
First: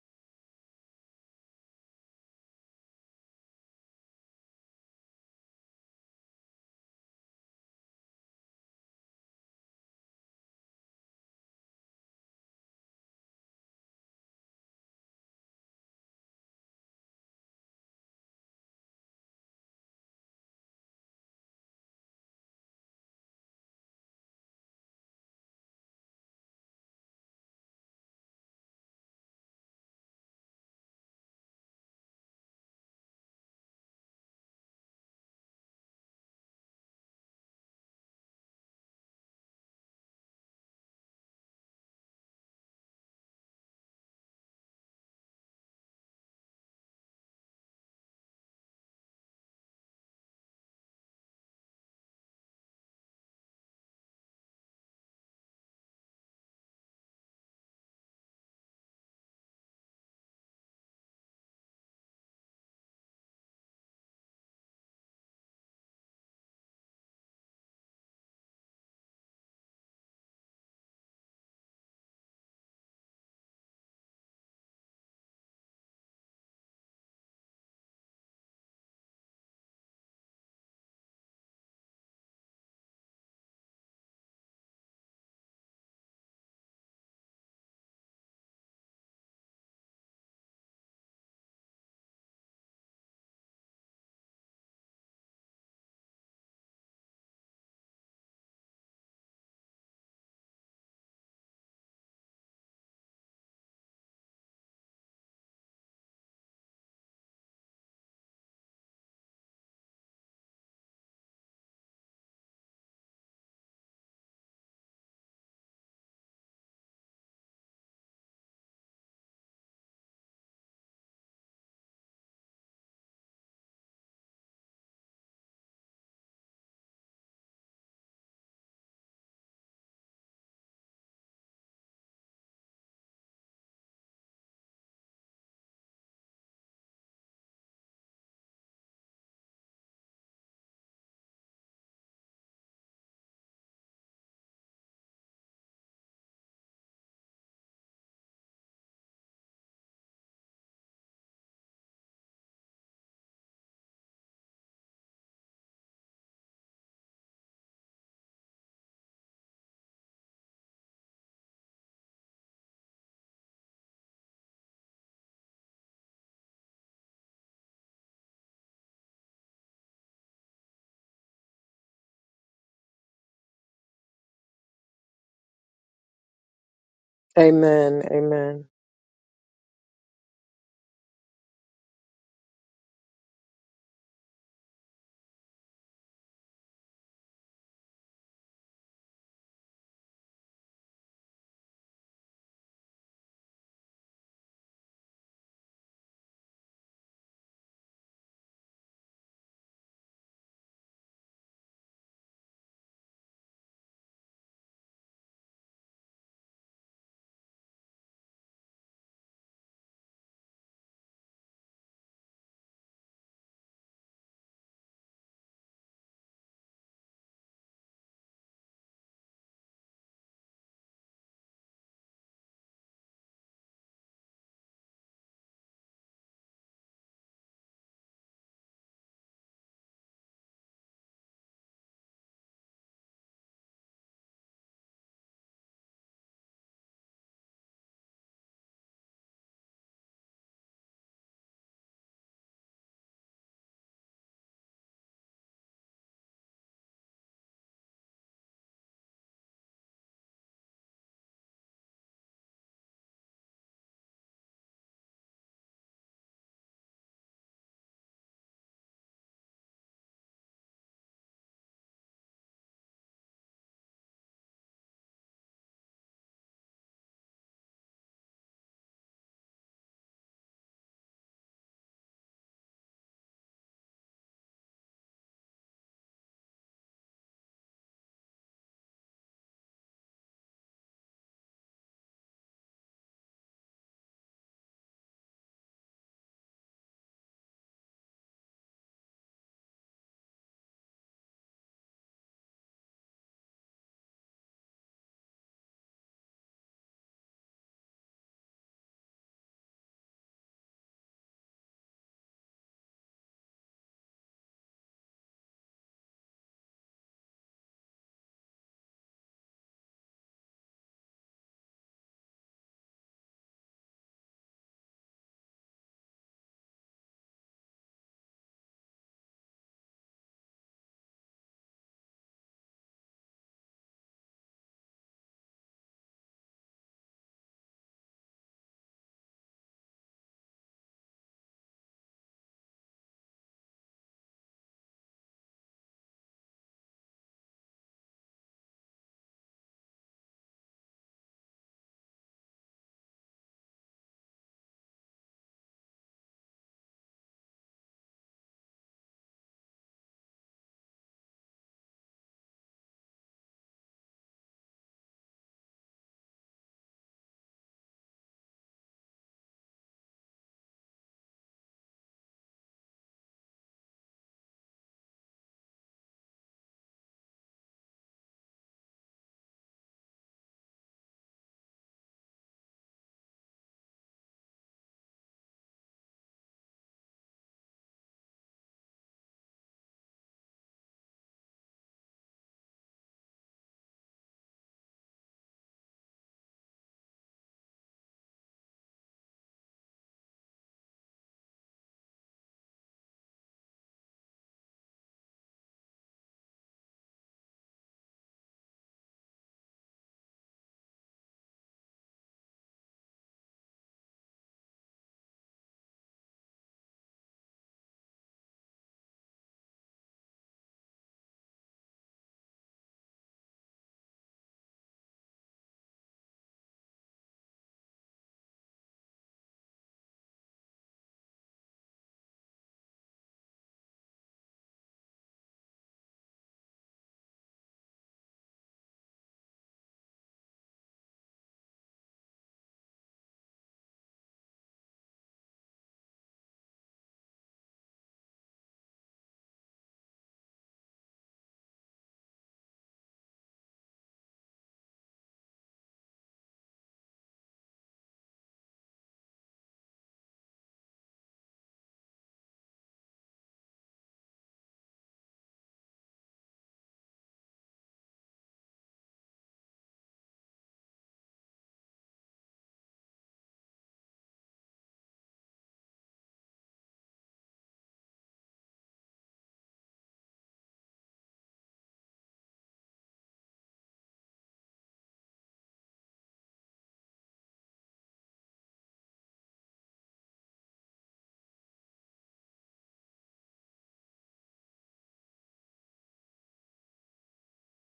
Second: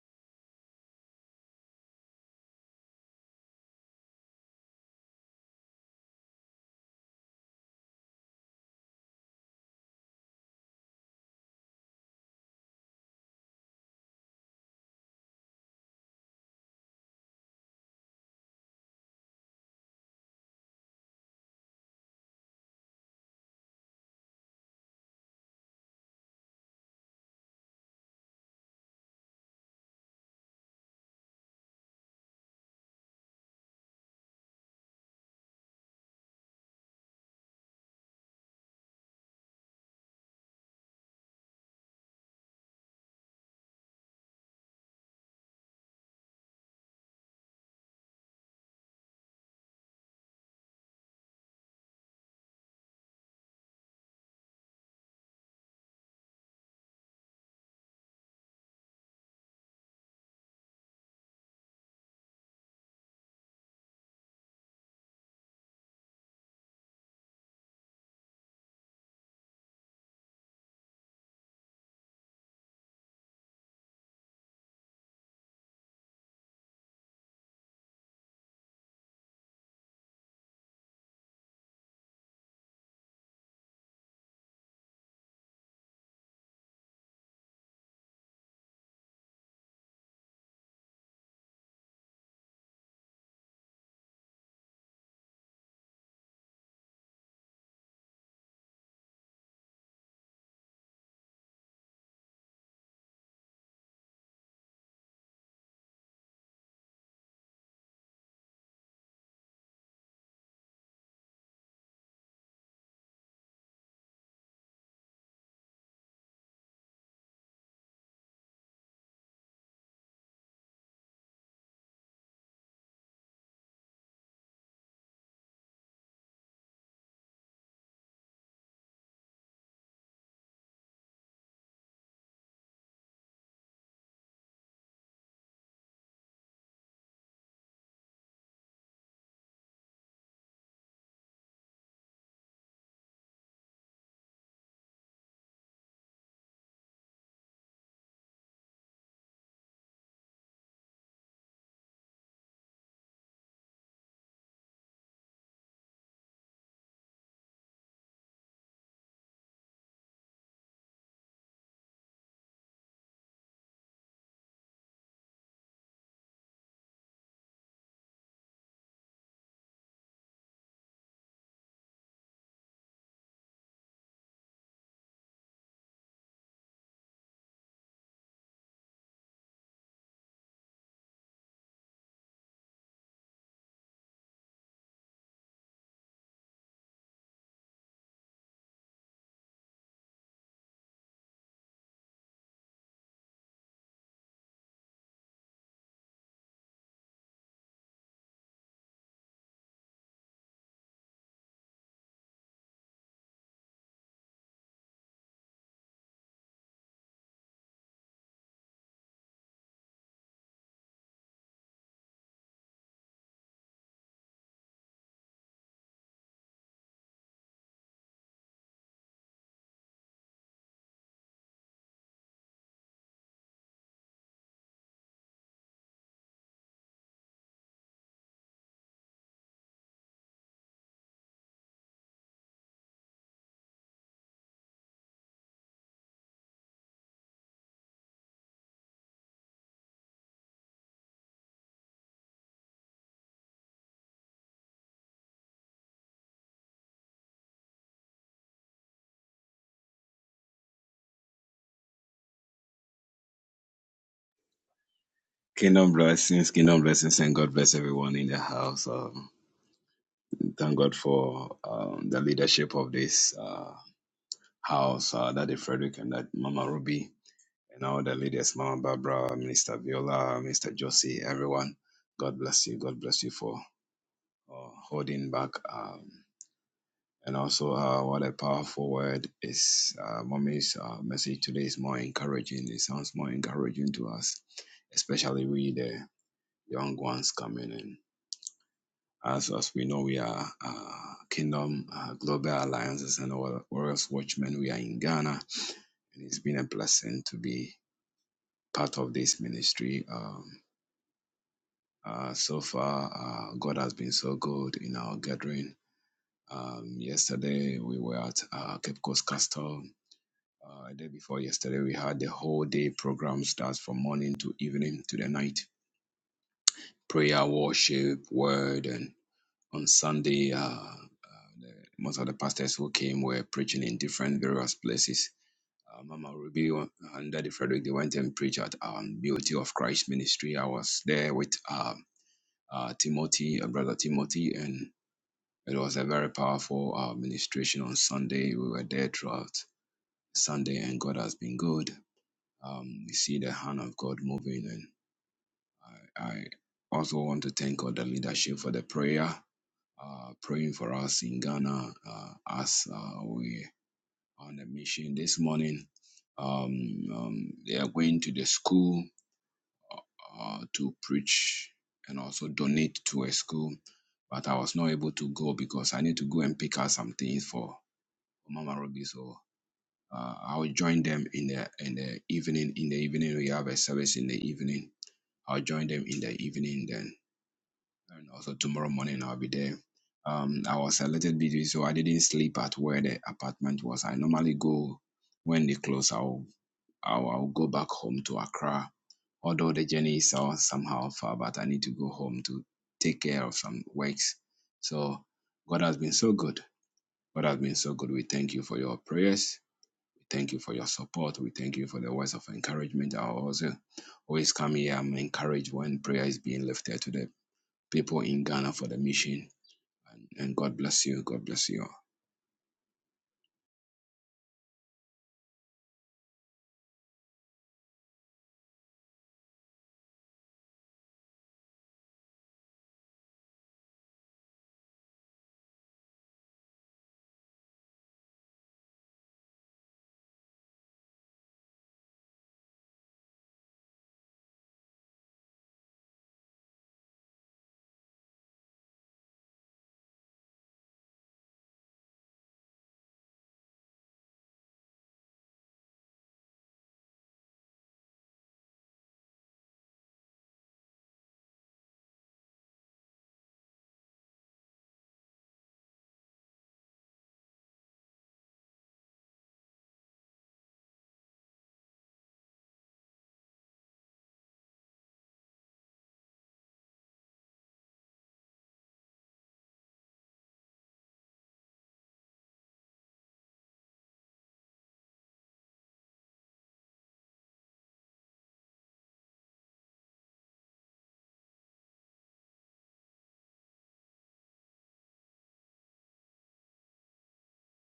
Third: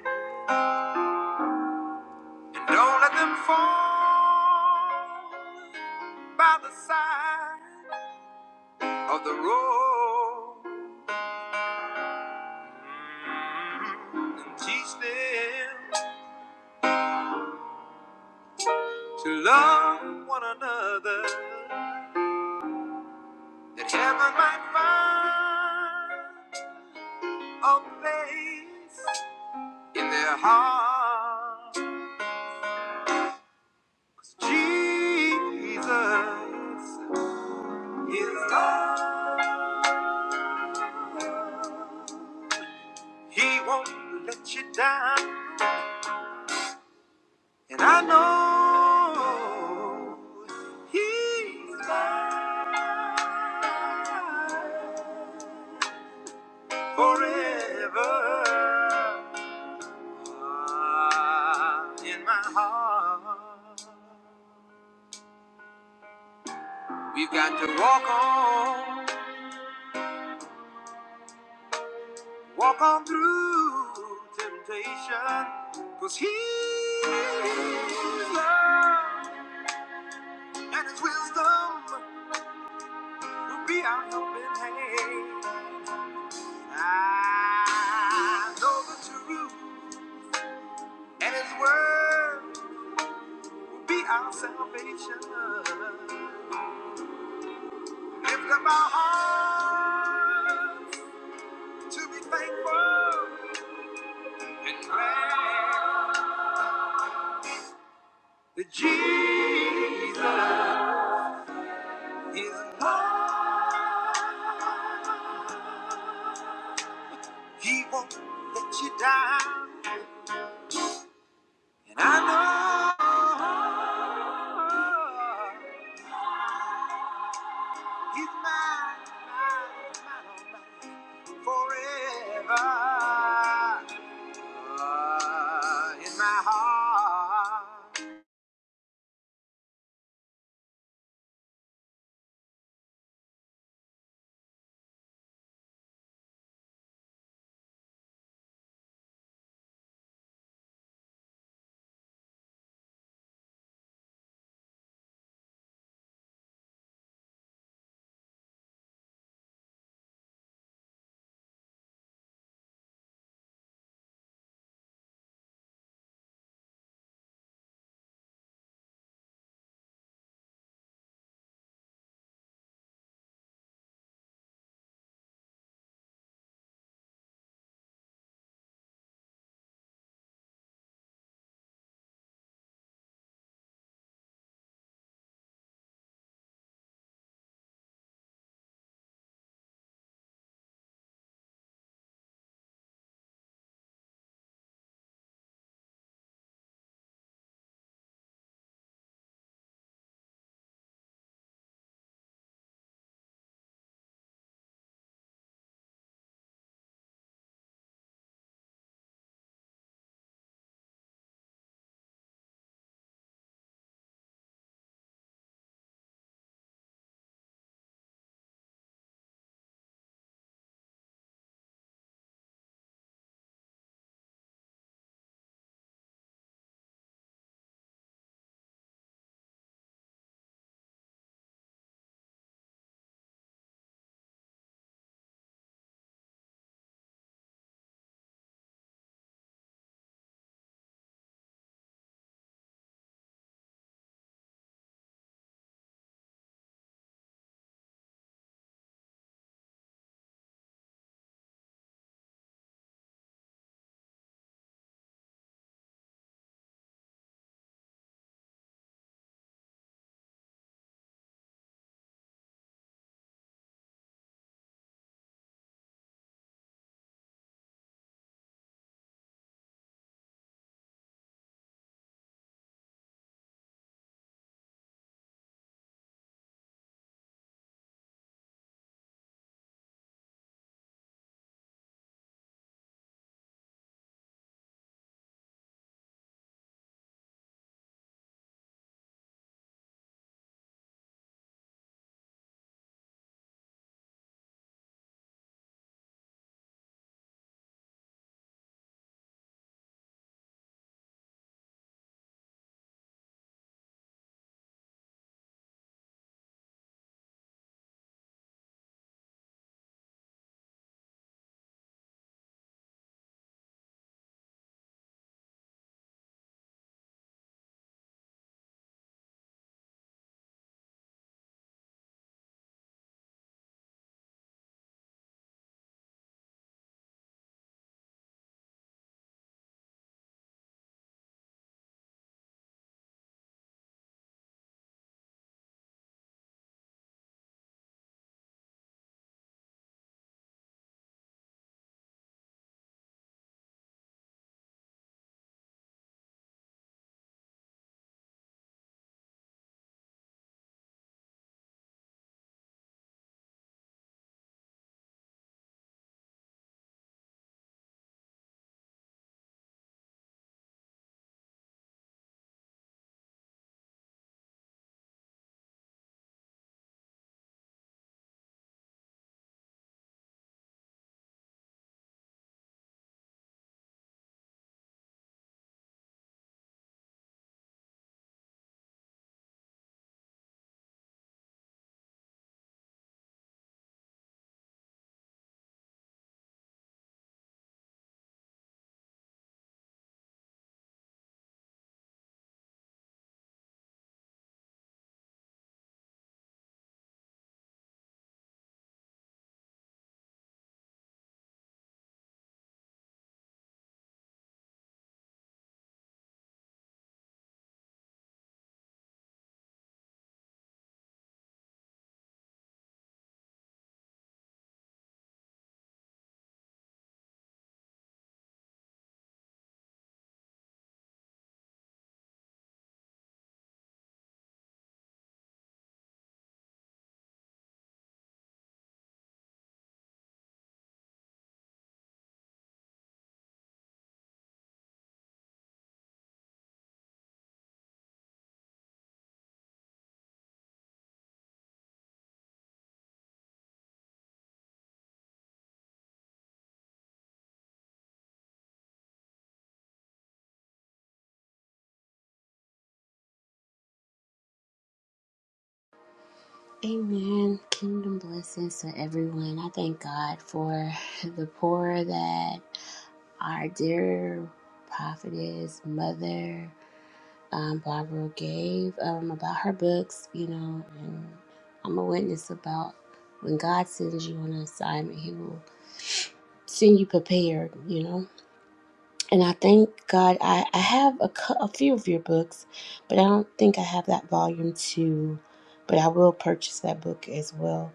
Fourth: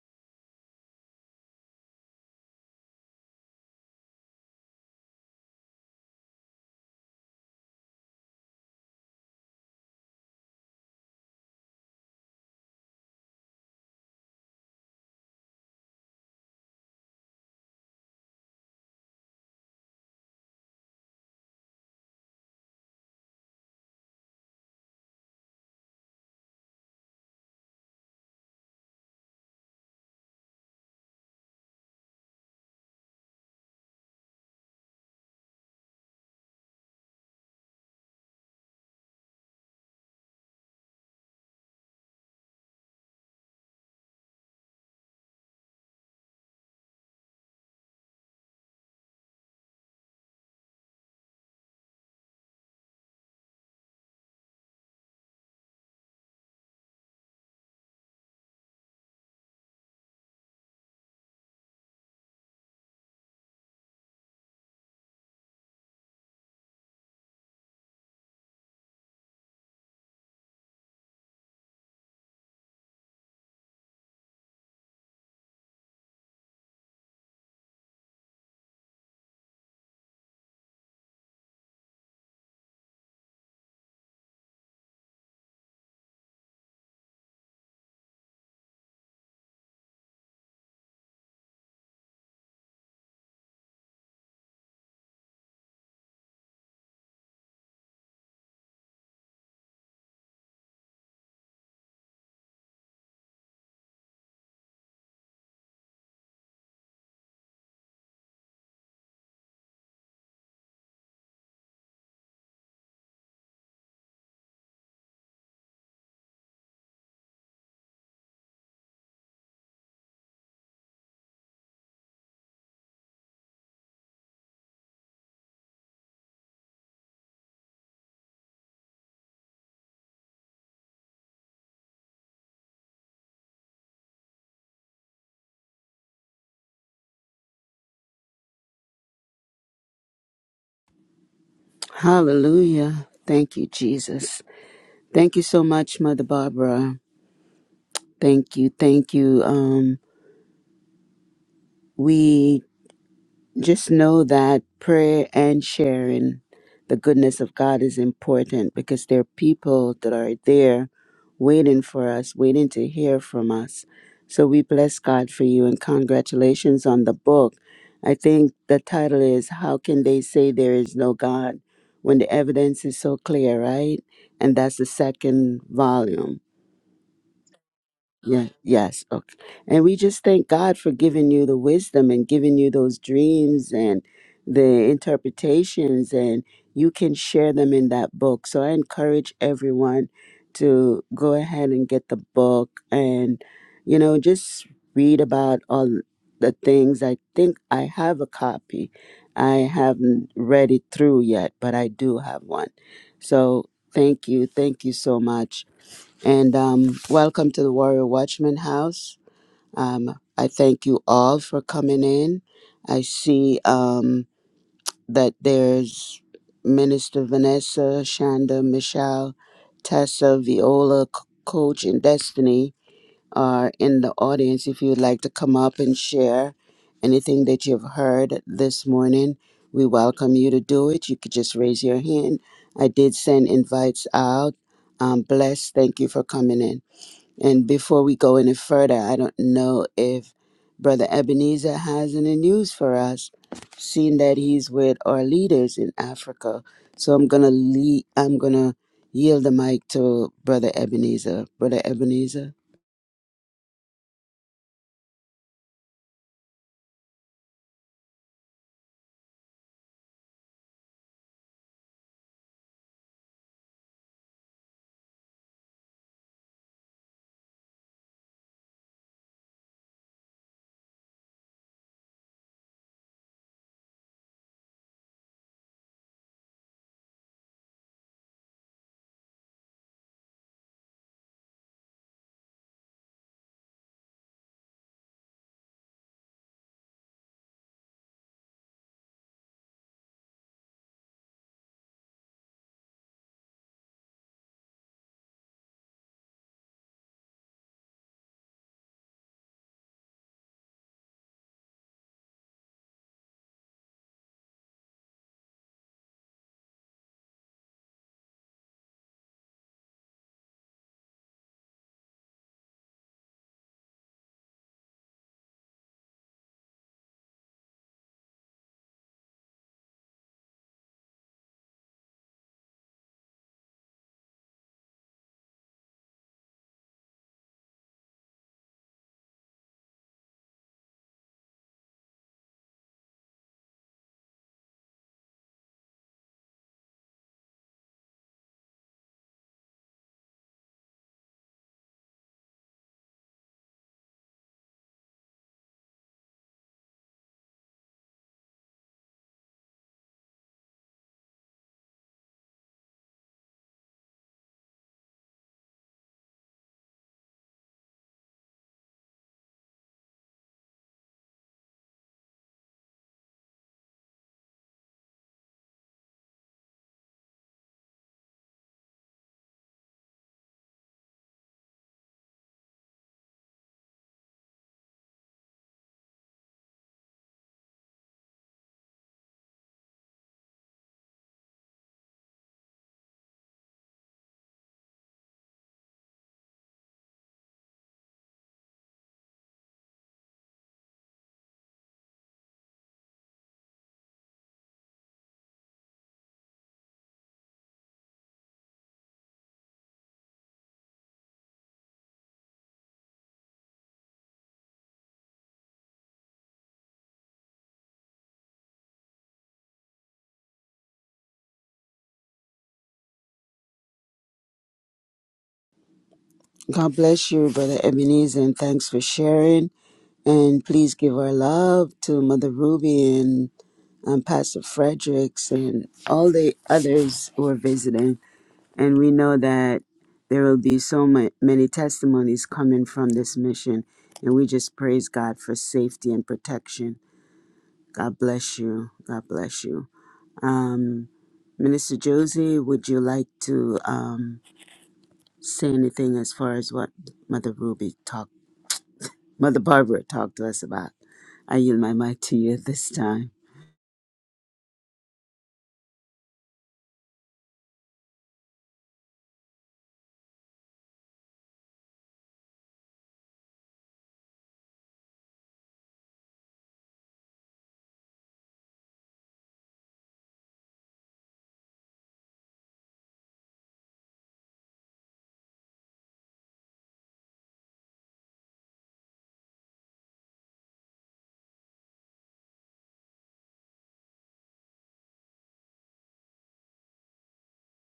A: and don't let them fall. by the side of the road Mm, and teach them to love one another that heaven might find a place in their hearts. Jesus is love. He won't let you down. And I know he's mine forever in my heart. We've got to walk on, walk on through temptation, cause he's love and his wisdom will be our helping hand. I know the truth, and His word will be our salvation. Lift up our hearts to be thankful and glad that Jesus is Lord. He won't let you down, and I know He's mine, mine, mine, oh mine.
B: Hallelujah. Thank you, Jesus. Thank you so much, Mother Barbara. Thank you. Thank you. Um, we Just know that prayer and sharing the goodness of God is important because there are people that are there waiting for us, waiting to hear from us. So we bless God for you and congratulations on the book. I think the title is How Can They Say There Is No God When the Evidence is So Clear, right? And that's the second volume.
C: Amen.
B: Yeah,
C: Amen.
B: yes. Okay. And we just thank God for giving you the wisdom and giving you those dreams and the interpretations, and you can share them in that book. So I encourage everyone to go ahead and get the book and, you know, just read about all the things. I think I have a copy. I haven't read it through yet, but I do have one. So thank you. Thank you so much and um, welcome to the Warrior Watchman House. Um, I thank you all for coming in. I see um, that there's Minister Vanessa, Shonda, Michelle, Tessa, Viola, C- Coach, and Destiny are in the audience. If you'd like to come up and share anything that you've heard this morning, we welcome you to do it. You could just raise your hand. I did send invites out. Um, bless. Thank you for coming in. And before we go any further, I don't know if Brother Ebenezer has any news for us, seeing that he's with our leaders in Africa. So I'm gonna lead, I'm gonna yield the mic to Brother Ebenezer. Brother Ebenezer,
D: Kingdom blessings, kingdom blessings, and God bless everyone in the house. Um, thank God for um, the leadership of this uh, house, uh, Daddy Frederick and that Mama Ruby, and all the leaders, Mama Barbara, Minister Viola, Mr. Josie, everyone. God bless you. God bless you for uh, holding back. Um, and also, uh, what a powerful word is. Uh, Mommy's uh, message today is more encouraging. It sounds more encouraging to us, especially we, the young ones coming in. As, as we know, we are uh, Kingdom uh, Global Alliances and our Warriors Watchmen. We are in Ghana, and it's been a blessing to be part of this ministry. Um, uh, so far, uh, God has been so good in our gathering. Um, yesterday, we were at uh, Cape Coast Castle. Uh, the day before yesterday, we had the whole day program starts from morning to evening to the night. Prayer, worship, word, and. on Sunday, uh, uh, the- most of the pastors who came were preaching in different various places. Uh, Mama Ruby and Daddy Frederick, they went and preached at um, Beauty of Christ Ministry. I was there with um, uh, Timothy, uh, Brother Timothy, and it was a very powerful uh, ministration on Sunday. We were there throughout Sunday, and God has been good. Um, we see the hand of God moving, and I, I also want to thank all the leadership for the prayer uh, praying for us in Ghana uh, as uh, we on a mission this morning. Um, um, they are going to the school uh, to preach and also donate to a school, but I was not able to go because I need to go and pick out some things for Mama Ruby. So uh, I'll join them in the in the evening. In the evening, we have a service in the evening. I'll join them in the evening then And also tomorrow morning I'll be there. Um, I was a little busy, so I didn't sleep at where the apartment was. I normally go when they close. I'll I'll, I'll go back home to Accra. Although the journey is all somehow far, but I need to go home to take care of some works. So God has been so good. God has been so good. We thank you for your prayers. We thank you for your support. We thank you for the words of encouragement. I also always come here. I'm encouraged when prayer is being lifted today people in Ghana for the mission. And and God bless you. God bless you. all.
B: God bless you, Brother Ebenezer, and thanks for sharing. And please give our love to Mother Ruby and um, Pastor Fredericks and all the others who are visiting. And we know that there will be so ma- many testimonies coming from this mission. And we just praise God for safety and protection. God bless you. God bless you. Um, Minister Josie, would you like to um, say anything as far as what Mother Ruby talked, Mother Barbara talked to us about? I yield my mic to you this time.
A: Amen. Kingdom blessings to everyone. I thank God for the poor that our dear prophetess, mother, um, Barbara gave um, about her books, you know, and I'm a witness about when God sends you on an assignment, He will send you prepared, you know. And I thank God I, I have a, cou- a few of your books, but I don't think I have that volume two. But I will purchase that book as well.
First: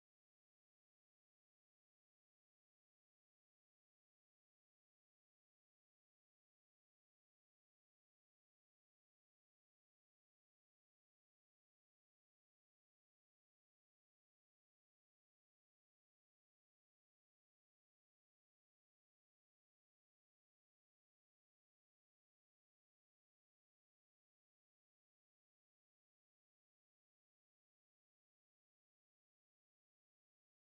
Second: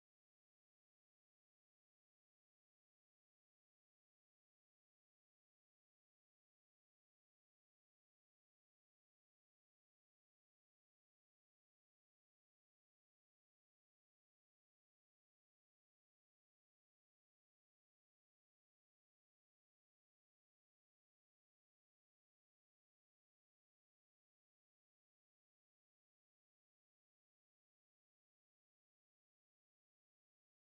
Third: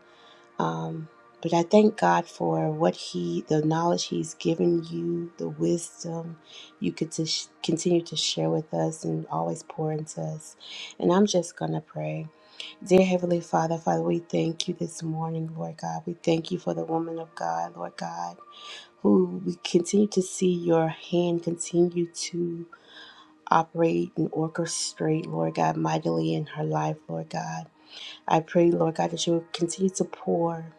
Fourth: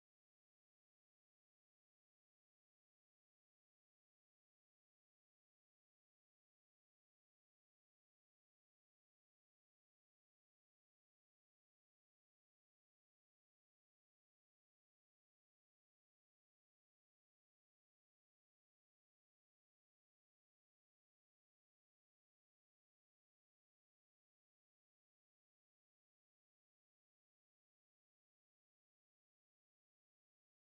A: Um, but I thank God for what He, the knowledge He's given you, the wisdom you could to sh- continue to share with us and always pour into us. And I'm just going to pray. Dear Heavenly Father, Father, we thank you this morning, Lord God. We thank you for the woman of God, Lord God who we continue to see your hand continue to operate and orchestrate, Lord God, mightily in her life, Lord God. I pray, Lord God, that you will continue to pour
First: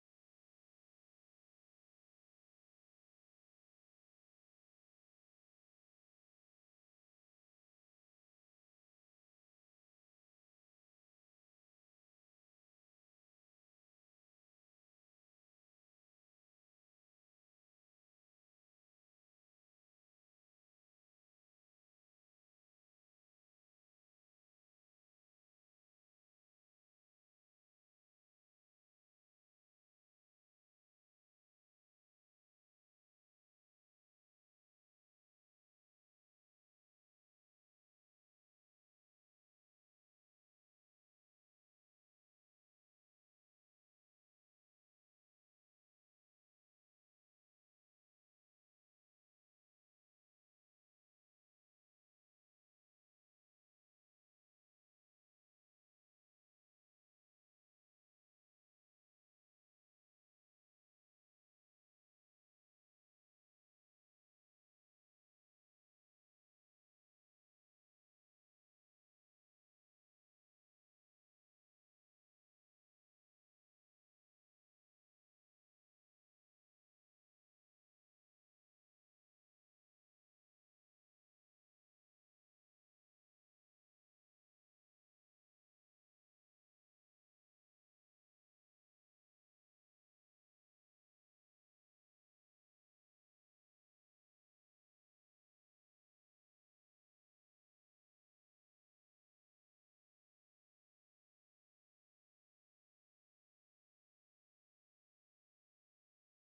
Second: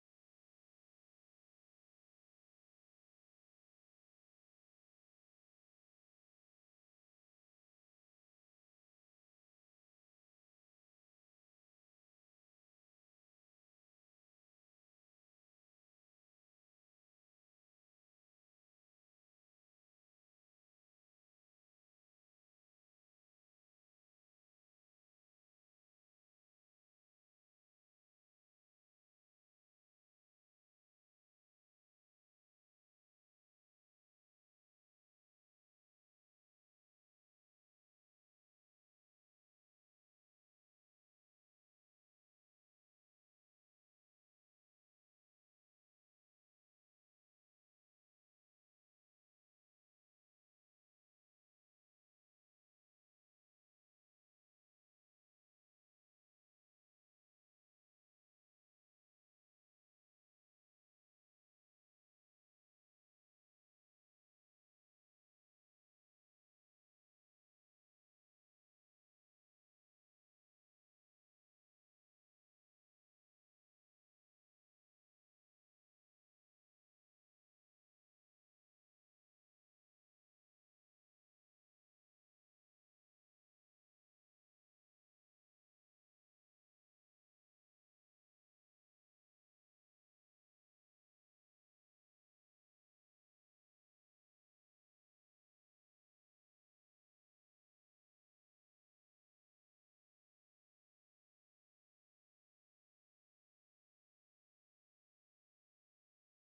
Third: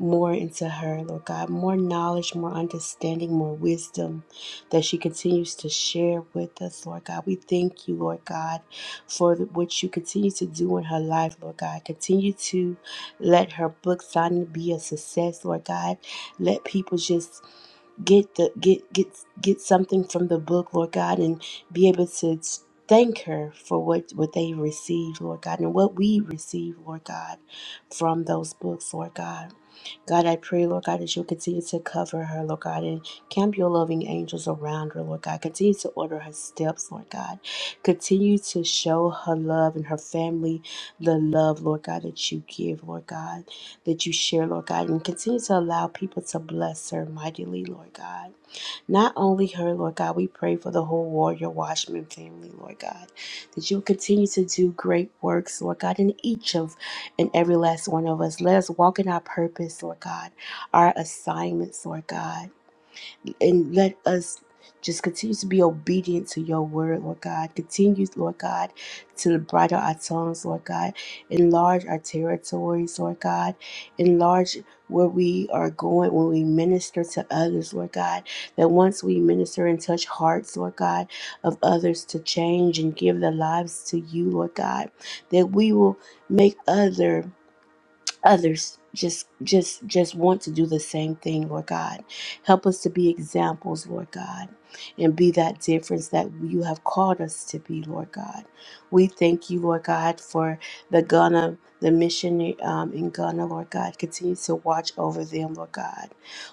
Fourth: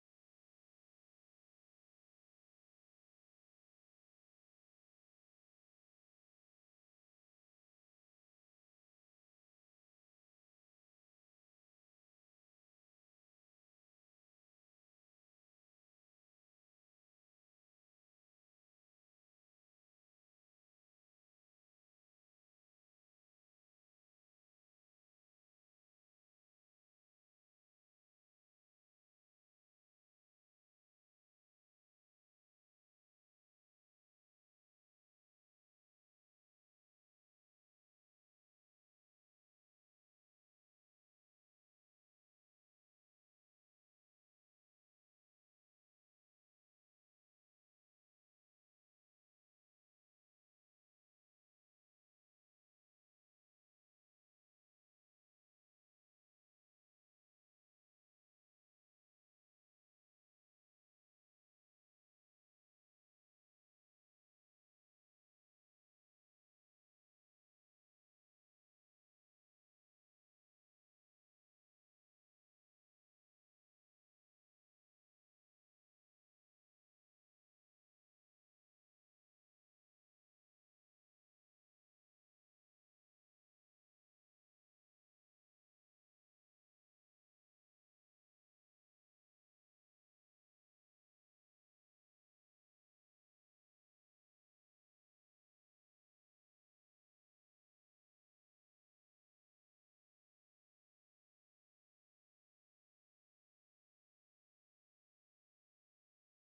A: more into her, Lord God, more knowledge, more understanding, more wisdom that she continues to share with us, Lord God. We thank you, Lord God, for the- what you continue to do in her life, Lord God. Continue to let her book signing be a success, Lord God. Let people just get the get get get something from the book, Lord God, and be able to thank her for what what they received, Lord God, and what we received, Lord God, from those books, Lord God. God, I pray, Lord God, that you'll continue to cover her, Lord God, and camp your loving angels around her, Lord God. Continue to order her steps, Lord God. Continue to show her love and her family the love, Lord God, that you give, Lord God that you share, Lord God, and continue to allow people to bless her mightily, Lord God. Not only her, Lord God, we pray for the whole Warrior Watchman family, Lord God, that you continue to do great works, Lord God, in each of and every last one of us. Let us walk in our purpose, Lord God, our assignments, Lord God and let us just continue to be obedient to your word, Lord God. Continue, Lord God, to bridle our tongues, Lord God. Enlarge our territories, Lord God. Enlarge where we are going when we minister to others, Lord God. That once we minister and touch hearts, Lord God, of others to change and give their lives to you, Lord God, that we will make other others just just just want to do the same thing lord god help us to be examples lord god and be that difference that you have called us to be lord god we thank you lord god for the ghana the mission um, in ghana lord god continue to watch over them lord god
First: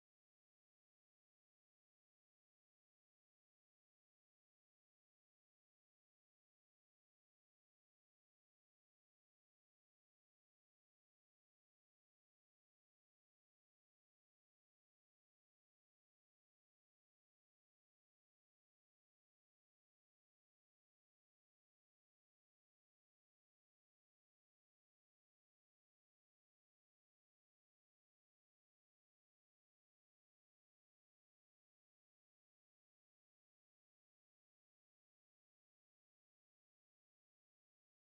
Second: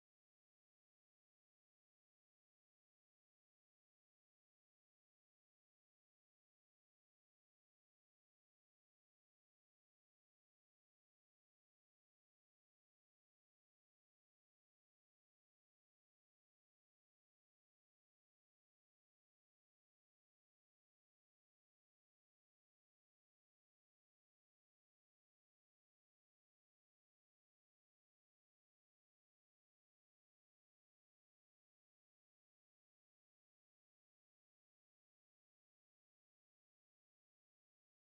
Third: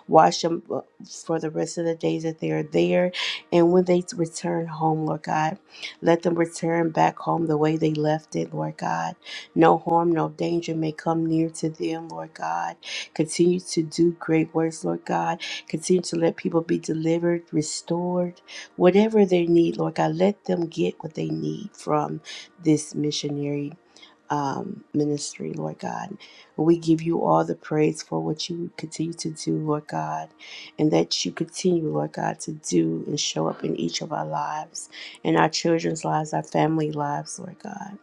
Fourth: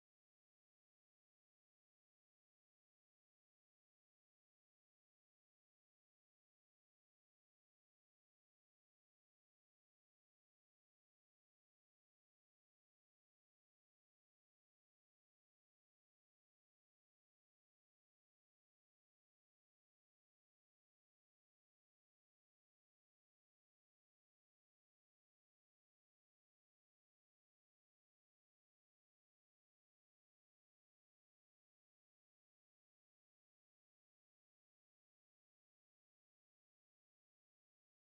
A: watch them uh, for the rest of the days that they are there and when they return home lord god let them return back home the way they left it lord god no harm, no danger may come near to them, Lord God. Continue to do great works, Lord God. Continue to let people be delivered, restored, whatever they need, Lord God. Let them get what they need from this missionary um, ministry, Lord God. We give you all the praise for what you continue to do, Lord God, and that you continue, Lord God, to do and show up in each of our lives, in our children's lives, our family lives, Lord God.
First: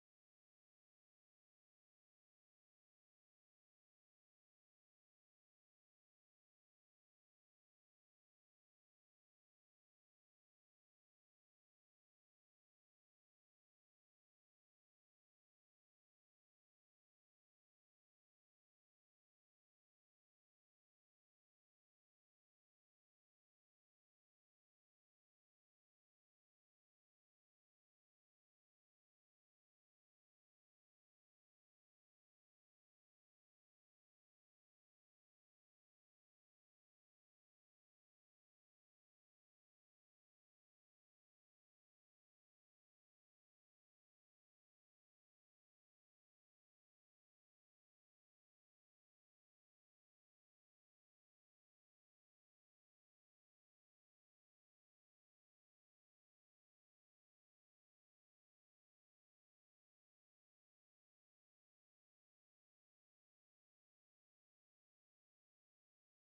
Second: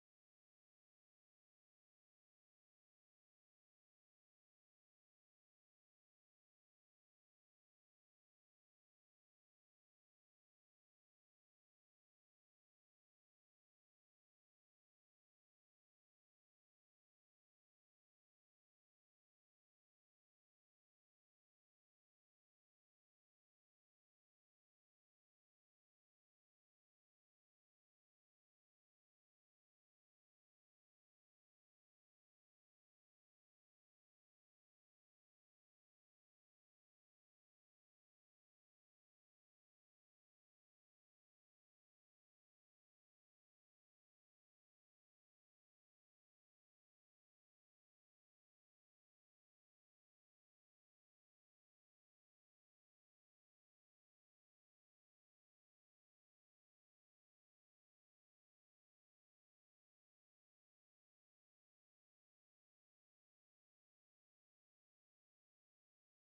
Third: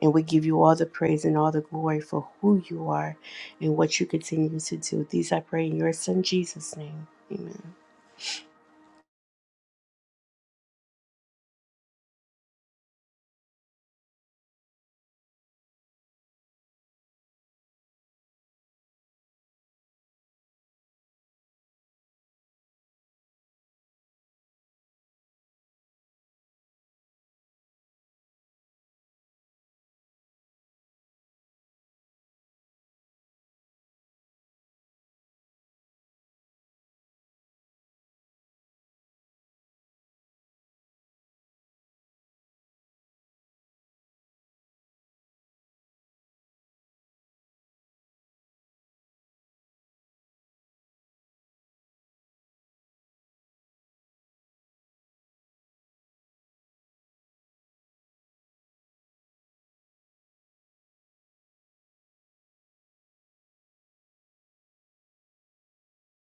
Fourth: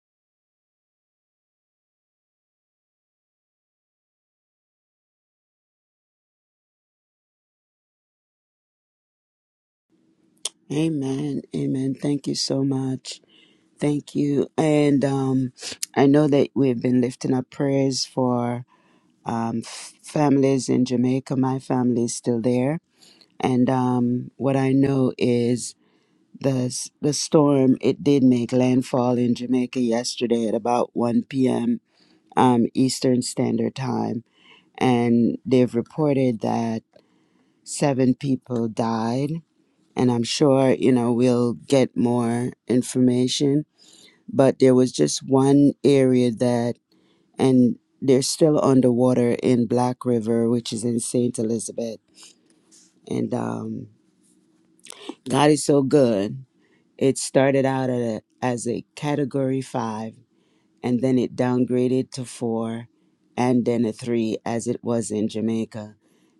A: And we give you all the praise and all the glory for who you are and what you continue to do. These I pray in your son Jesus' name. Amen.
B: Amen. Amen. Thank you so much. Thank you. And um, I know that we've been lifting up prayers for um, families in Jamaica. My family is still there, and um, what I know is the s- the storm. It did make landfall in Jamaica yesterday at about one p.m. Um, Eastern Standard Time, and they've reported that seven people died. And I'm sure you know we'll get more information. But there was just one area that and they're still underwater in Black River, which is in Saint Elizabeth. And um, God is so good. It started out at a, as a category five, and then it downgraded to four, and then a three, as it was in Jamaica.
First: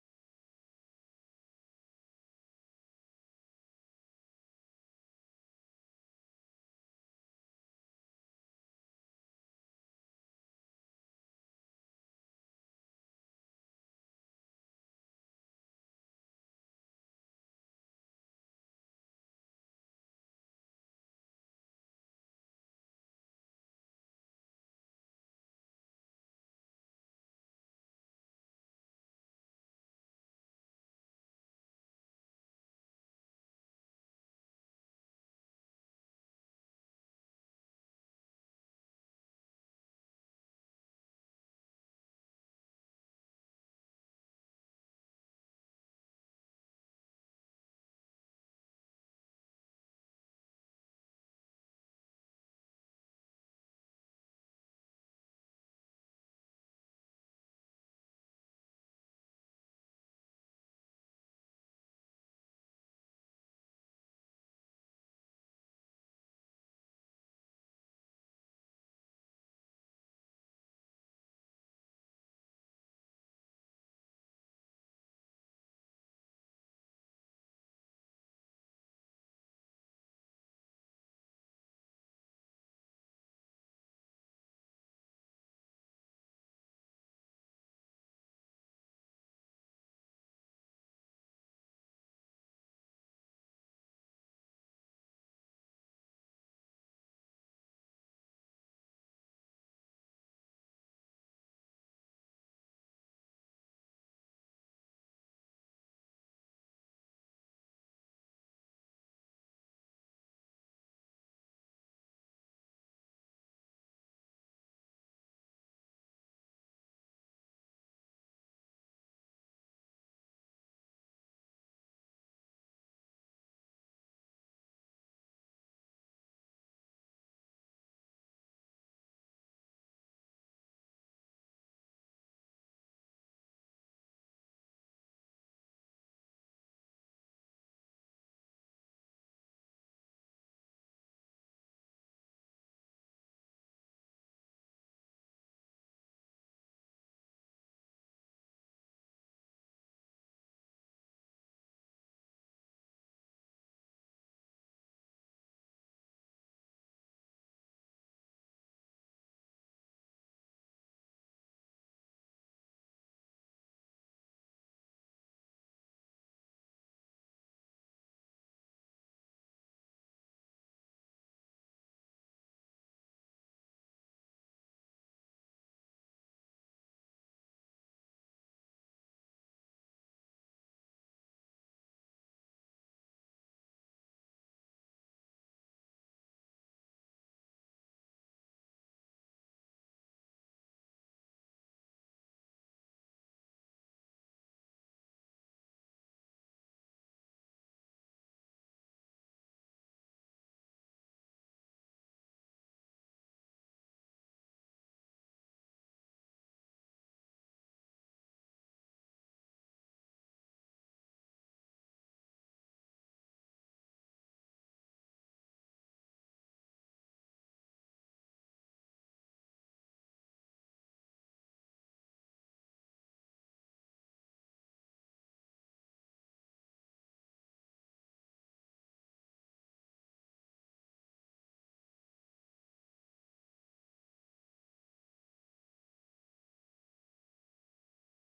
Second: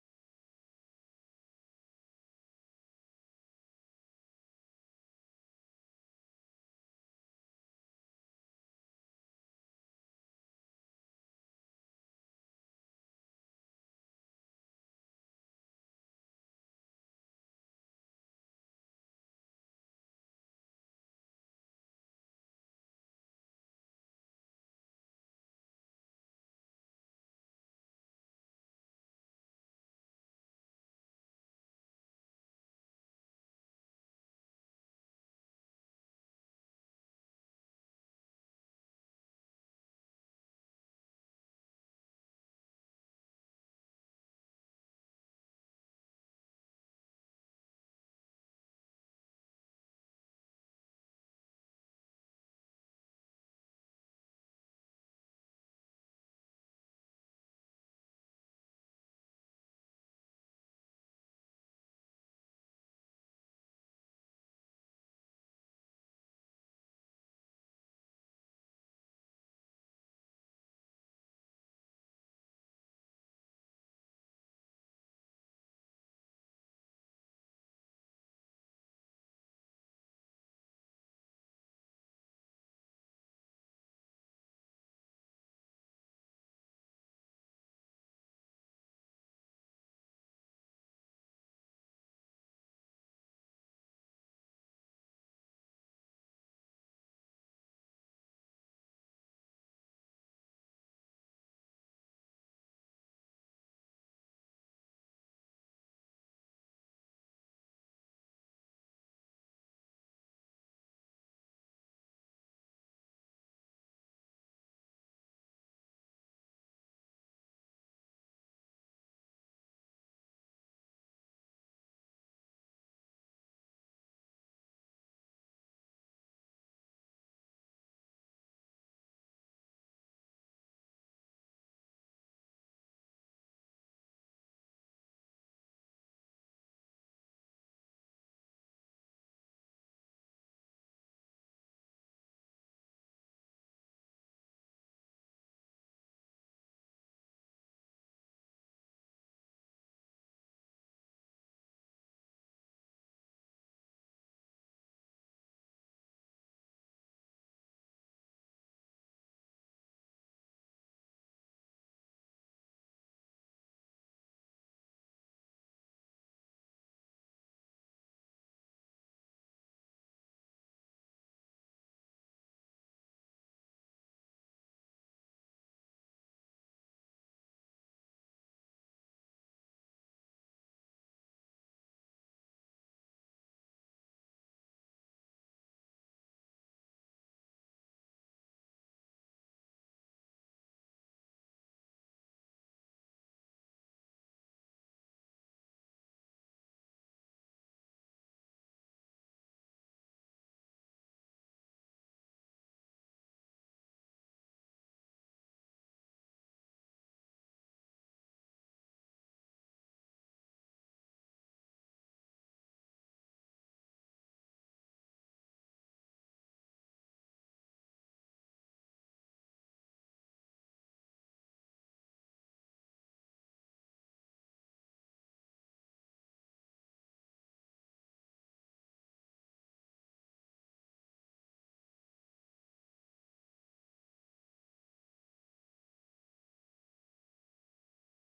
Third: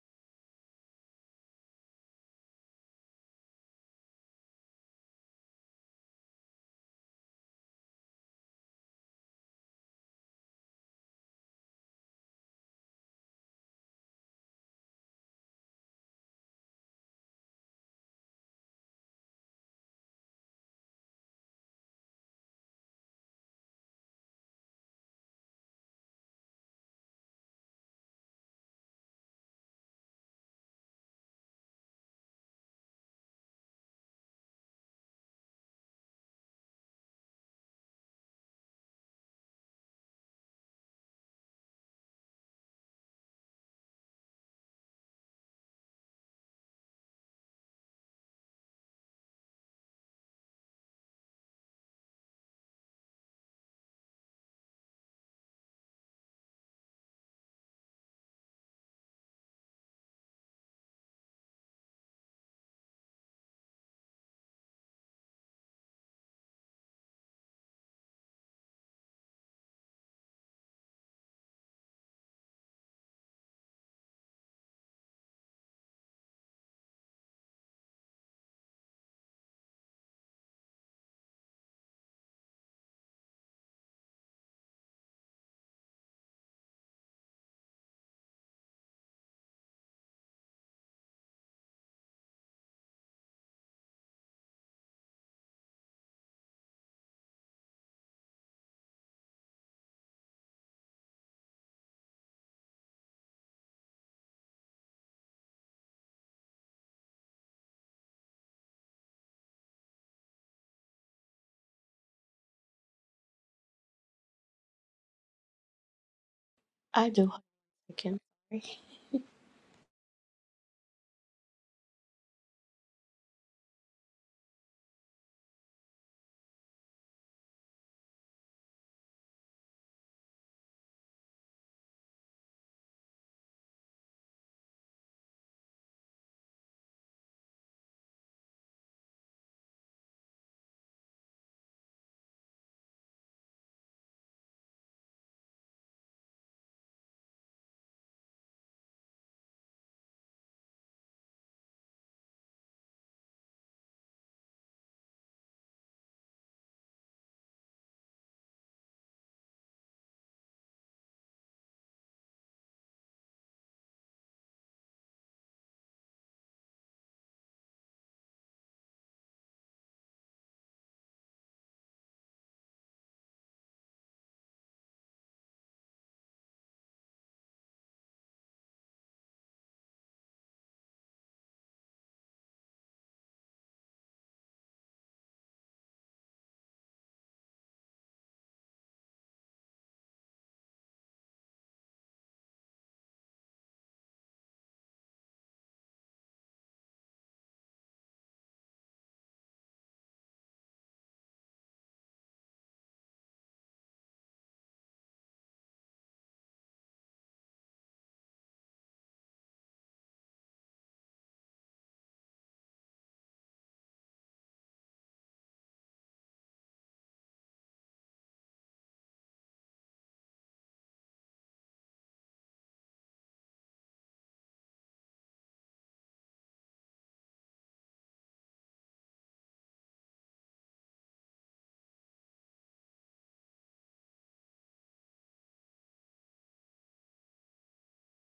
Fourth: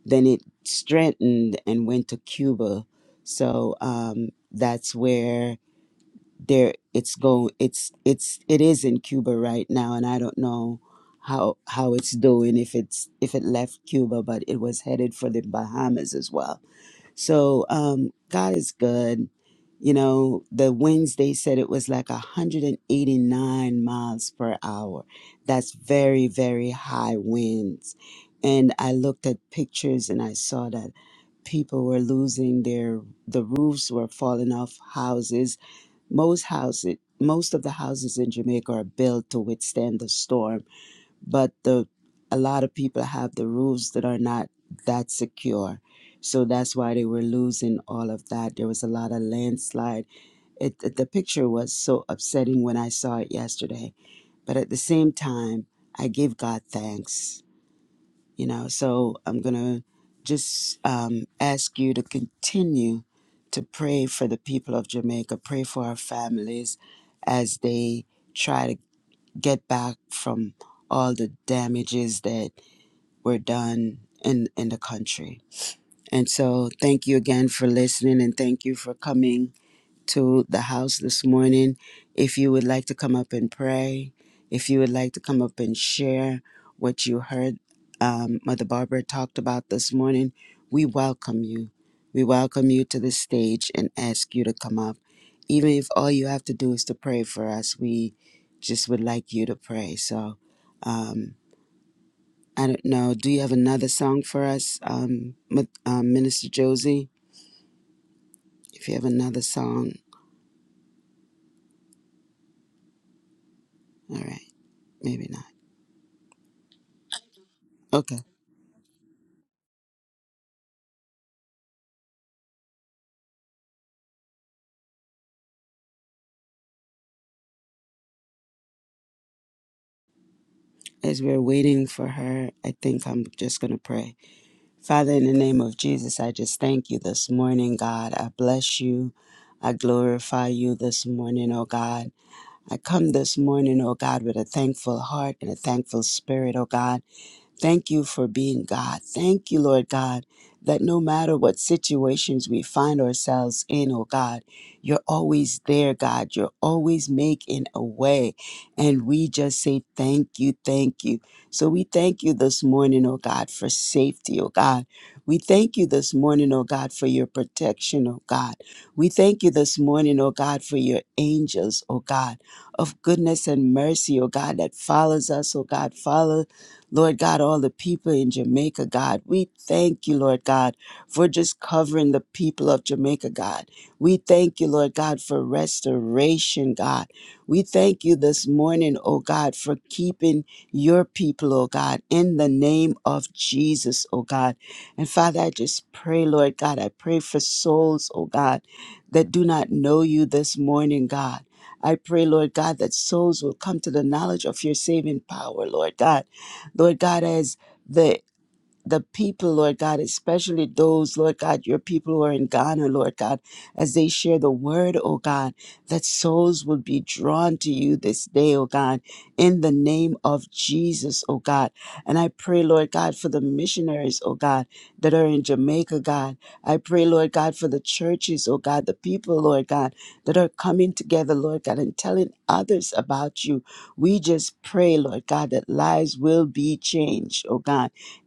B: Then it strengthened and went to Cuba. So um, that's where there it's go it's it's it is in Cuba right now and I don't know how how it's doing if it's if it left Cuba but it was headed for the Bahamas as well. So um God is good. You know, the winds they said it was like 189 miles per hour. That's very very high winds. And I looked at pictures and I saw that people were losing their the roofs were falling off houses most houses, most of the houses in Jamaica are built to withstand the storm, but the a lot of people have the roofs that are not that secure. So that's why they were losing all of that. There was a lot of landslide. It, it- the picture was so upsetting when I saw it yesterday. But at the same time, I give God thanks you know so i'm gonna just um, ask you to continue to pray for the people of jamaica pray for our families as they try to get back from all the damages that were done in in the country and so thank you again for listening and thank you for coming to the house this morning. If you would like to come up and pray, if you would like to come up and share what you heard um, Mother Barbara talked about this morning, we welcome you. We welcome you to the stage and ask you to come up. Even if all you have to do is to pray for us, we just would like you to pray. So, um, I don't know. Do you have another song for us, um, Mi- um, Minister Josie? If you have another song, all right, maybe not.
A: I do. I
B: Okay.
A: can. pray.
B: As we're waiting for her, I think I'm just going to pray. Father, in the name of Jesus, I just thank you this morning, God. I bless you. I glorify you this morning, oh God. I come this morning, oh God, with a thankful heart and a thankful spirit, oh God. Thank you for being God. Thank you, Lord God, that no matter what situations we find ourselves in, oh God, you're always there, God. You're always making a way. And we just say thank you, thank you. So we thank you this morning, oh God, for safety, oh God. We thank you this morning, oh God, for your protection, oh God. We thank you this morning, oh God, for your angels, oh God, of goodness and mercy, oh God, that follows us, oh God, follow Lord God, all the people in Jamaica, God. We thank you, Lord God, for just covering the people of Jamaica, God. We thank you, Lord God, for restoration, God. We thank you this morning, oh God, for keeping your people, oh God, in the name of Jesus, oh God. And Father, I just pray, Lord God, I pray for souls, oh God, that do not know you this morning, God. I pray, Lord God, that souls will come to the knowledge of your saving power, Lord God. Lord God, as the the people, Lord God, especially those, Lord God, your people who are in Ghana, Lord God, as they share the word, oh God, that souls will be drawn to you this day, oh God, in the name of Jesus, oh God. And I pray, Lord God, for the missionaries, oh God, that are in Jamaica, God. I pray, Lord God, for the churches, oh God, the people, Lord God, that are coming together, Lord God, and telling others about you. We just pray, Lord God, that lives will be changed, oh God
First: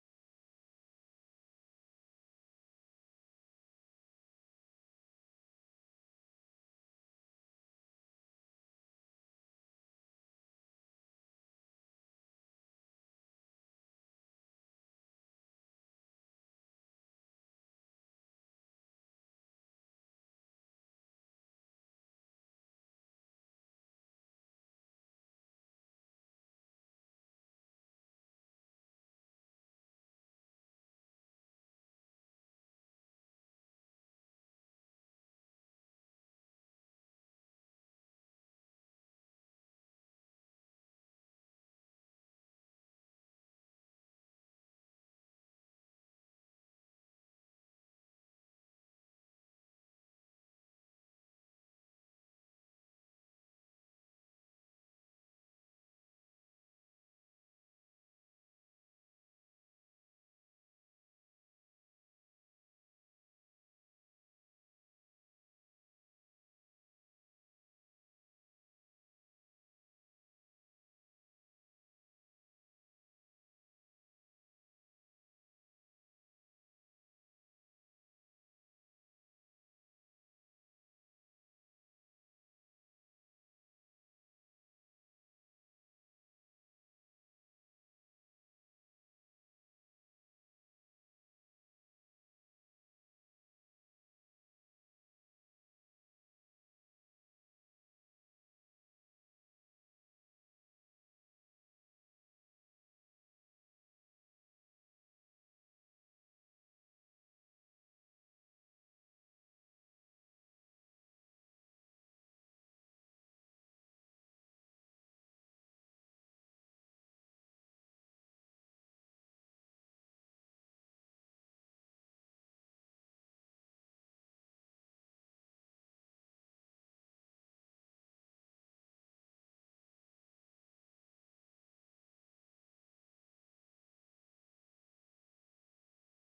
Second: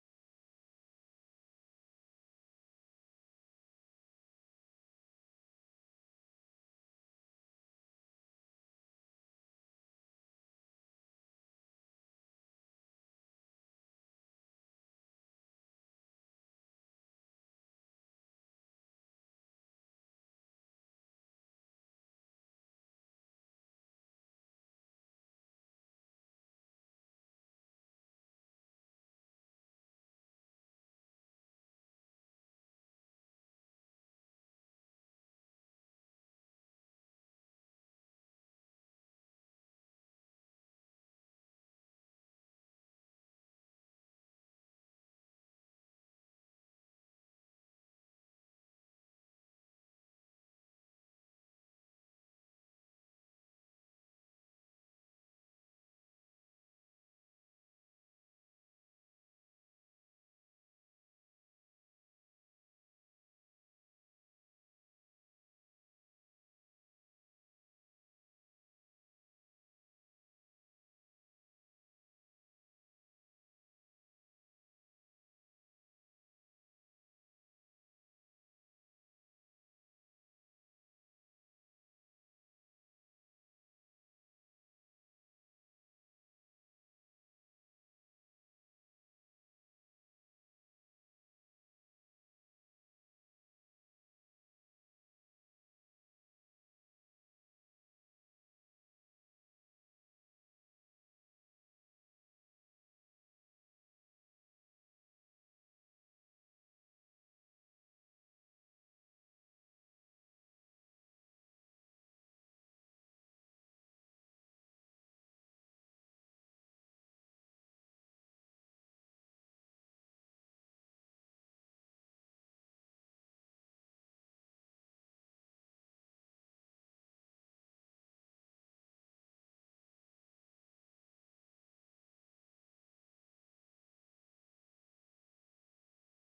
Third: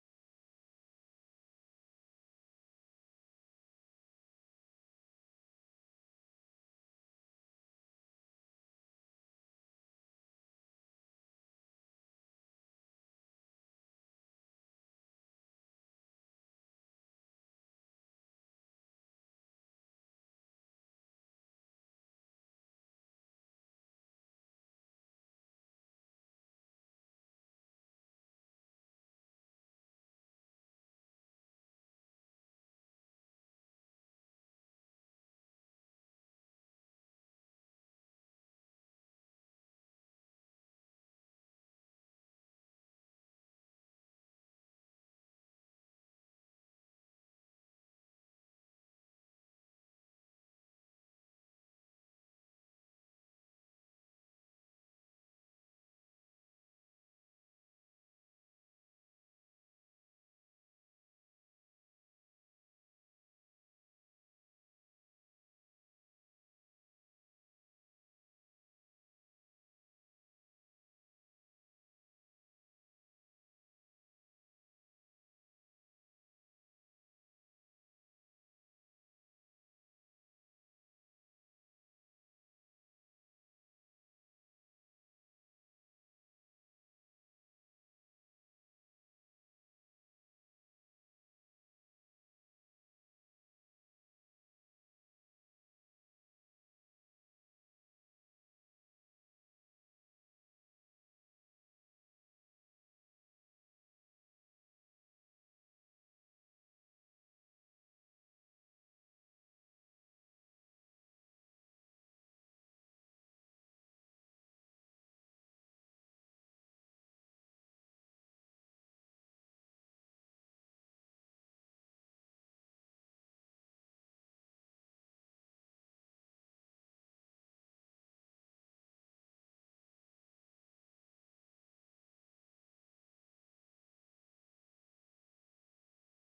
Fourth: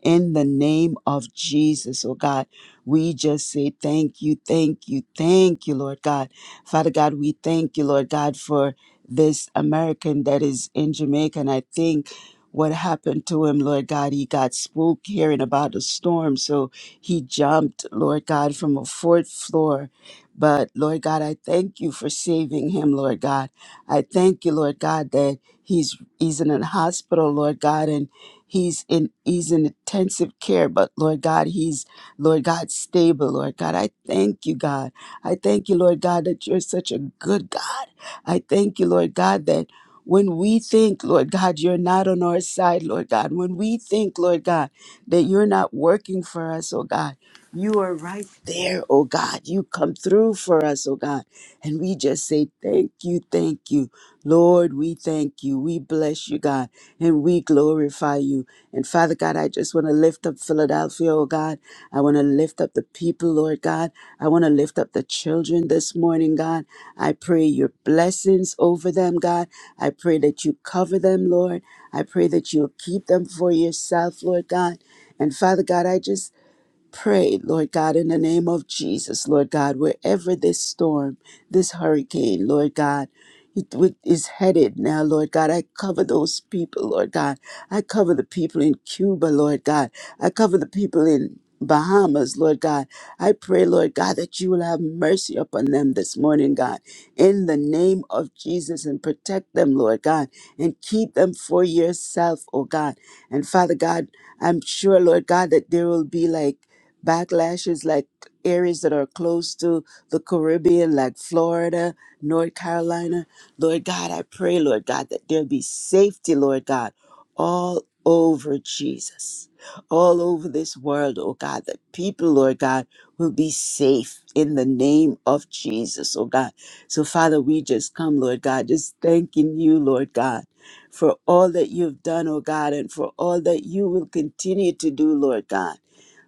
B: in the name of Jesus, oh God, we just say thank you, thank you, thank you, Lord God. Father God, we thank you, Lord God, for this American that is in Jamaica. And I think what happened to him, Lord God, he got spooked hearing about a storm. So he jumped, Lord God, from a fourth floor. But Lord God, I thank you for saving him, Lord God. I thank you, Lord God, that he's he's in a hospital, Lord God, and He's in he's in intensive care, but Lord God, he's Lord God stable. Lord God, I thank you, God. I thank you, Lord God, that you're such a good God. I thank you, Lord God, that when we think, Lord God, you're not on our side, Lord God. When we think, Lord God, that you're not working for us, oh God, you are right there, oh God. You come through for us, oh God. And we just say, thank you, thank you. Lord, we thank you. We bless you, God and we glorify you. And Father God, I just want to lift up Philadelphia, oh God. I want to lift up the people, Lord God. I want to lift up the children this morning, God. I pray your blessings over them, God. I pray that you cover them, Lord. I pray that you'll keep them for yourself, Lord God. And Father God, I just pray, Lord God, in the name of Jesus, Lord God, wherever this storm, this hurricane, Lord God, it with- is headed now, Lord God. I cover those people, Lord God. I cover the people in Cuba, Lord God. I cover the people in Bahamas, Lord God. I pray, Lord God, that you will have mercy upon them this morning, God, in the name of Jesus, and protect them, Lord God, and keep them for yourself, oh God. And Father God, I'm sure, Lord God, that there will be like backlashes like areas that are close to the Caribbean, like Florida, North Carolina. Lord God, I pray, Lord God, that there be safety, Lord God, all over Jesus, all over this world, oh God, that people, Lord God, will be safe in the name of Jesus, oh God. So, Father, we just come, Lord God, just thanking you, Lord God. For all that you've done, oh God, and for all that you will continue to do, Lord God.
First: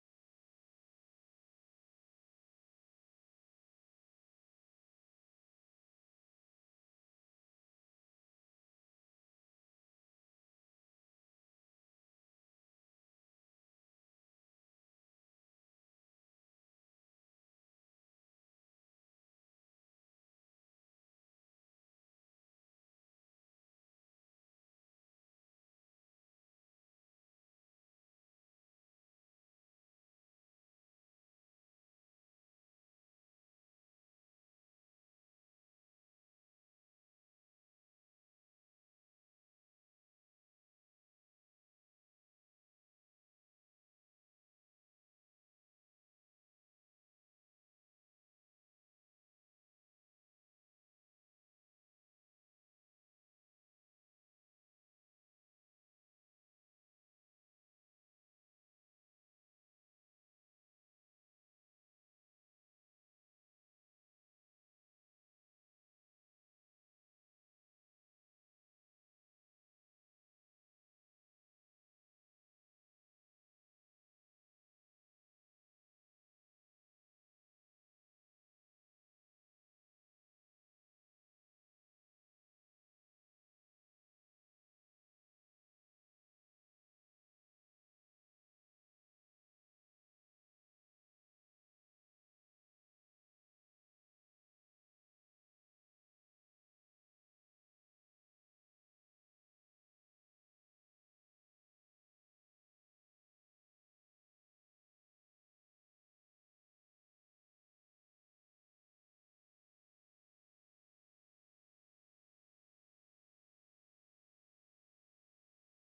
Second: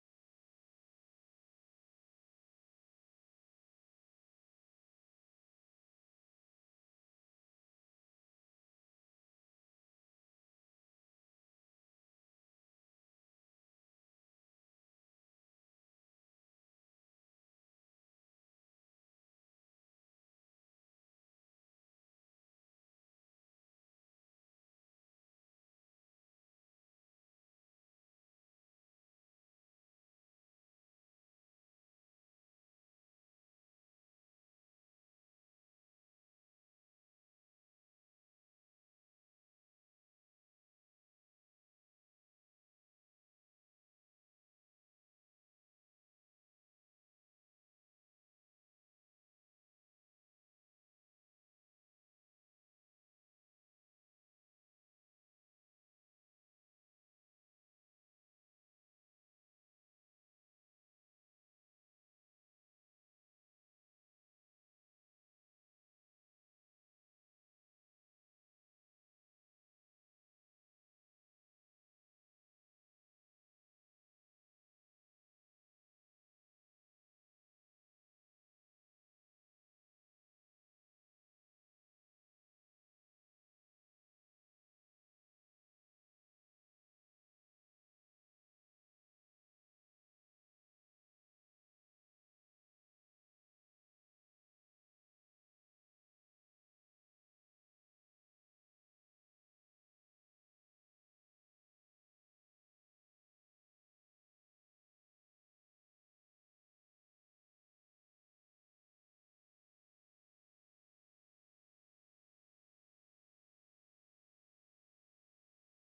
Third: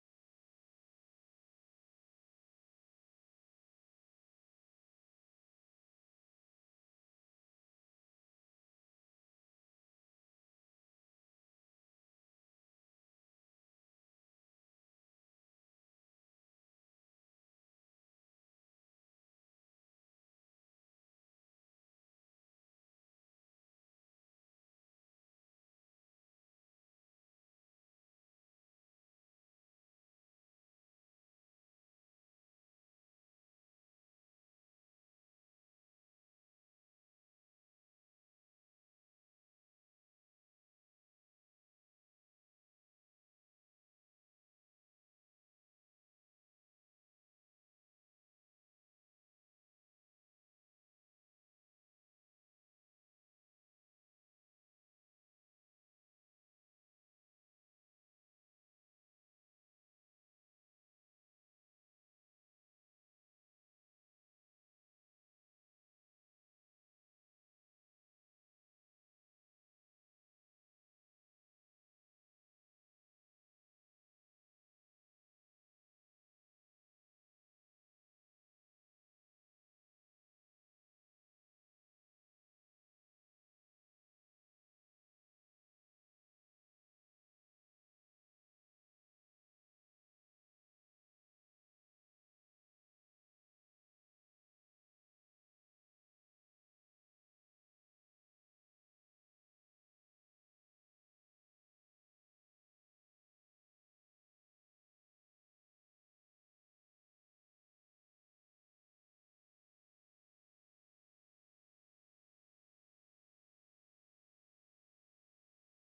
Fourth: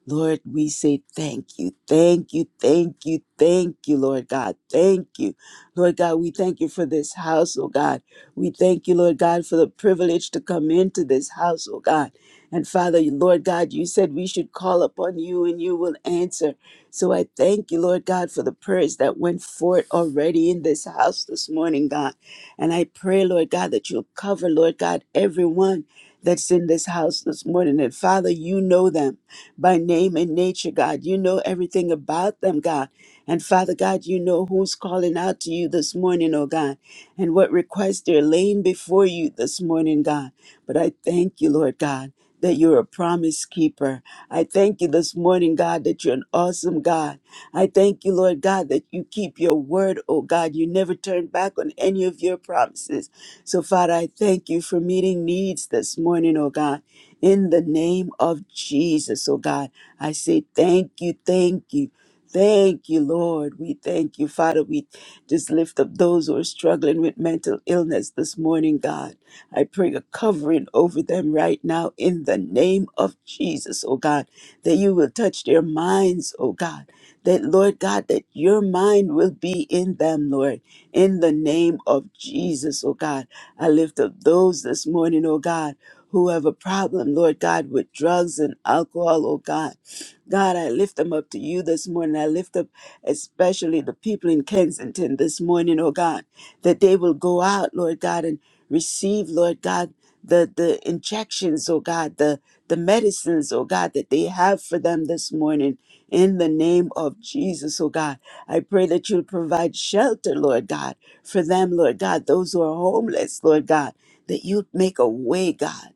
B: Lord, we say thank you, thank you, thank you, thank you, Lord God. Thank you. Lord God, we thank you for this house, oh God. We thank you, Lord God, for the privilege to come into this house, oh God. And Father, Lord God, you said we should call upon you and you will answer. So I thank you, Lord God, for the prayers that went forth already in this house this morning, God. And I pray, Lord God, that you'll cover, Lord God, everyone that's in this house this morning. And Father, you know them by name and nature, God. You know everything about them, God. And Father God, you know who's calling out to you this morning, oh God, and what requests they're laying before you this morning, God. But I thank you, Lord God, that you're a promise keeper. I thank you this morning, God, that you're an awesome God. I thank you, Lord God, that you keep your word, oh God. You never turn back on any of your promises. So, Father, I thank you for meeting needs this morning, oh God in the name of Jesus. Oh God, I say thank you, thank you. Thank you, Lord. We thank you, Father. We just lift up those who are struggling with mental illness this morning, God. I pray a covering over them right now in the name of Jesus, oh God, that you will touch their minds, oh God. That, Lord God, that your mind will be in them, Lord, in the name of Jesus, oh God. I lift up those this morning, oh God who have a problem, Lord God, with drugs and alcohol, oh God. God, I lift them up to you this morning. I lift up especially the people in Kensington this morning, oh God, that they will go out, Lord God, and receive, Lord God, the, the injections, oh God, the, the medicines, oh God, that they have for them this morning in the name of Jesus, oh God. I pray that you'll provide shelter, Lord God, for them, Lord God, those who are homeless, Lord God, that you make a way, God.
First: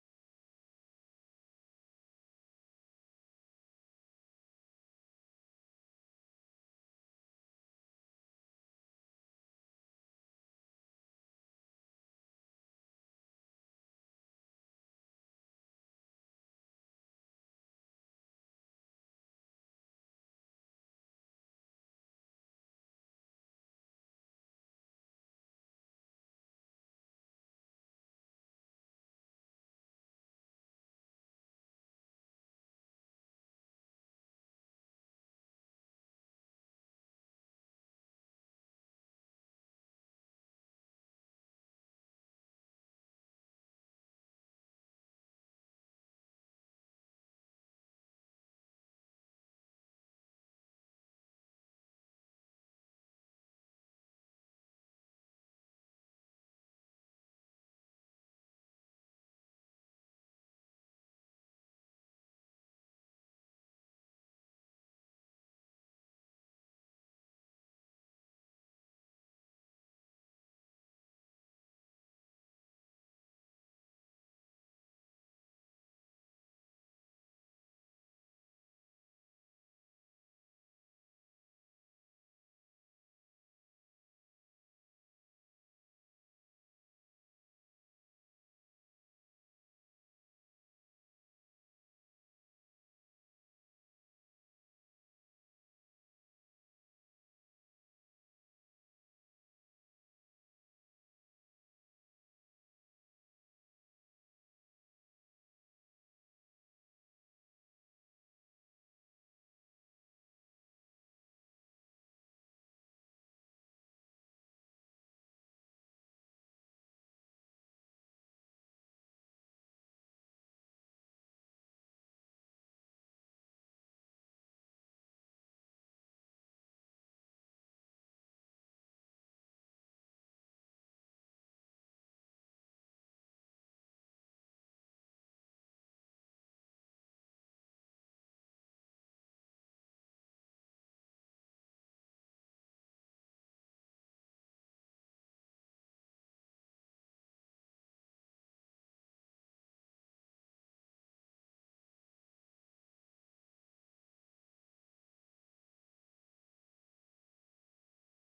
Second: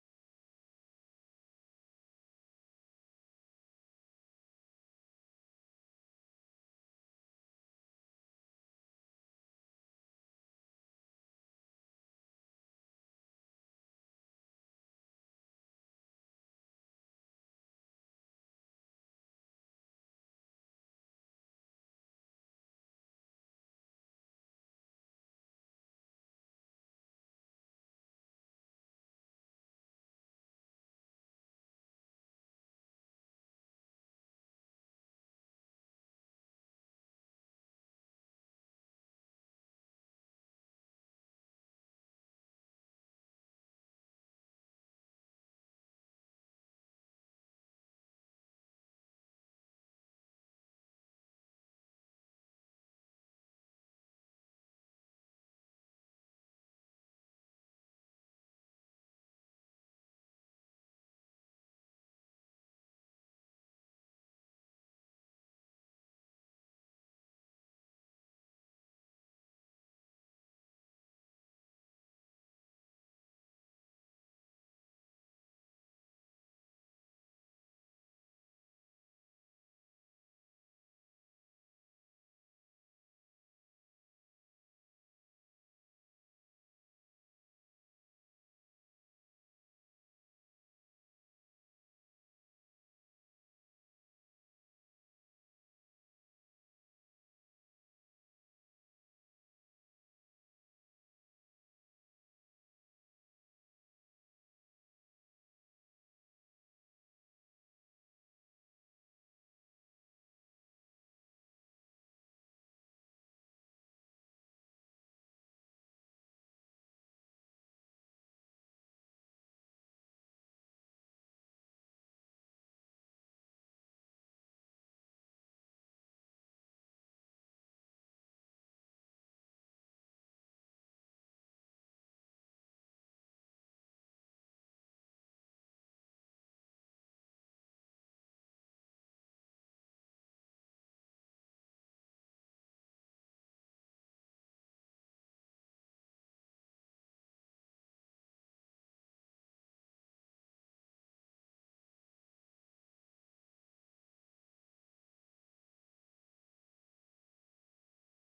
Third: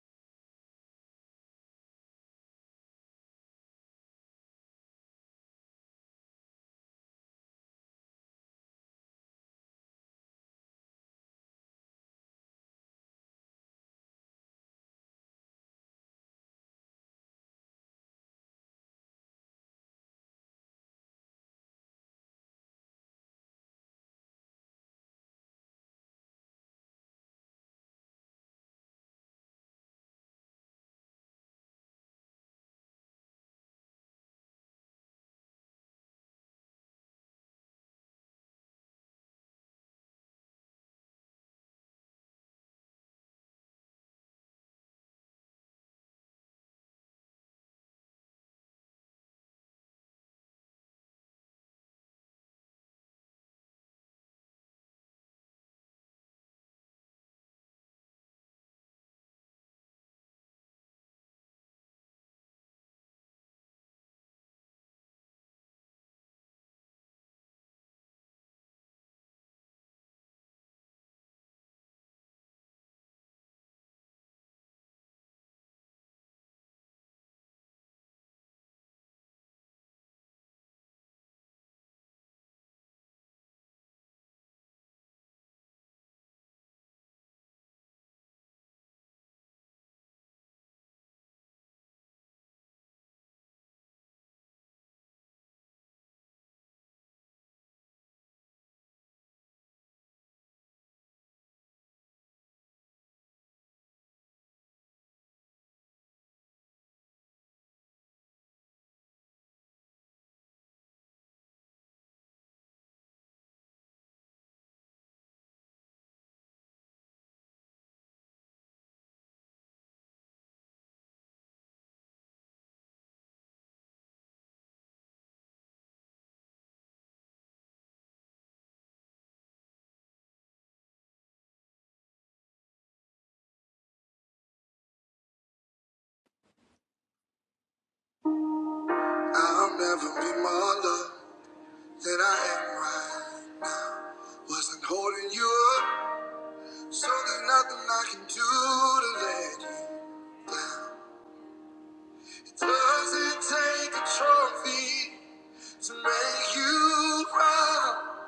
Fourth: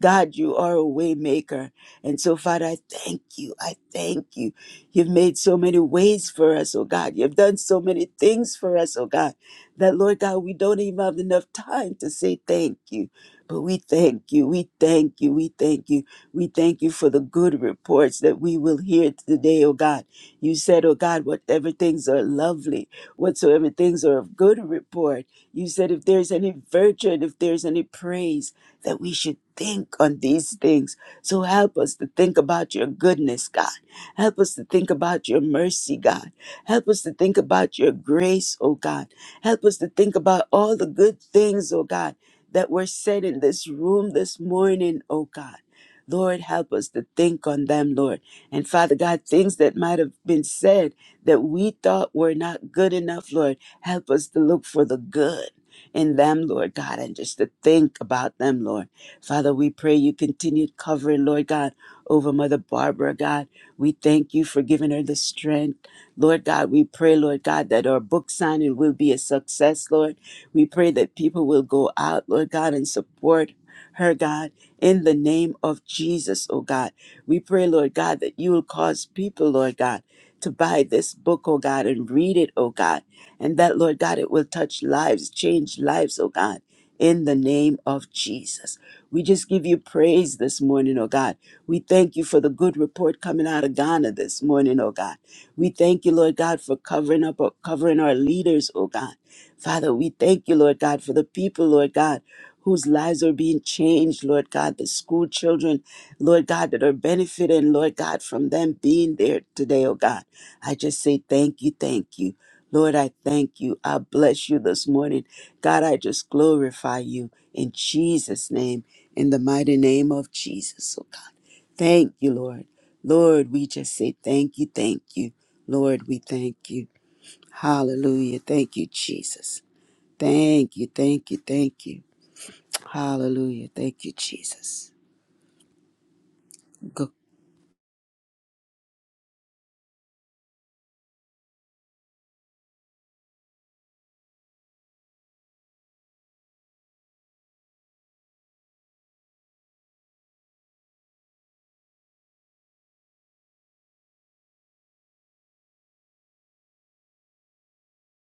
B: God, you are a way maker. And so, Father, I thank you. I thank you. You've made so many ways for us, oh God. You've done so many things for us, oh God, that, Lord God, we don't even have enough time to say thank you. But we thank you. We thank you. We thank you. We thank you for the good reports that we will hear today, oh God. You said, oh God, whatever things are lovely, whatsoever things are of good report. You said, if there's any virtue and if there's any praise, that we should think on these things. So help us to think about your goodness, God. Help us to think about your mercy, God. Help us to think about your grace, oh God. Help us to think about all the good things, oh God, that were said in this room this morning, oh God. Lord, help us to think on them, Lord. And Father God, things that might have been said that we thought were not good enough, Lord, help us to look for the good in them, Lord God, and just to think about them, Lord. Father, we pray you continue covering, Lord God, over Mother Barbara, God. We thank you for giving her the strength. Lord God, we pray, Lord God, that our book signing will be a success, Lord. We pray that people will go out, Lord God, and support her, God, in the name of Jesus, oh God. We pray, Lord God, that you will cause people, Lord God, to buy this book, oh God, and read it, oh God and that, Lord God, it will touch lives, change lives, oh God, in the name of Jesus. We just give you praise this morning, oh God. We thank you for the good report coming out of Ghana this morning, oh God. We thank you, Lord God, for covering up, covering our leaders, oh God. Father, we thank you, Lord God, for the people, Lord God, whose lives are being changed, Lord God, the school children Lord God, that are benefiting, Lord God, from them being there today, oh God. I just say thank you, thank you. Lord, I thank you. I bless you this morning. God, I just glorify you in Jesus' name, in the mighty name of Jesus, oh God. Thank you, Lord. Lord, we just say thank you, thank you. Lord, we thank you. Hallelujah. Thank you, Jesus. Thank you, thank you, thank you. Hallelujah. Thank you, Jesus.
A: I'll never be more loved than I am right. Wasn't holding you up, so there's nothing I can do to let you. doesn't take a trophy to make you proud.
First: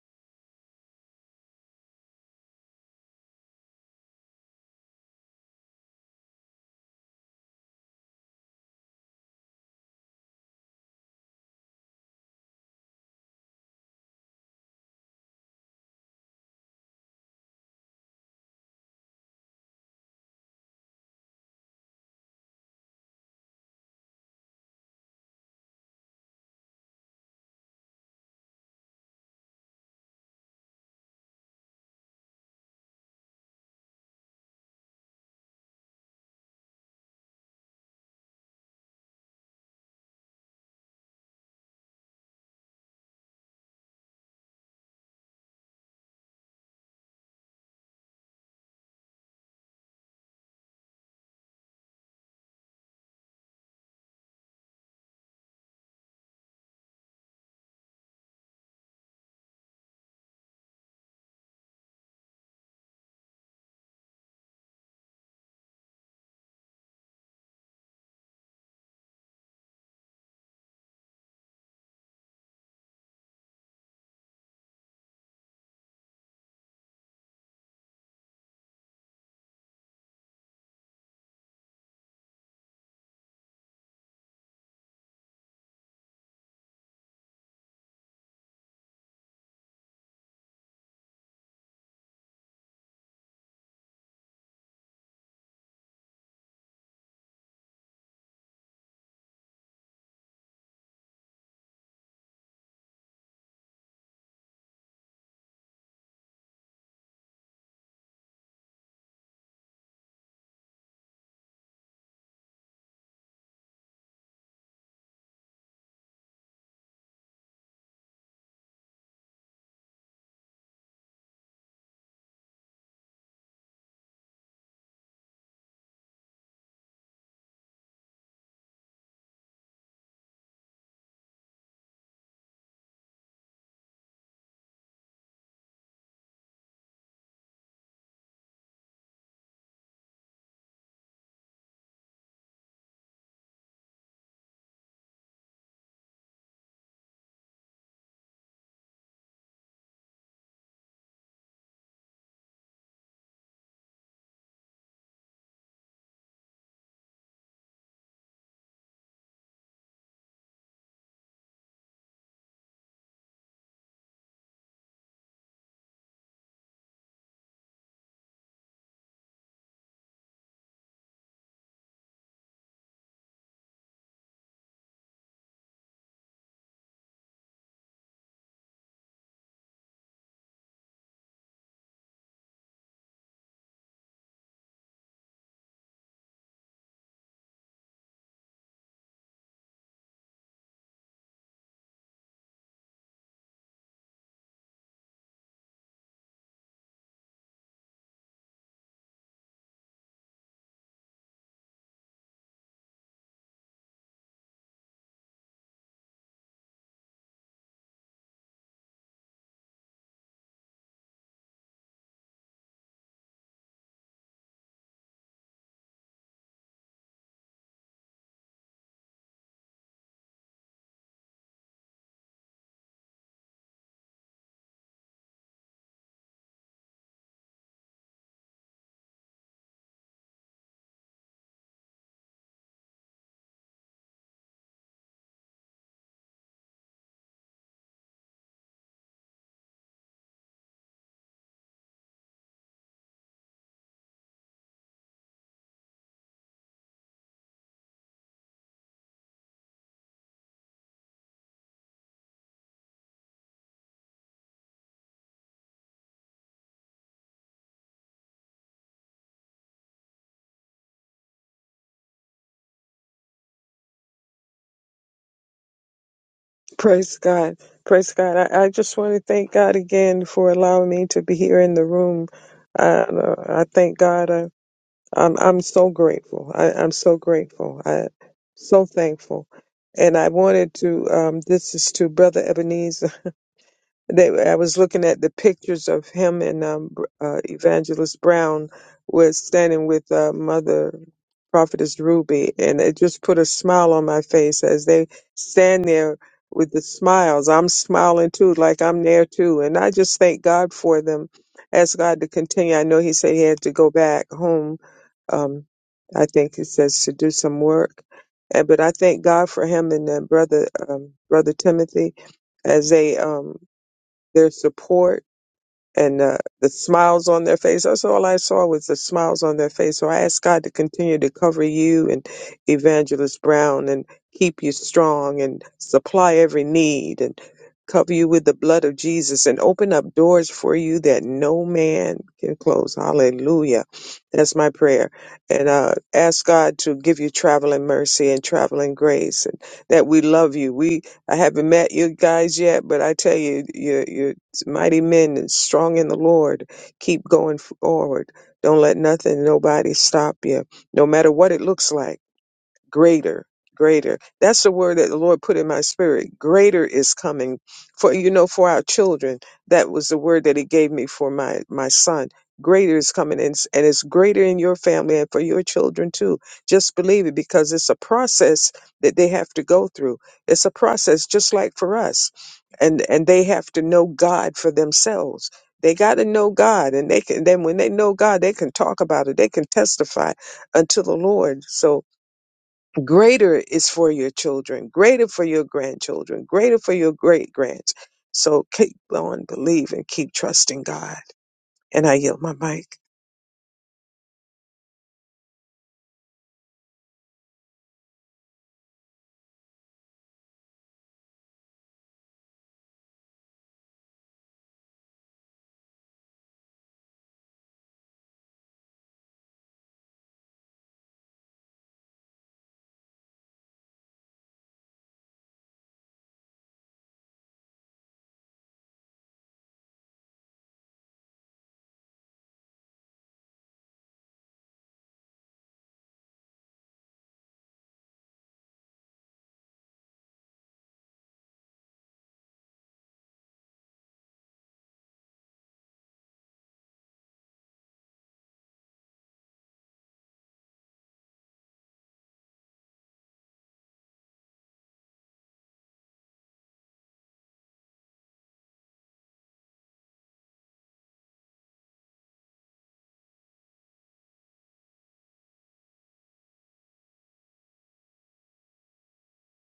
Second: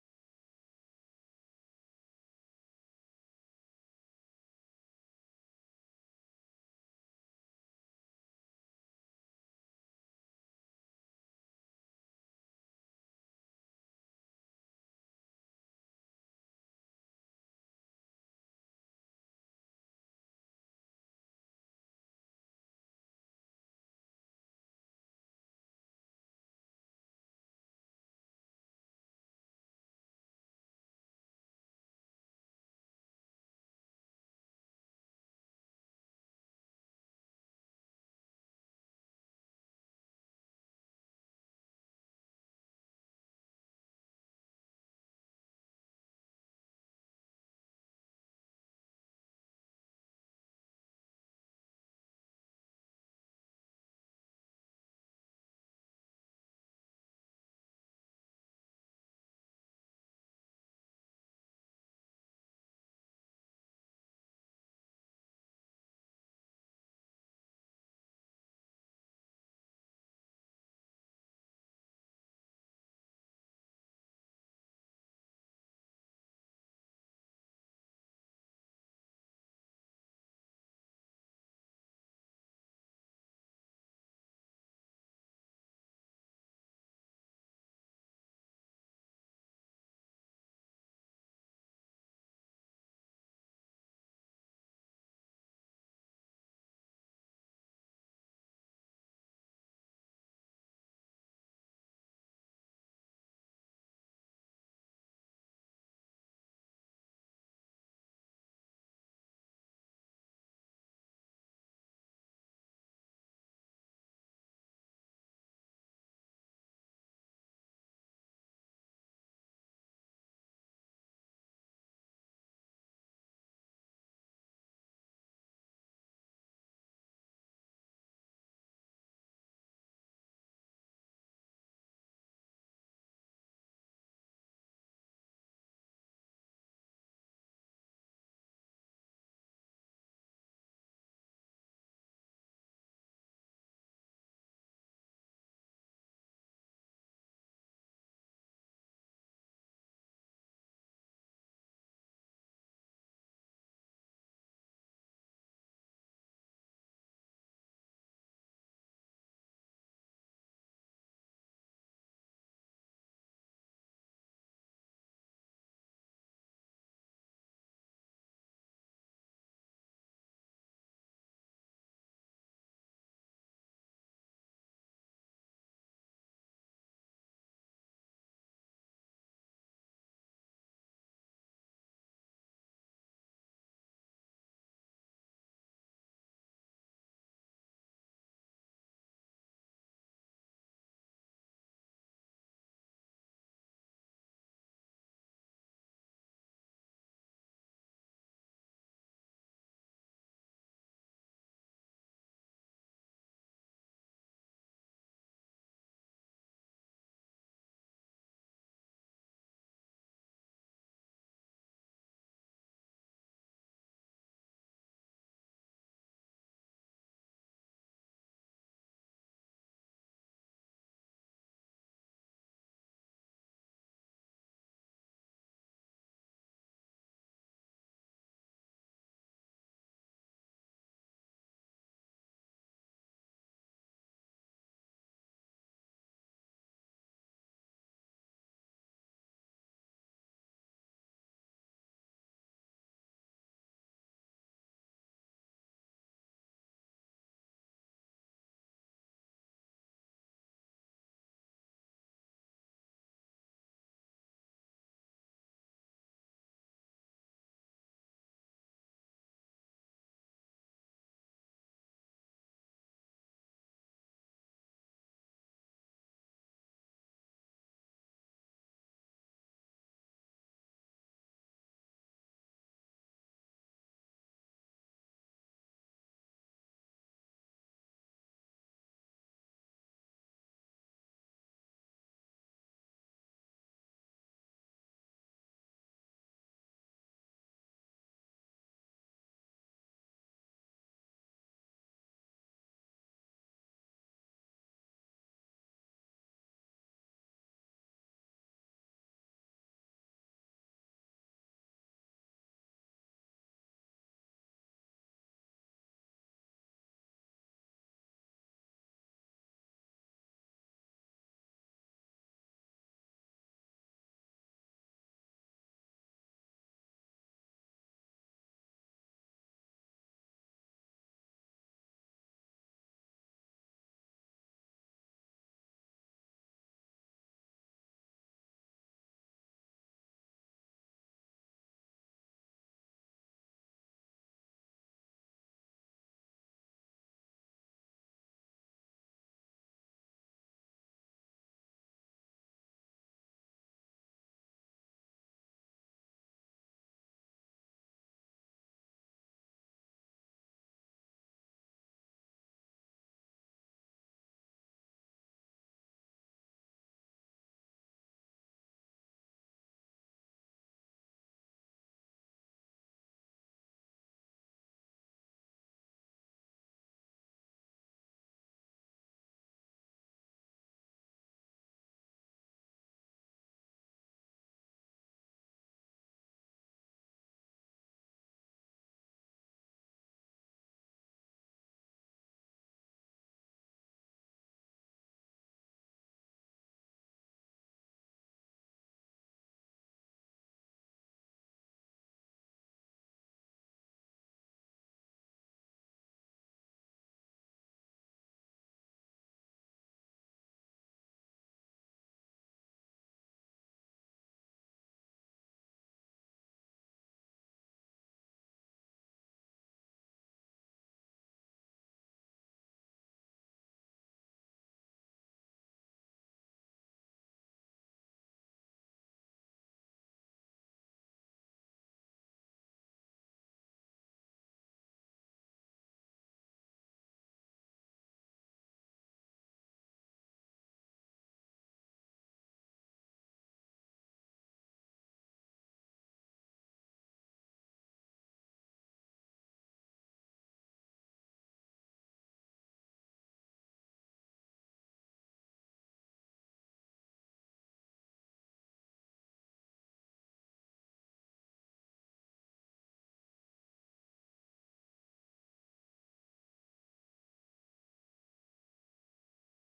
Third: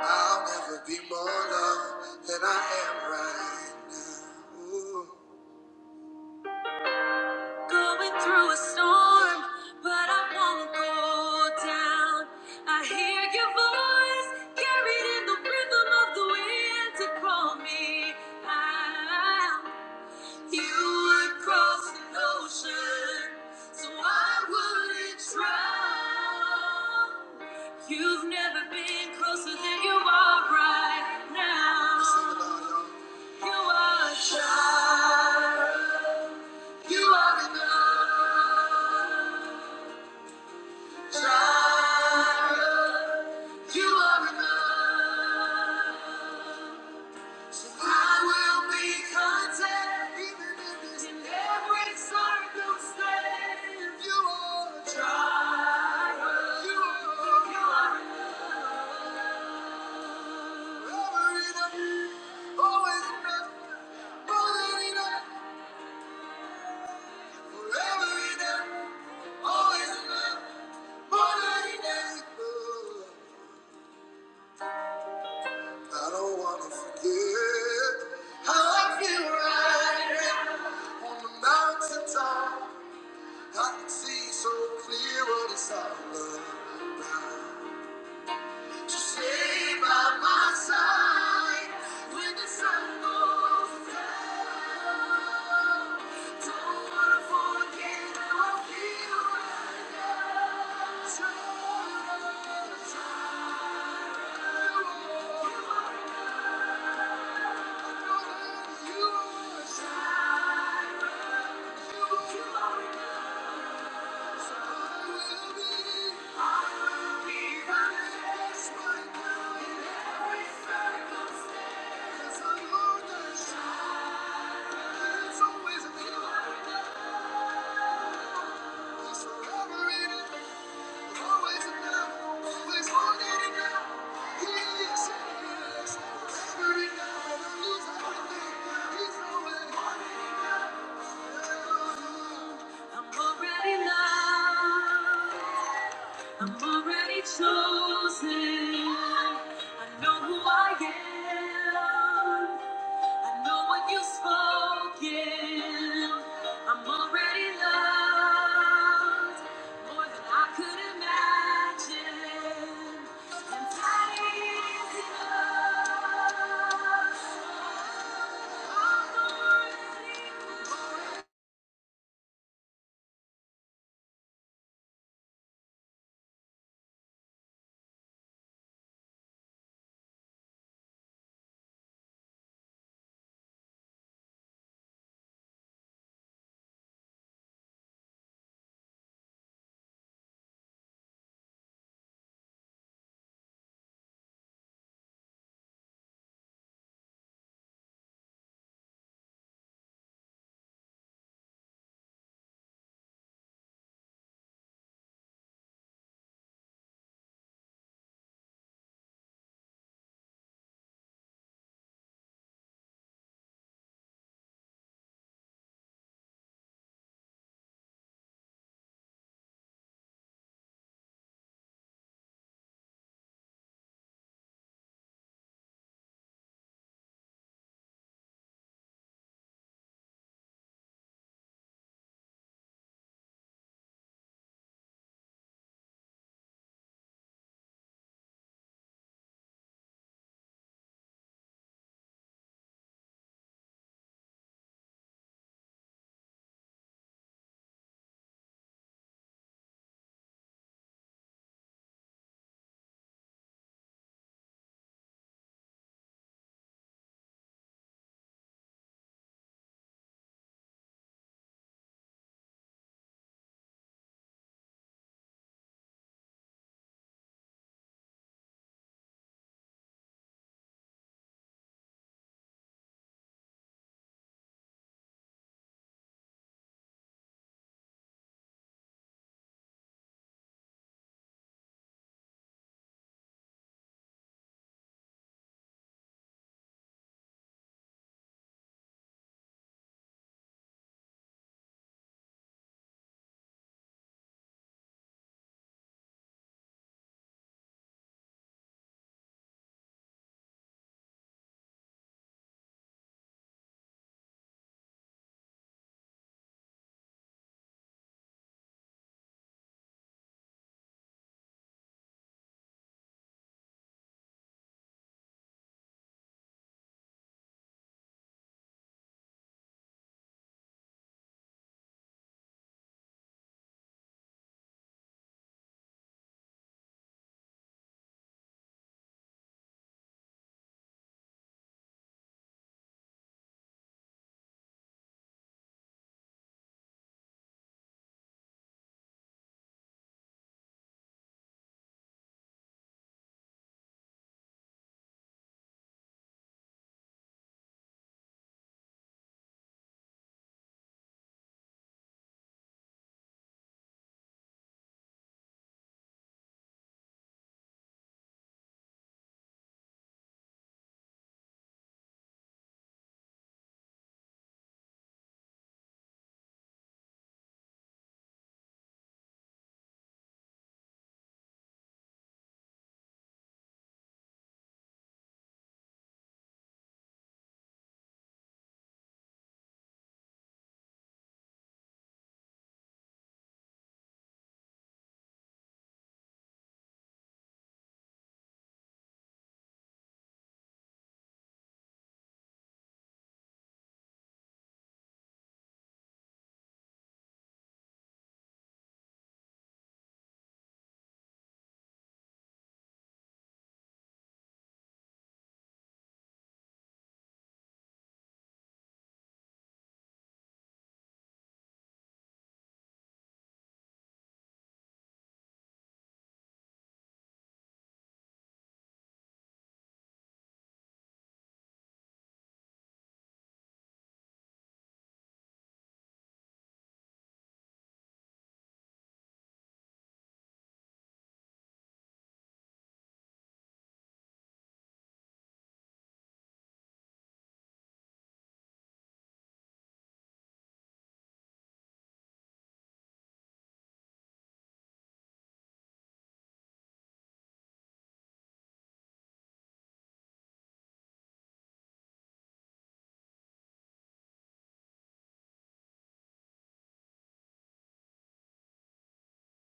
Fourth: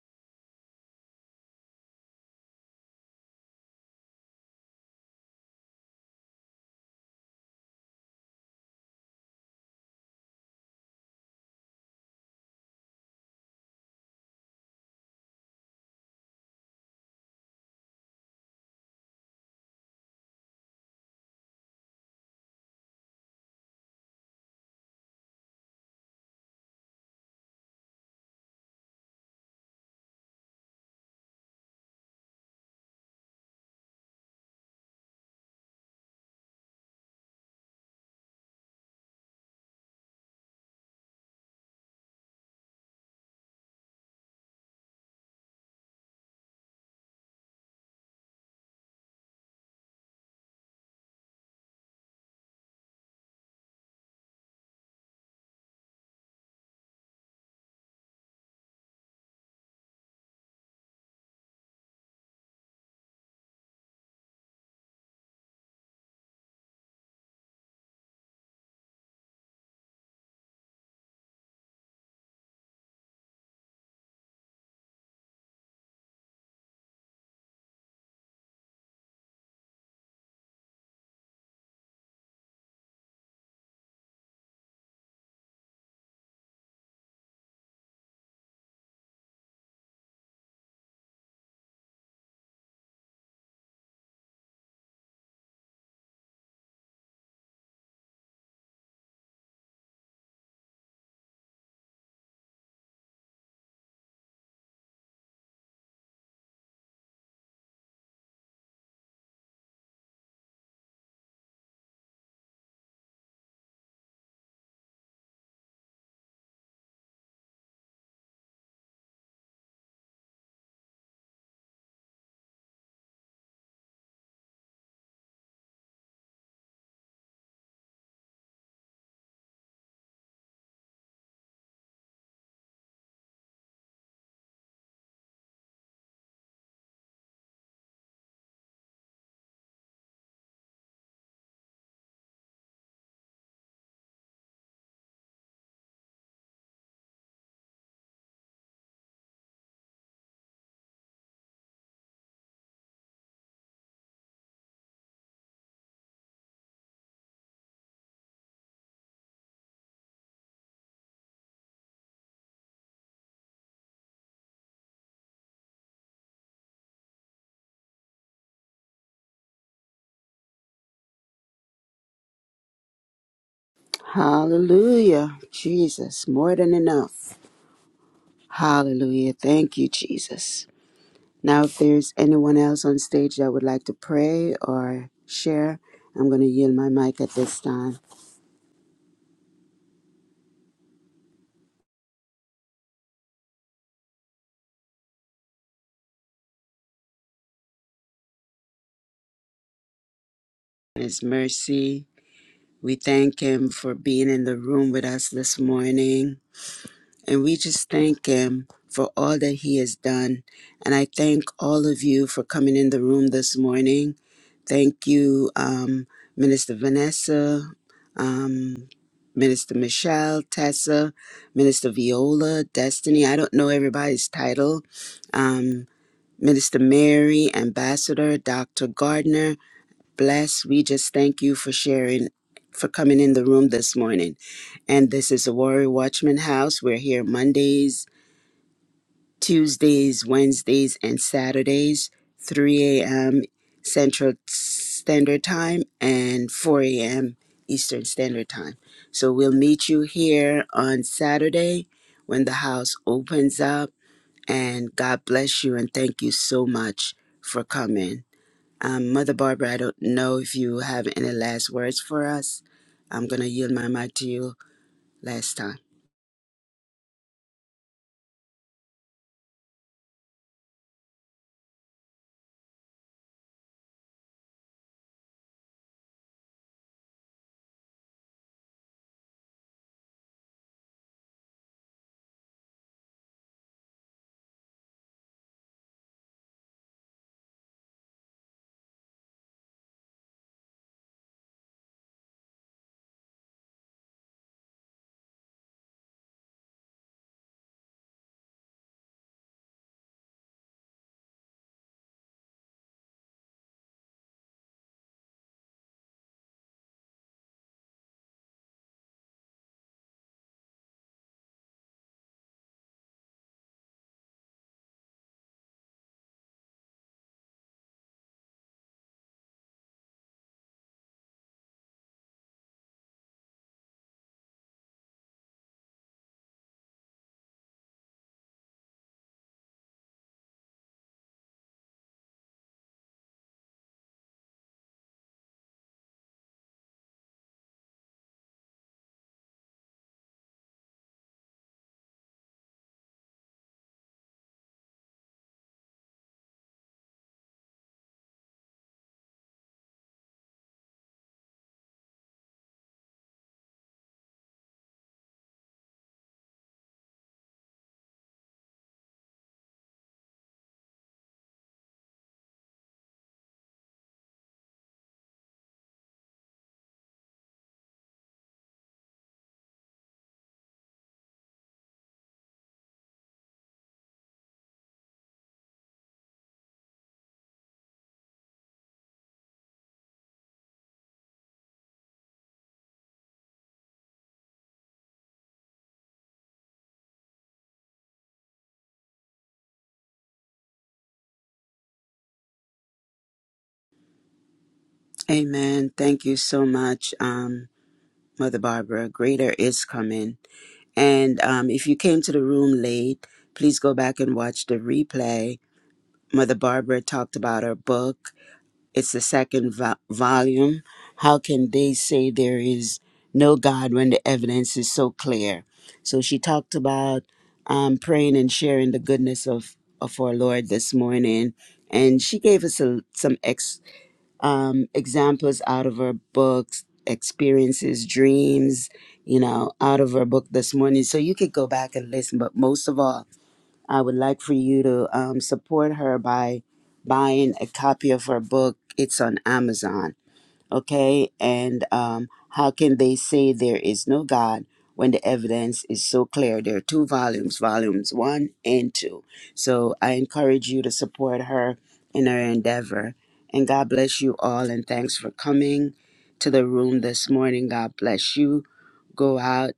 A: I'll never be more loved than I am right now. Ooh. Going through a storm, but I won't go down. I hear your voice carried in the rhythm of the wind to call me out. You would cross an ocean, so I wouldn't drown. You've never been closer than you are right now. You are, you are enough. You are enough. So I will be content even in this in every You are a You are, enough. Forever enough. Always enough. More than enough. Forever enough. Always enough. More than enough. I don't wanna forget how I feel right on the mountaintop. I can see so clear what it's all about. To stay by my side when the sun goes down. Don't wanna forget how I feel right now. Try, try. You are golden, you are a child, you are enough. So I will be. I'm already loved. I'm already chosen. I know who I am. I know what you've spoken. I'm already loved more than I could imagine. And that is enough.
B: Hallelujah. Jesus, more than enough. Hallelujah. Thank you, Jesus. Now, if there's anyone else on stage that would like to pray or share, I'm going to yield my mic at this time. His mercy. We thank him for being in the room with us this morning. And we just thank him for all that he has done. And I thank all of you for coming in the room this morning. Thank you, um, Minister Vanessa, um, Minister Michelle, Tessa, Minister Viola, Destiny. I don't know everybody's title. Um, Minister Mary, Ambassador, Dr. Gardner. Bless. We just thank you for sharing, for coming in the room this morning. And this is the Warrior Watchman House. We're here Mondays, Tuesdays, Wednesdays, and Saturdays, 3 a.m. Central Standard Time and 4 a.m. Eastern Standard Time. So we'll meet you here on Saturday when the house opens up. And God bless you and thank you so much for coming. Um, Mother Barbara, I don't know if you have any last words for us. I'm going to yield my mic to you last time.
C: Praise God. Praise God. I, I just want to thank God again for allowing me to be here in the room. Uh, I thank God. I, I'm, I'm so grateful. I, I'm so grateful. I so thankful. And I wanted to, um, this is to Brother Ebenezer. They, I was looking at the pictures of him and um, Br- uh, Evangelist Brown was standing with uh, Mother Prophetess Ruby, and it just put a smile on my face as they stand there with the smiles. I'm smiling too, like I'm there too, and I just thank God for them. Ask God to continue. I know He said He had to go back home. Um, I think He says to do some work, and but I thank God for him and uh, brother um, brother Timothy as they um, their support and uh, the smiles on their face. That's all I saw was the smiles on their face. So I ask God to continue to cover you and Evangelist Brown and keep you strong and supply every need and cover you with the blood of Jesus and open up doors for you that no man can close. Hallelujah. That's my prayer. And uh, ask God to give you traveling mercy and traveling grace and that we love you. We I haven't met you guys yet, but I tell you, you you mighty men and strong in the Lord. Keep going forward. Don't let nothing, nobody stop you, no matter what it looks like greater greater that's the word that the lord put in my spirit greater is coming for you know for our children that was the word that he gave me for my my son greater is coming and, it's- and it's greater in your family and for your children too just believe it because it's a process that they have to go through it's a process just like for us and and they have to know god for themselves they got to know god and they can then when they know god they can talk about it they can testify unto the lord so greater is for your children, greater for your grandchildren, greater for your great grands. So keep on believing, keep trusting God. And I yield my mic.
B: Amen. Thank you so much, um, Mother Barbara. Greater is coming. And um, if you came to the room late, please go back and watch the replay. Mother Barbara talked about her book It's the second vo- volume. How can they say there is no God when the evidence is so clear? So she talked about um, praying and sharing the goodness of, of our Lord this morning. And she gave us a, some ex, um, examples out of her books, experiences, dreams, you know, out of her book this morning. So you could go back and listen. But most of all, I would like for you to um, support her by buying a copy of her book. It's on Amazon okay? And um, how can they say there is no God when the evidence is so clear? There are two volumes, volumes one and two. So I encourage you to support her in her endeavor. And God bless you all, and thanks for coming to the room this morning. God bless you. Go out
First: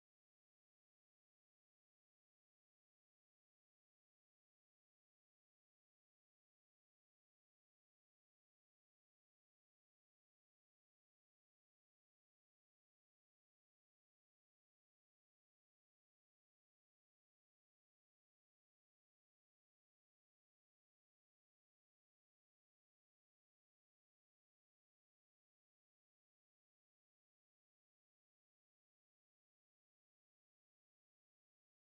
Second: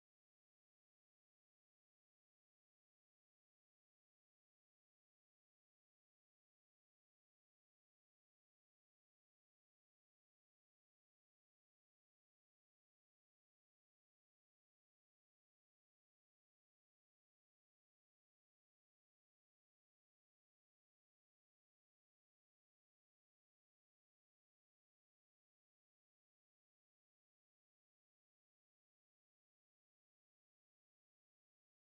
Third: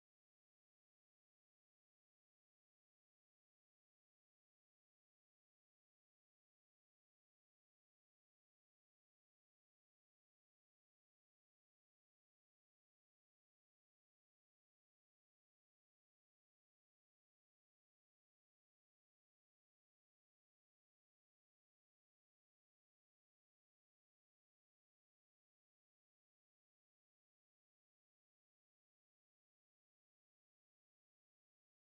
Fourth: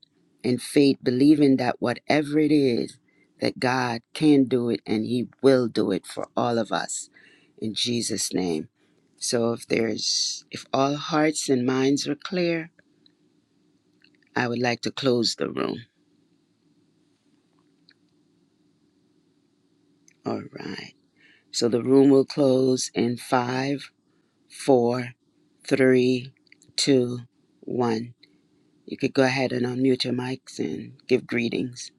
B: in faith, believing that whatever it is, that God can do it and He will do it for all of us. In Jesus' name. So if there's if all hearts and minds are clear, I would like to close the room. All right. So the room will close in five, four, three, two, one. You could go ahead and unmute your mics and give greetings.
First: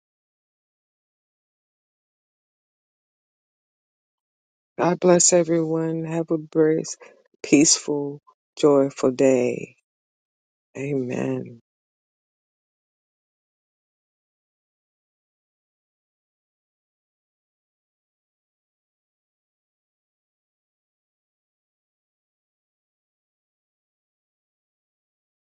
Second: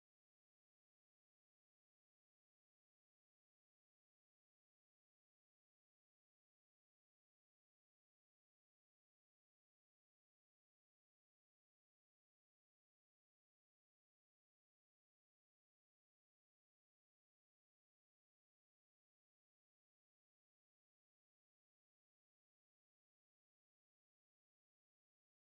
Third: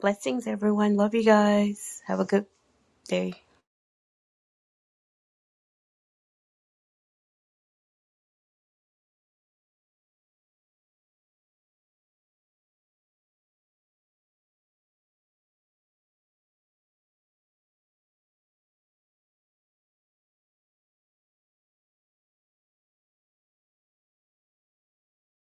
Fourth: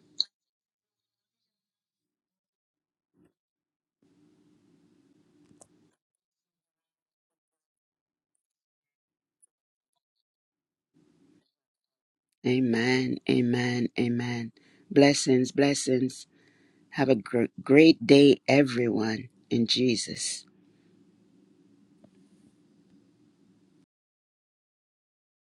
A: Blessings, everyone. Love you guys. Have a good day.
C: God bless everyone. Have a blessed, peaceful, joyful day. Amen.
B: Amen. Amen. Amen. Blessings, blessings. Have a gr- great day, everyone, in Jesus.